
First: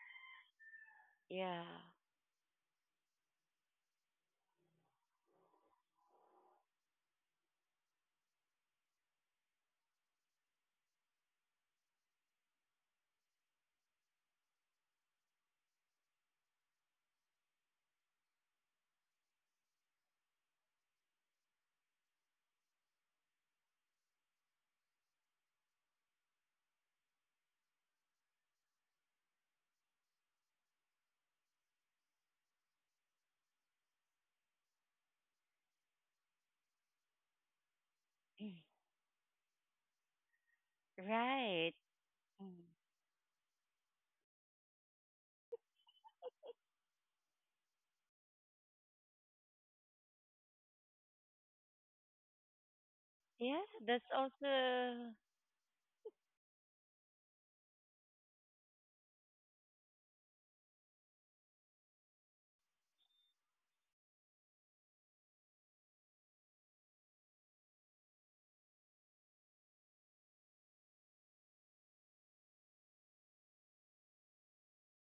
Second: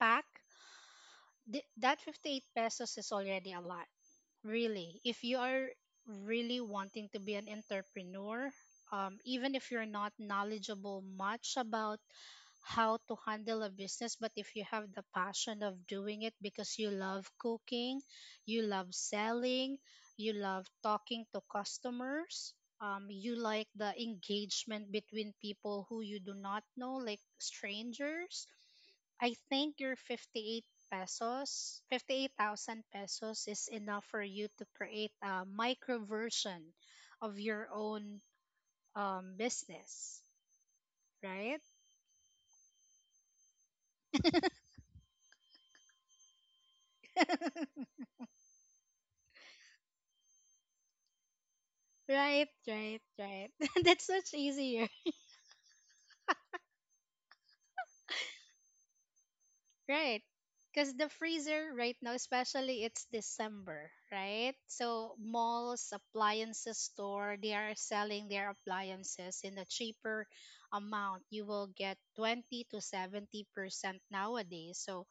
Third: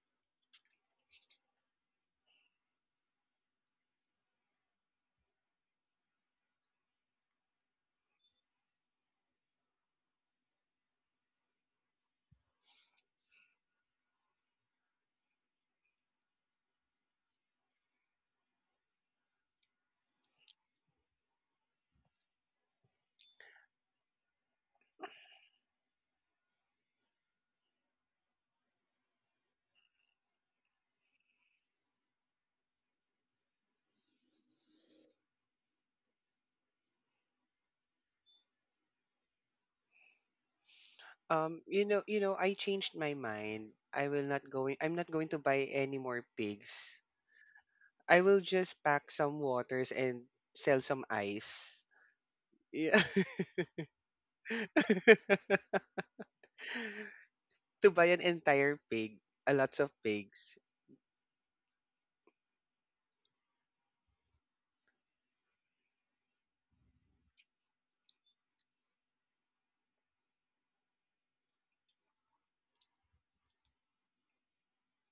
[SPEAKER 2] pack.
[SPEAKER 1] Yeah.
[SPEAKER 2] That 58 pesos is already a lot. Really, if you are really wanting to be an entrepreneur, even if you're not knowledgeable much about how to handle a business, but if you have the passion of doing it because you love cooking, you love selling, you love talking to customers, you like the engagement between people who you do not know, like strangers, I think your 58,000 pesos is enough for you to create a micro version of your own, business,
[SPEAKER 1] Mm.
[SPEAKER 2] right?
[SPEAKER 1] Right.
[SPEAKER 3] You know,
[SPEAKER 1] Mm.
[SPEAKER 3] I changed my mind. I'm not going to buy any more pigs. I will just pack some waters and sell some ice.
[SPEAKER 2] Right, right,
[SPEAKER 3] Yeah.
[SPEAKER 2] right.
[SPEAKER 1] Yeah. That's
[SPEAKER 2] That's much easier.
[SPEAKER 1] also.
[SPEAKER 3] To buy an entire pig, a lots of
[SPEAKER 2] Right.
[SPEAKER 3] pigs.
[SPEAKER 2] Because the freezer right now, especially it's December, right? So malls, appliances store, they are selling their appliances in a cheaper amount. You will get 20 to 70% nowadays. So,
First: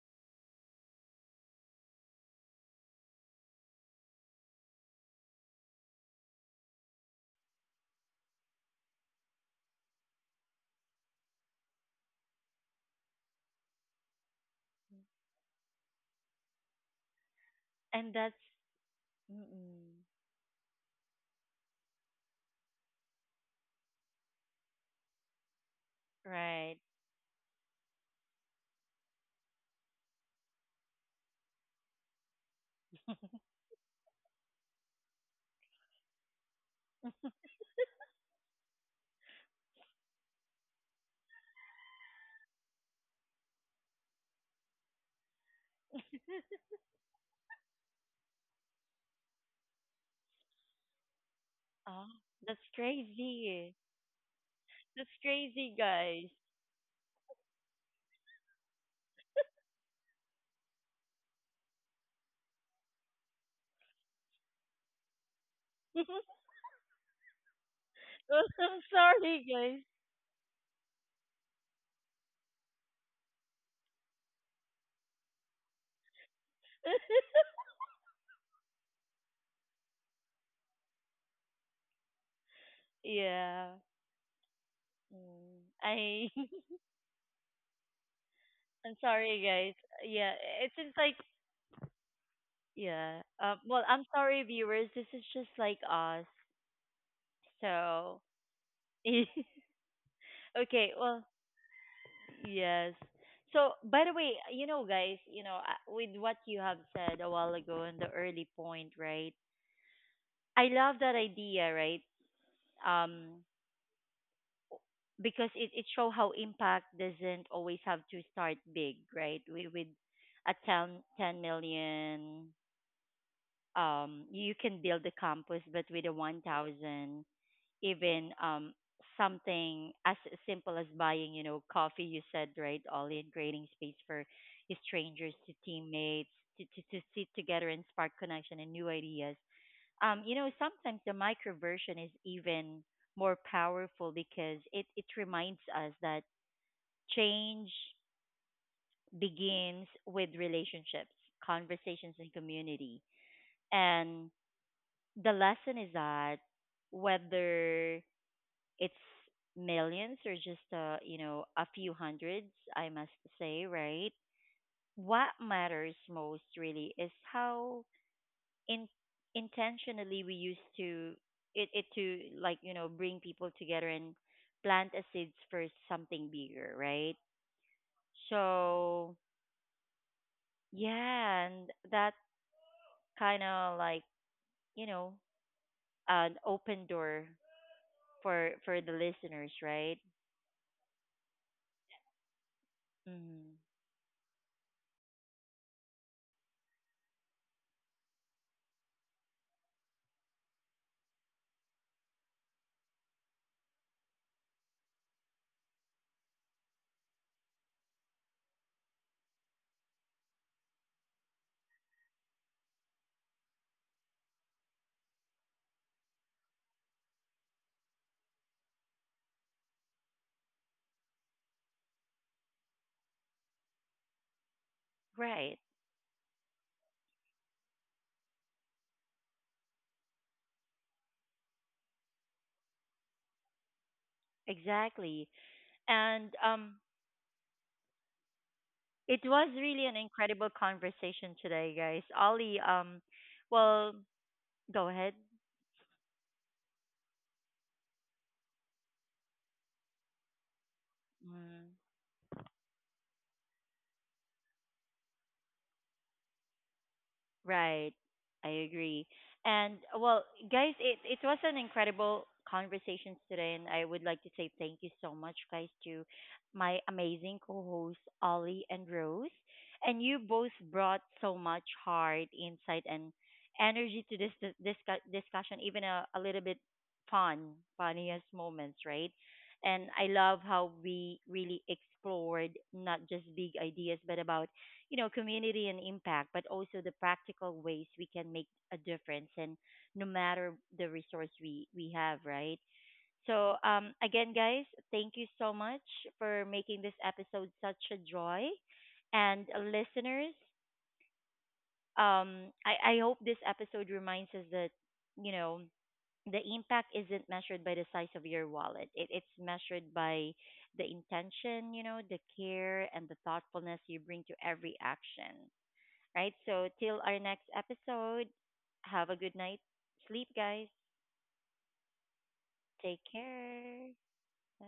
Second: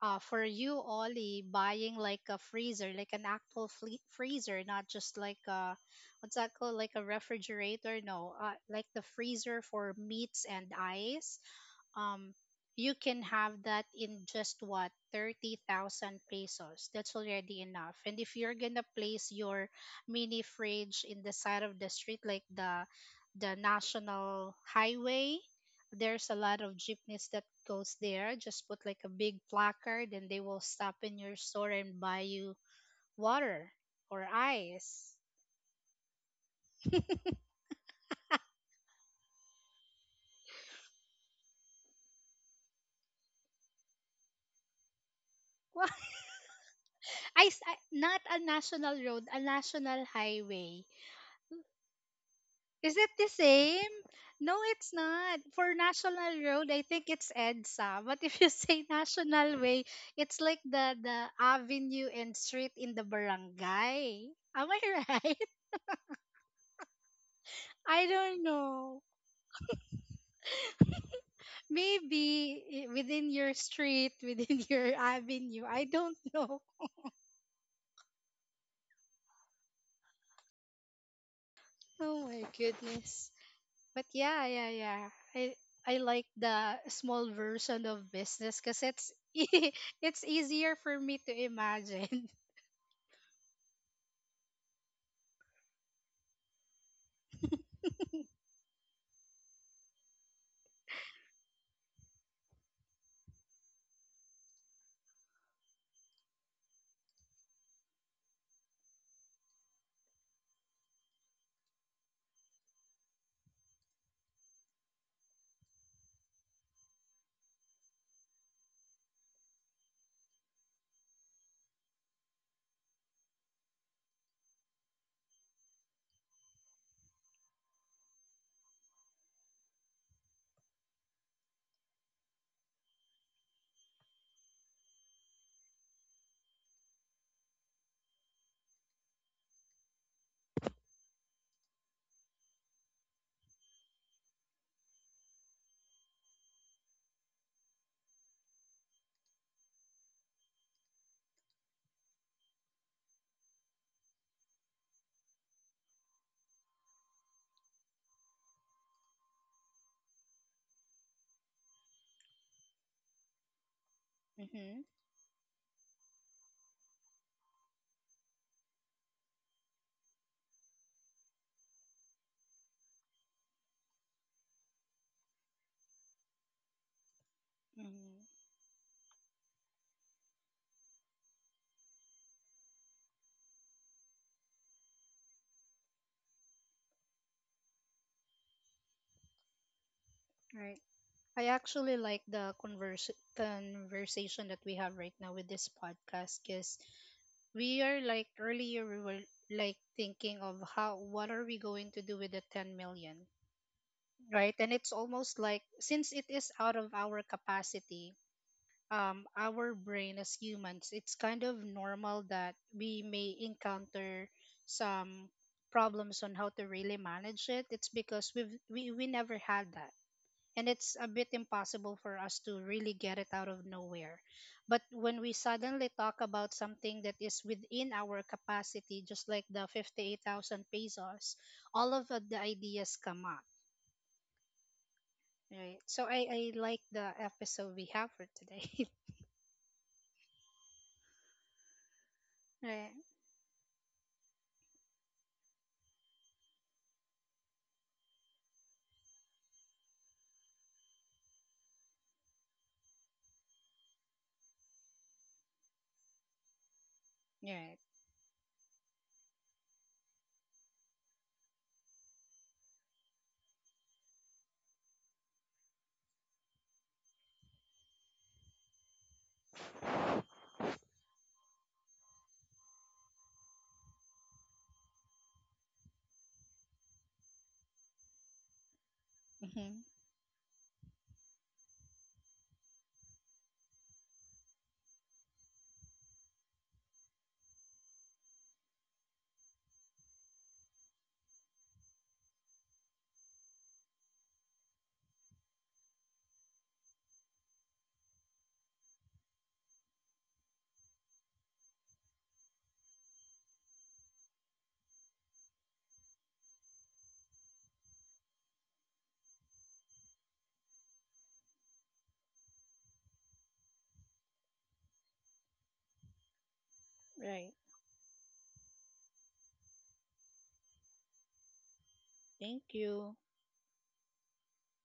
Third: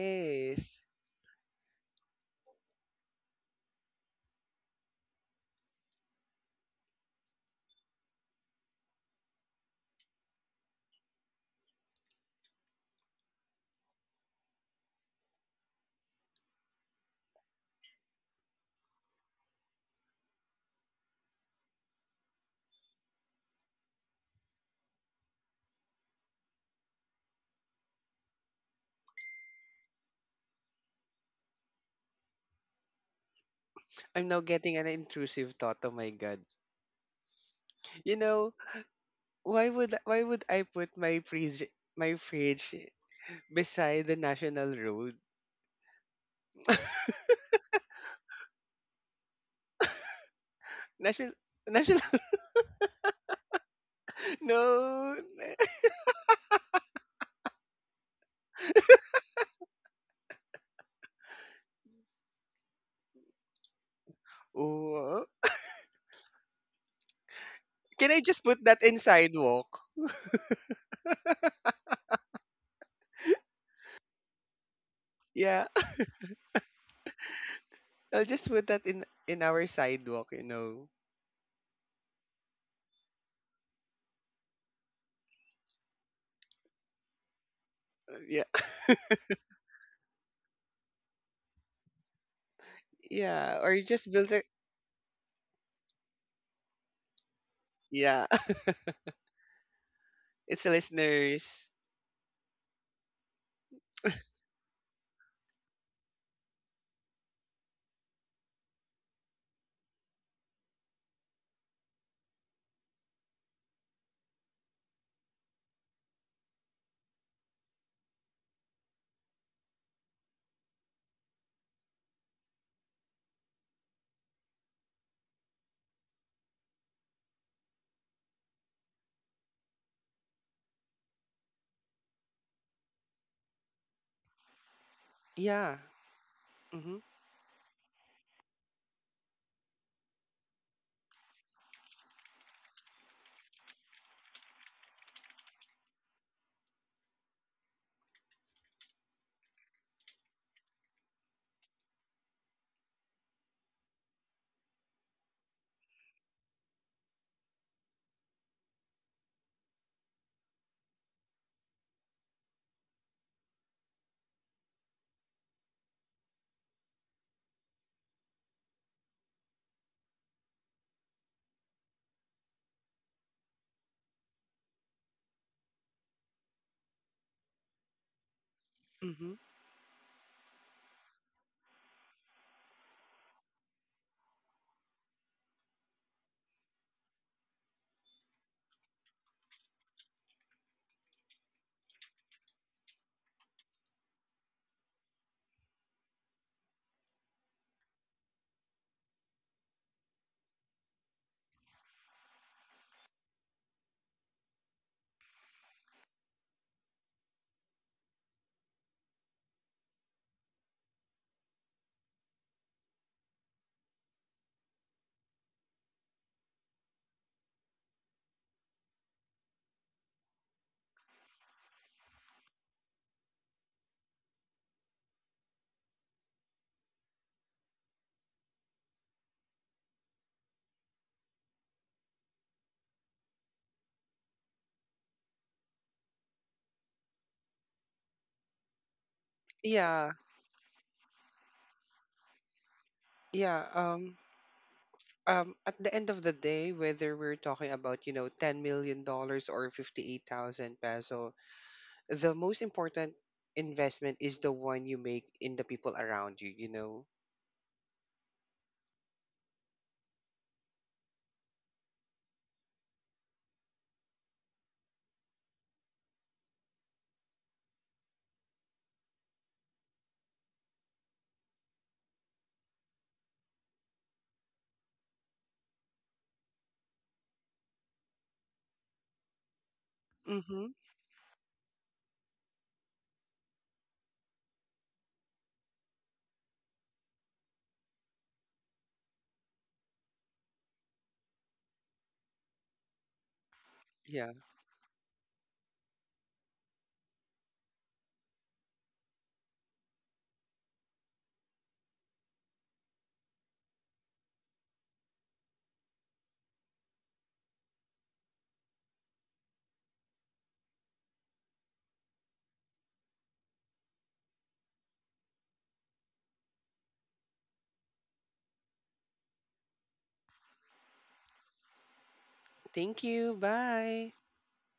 [SPEAKER 2] for you, Ollie, buying like a freezer, like an actual freezer, not just like a, what's that called, like a refrigerator? No, like the freezer for meats and ice. um you can have that in just what 30,000 pesos. That's already enough.
[SPEAKER 1] And
[SPEAKER 2] And if
[SPEAKER 1] that's,
[SPEAKER 2] you're going to place your
[SPEAKER 1] mm-mm,
[SPEAKER 2] mini fridge in the side of the street, like the national highway, there's a lot of
[SPEAKER 1] right.
[SPEAKER 2] jeepneys that goes there. Just put like a big placard and they will stop in your store and buy you water or
[SPEAKER 3] I'm now getting an
[SPEAKER 2] ice.
[SPEAKER 3] intrusive thought. Oh my god. You know, why would I put my fridge beside the national road?
[SPEAKER 2] Well, not a national road, a national highway.
[SPEAKER 3] National national
[SPEAKER 1] Oh, that's
[SPEAKER 2] Is it the
[SPEAKER 1] crazy.
[SPEAKER 2] same? No, it's
[SPEAKER 1] That's
[SPEAKER 3] no.
[SPEAKER 2] not.
[SPEAKER 1] crazy,
[SPEAKER 2] For
[SPEAKER 1] guys.
[SPEAKER 2] National Road, I think it's EDSA. But if you say National Way, it's like the avenue and street in the barangay. Am I
[SPEAKER 3] Oh,
[SPEAKER 2] right? I
[SPEAKER 3] can I
[SPEAKER 1] Oh,
[SPEAKER 2] don't
[SPEAKER 3] just put
[SPEAKER 1] I'm
[SPEAKER 3] that in
[SPEAKER 2] know.
[SPEAKER 1] sorry, guys.
[SPEAKER 3] sidewalk?
[SPEAKER 2] Maybe within your street, within your avenue.
[SPEAKER 3] Yeah.
[SPEAKER 2] I don't know.
[SPEAKER 3] I'll just put that in our sidewalk.
[SPEAKER 2] Oh my goodness.
[SPEAKER 1] Yeah.
[SPEAKER 2] But yeah, yeah, yeah. I
[SPEAKER 1] Mm,
[SPEAKER 2] I like
[SPEAKER 1] I.
[SPEAKER 2] the small version of
[SPEAKER 3] Yeah.
[SPEAKER 2] business because
[SPEAKER 1] I'm
[SPEAKER 2] it's
[SPEAKER 1] sorry, guys.
[SPEAKER 2] it's
[SPEAKER 1] Yeah, it
[SPEAKER 2] easier
[SPEAKER 1] seems
[SPEAKER 2] for
[SPEAKER 1] like,
[SPEAKER 2] me to imagine.
[SPEAKER 1] yeah.
[SPEAKER 3] Yeah, or
[SPEAKER 1] Well,
[SPEAKER 3] you
[SPEAKER 1] I'm
[SPEAKER 3] just build
[SPEAKER 1] sorry,
[SPEAKER 3] a,
[SPEAKER 1] viewers. This is just like us. So.
[SPEAKER 3] yeah.
[SPEAKER 1] Okay.
[SPEAKER 3] It's
[SPEAKER 1] Well.
[SPEAKER 3] listeners.
[SPEAKER 1] Yes. So, by the way, guys, with what you have said a while ago in the early point, right? I love that idea, right? Um, because it shows how impact doesn't always have to start big, right? With a ten million, you can build a campus, but with a 1,000, even something as simple as buying, coffee, you said, right, Ollie, and creating space for strangers to
[SPEAKER 3] Yeah.
[SPEAKER 1] teammates to, to
[SPEAKER 3] Mhm.
[SPEAKER 1] sit together and spark connection and new ideas. Sometimes the micro version is even more powerful because it reminds us that change begins with relationships, conversations, and community. And the lesson is that whether it's millions or just a few hundreds, I must say, right?
[SPEAKER 2] Mm-hmm.
[SPEAKER 1] What matters most really is how in intentionally we used to it to bring people together and plant a seeds for something bigger, right?
[SPEAKER 2] Mm-hmm.
[SPEAKER 1] So,
[SPEAKER 3] Mhm.
[SPEAKER 1] yeah. And that kind of, like you know, an open door for the listeners, right?
[SPEAKER 2] Right. I actually like the converse
[SPEAKER 1] Mm,
[SPEAKER 2] conversation that we have right now with this podcast because, we are like earlier we were like thinking of how what are we going to do with the 10 million, right? And it's almost like since it is out of our capacity, our brain as humans, it's kind of normal that we may encounter some problems on how to really manage it. It's because we never had that, and it's a bit impossible for us to really get it out of nowhere. But when we
[SPEAKER 1] right,
[SPEAKER 2] suddenly talk about something that is within our capacity, just like the 58,000 pesos, all of the ideas come up,
[SPEAKER 1] exactly.
[SPEAKER 2] right? So I,
[SPEAKER 1] And
[SPEAKER 2] I like the episode we have for today.
[SPEAKER 1] it was really an
[SPEAKER 3] Yeah.
[SPEAKER 1] incredible conversation today, guys. Ollie,
[SPEAKER 2] Right,
[SPEAKER 3] Yeah.
[SPEAKER 1] well, go ahead.
[SPEAKER 3] At the end of the day, whether we're talking about, $10 million or 58,000 peso,
[SPEAKER 1] Mm-hmm.
[SPEAKER 3] the most important investment is the one you make in the people around you you know
[SPEAKER 2] right.
[SPEAKER 1] Right. I agree. And well, guys, it was an incredible conversation today, and I would like to say thank you so much, guys, to my amazing co-hosts Ollie and Rose. And you both brought so much heart, insight, and energy to this discussion, even a, little bit fun, funniest moments, right?
[SPEAKER 2] Hmm.
[SPEAKER 1] And I love
[SPEAKER 3] Mm-hmm.
[SPEAKER 1] how we really explored not just big ideas, but about, community and impact, but also the practical ways we can make a difference, and no matter the resource we have, right? So
[SPEAKER 3] Yeah,
[SPEAKER 1] again, guys, thank you so much for making this episode such a joy. And listeners, I, hope this episode reminds us that, you know, the impact isn't measured by the size of your wallet. It, it's measured by the intention, the care and the thoughtfulness you bring to every action. Right? So, till our
[SPEAKER 2] Right.
[SPEAKER 1] next episode, have a good night. Sleep, guys.
[SPEAKER 2] Thank
[SPEAKER 3] thank
[SPEAKER 2] you.
[SPEAKER 1] Take
[SPEAKER 3] you, bye.
[SPEAKER 1] care. Bye.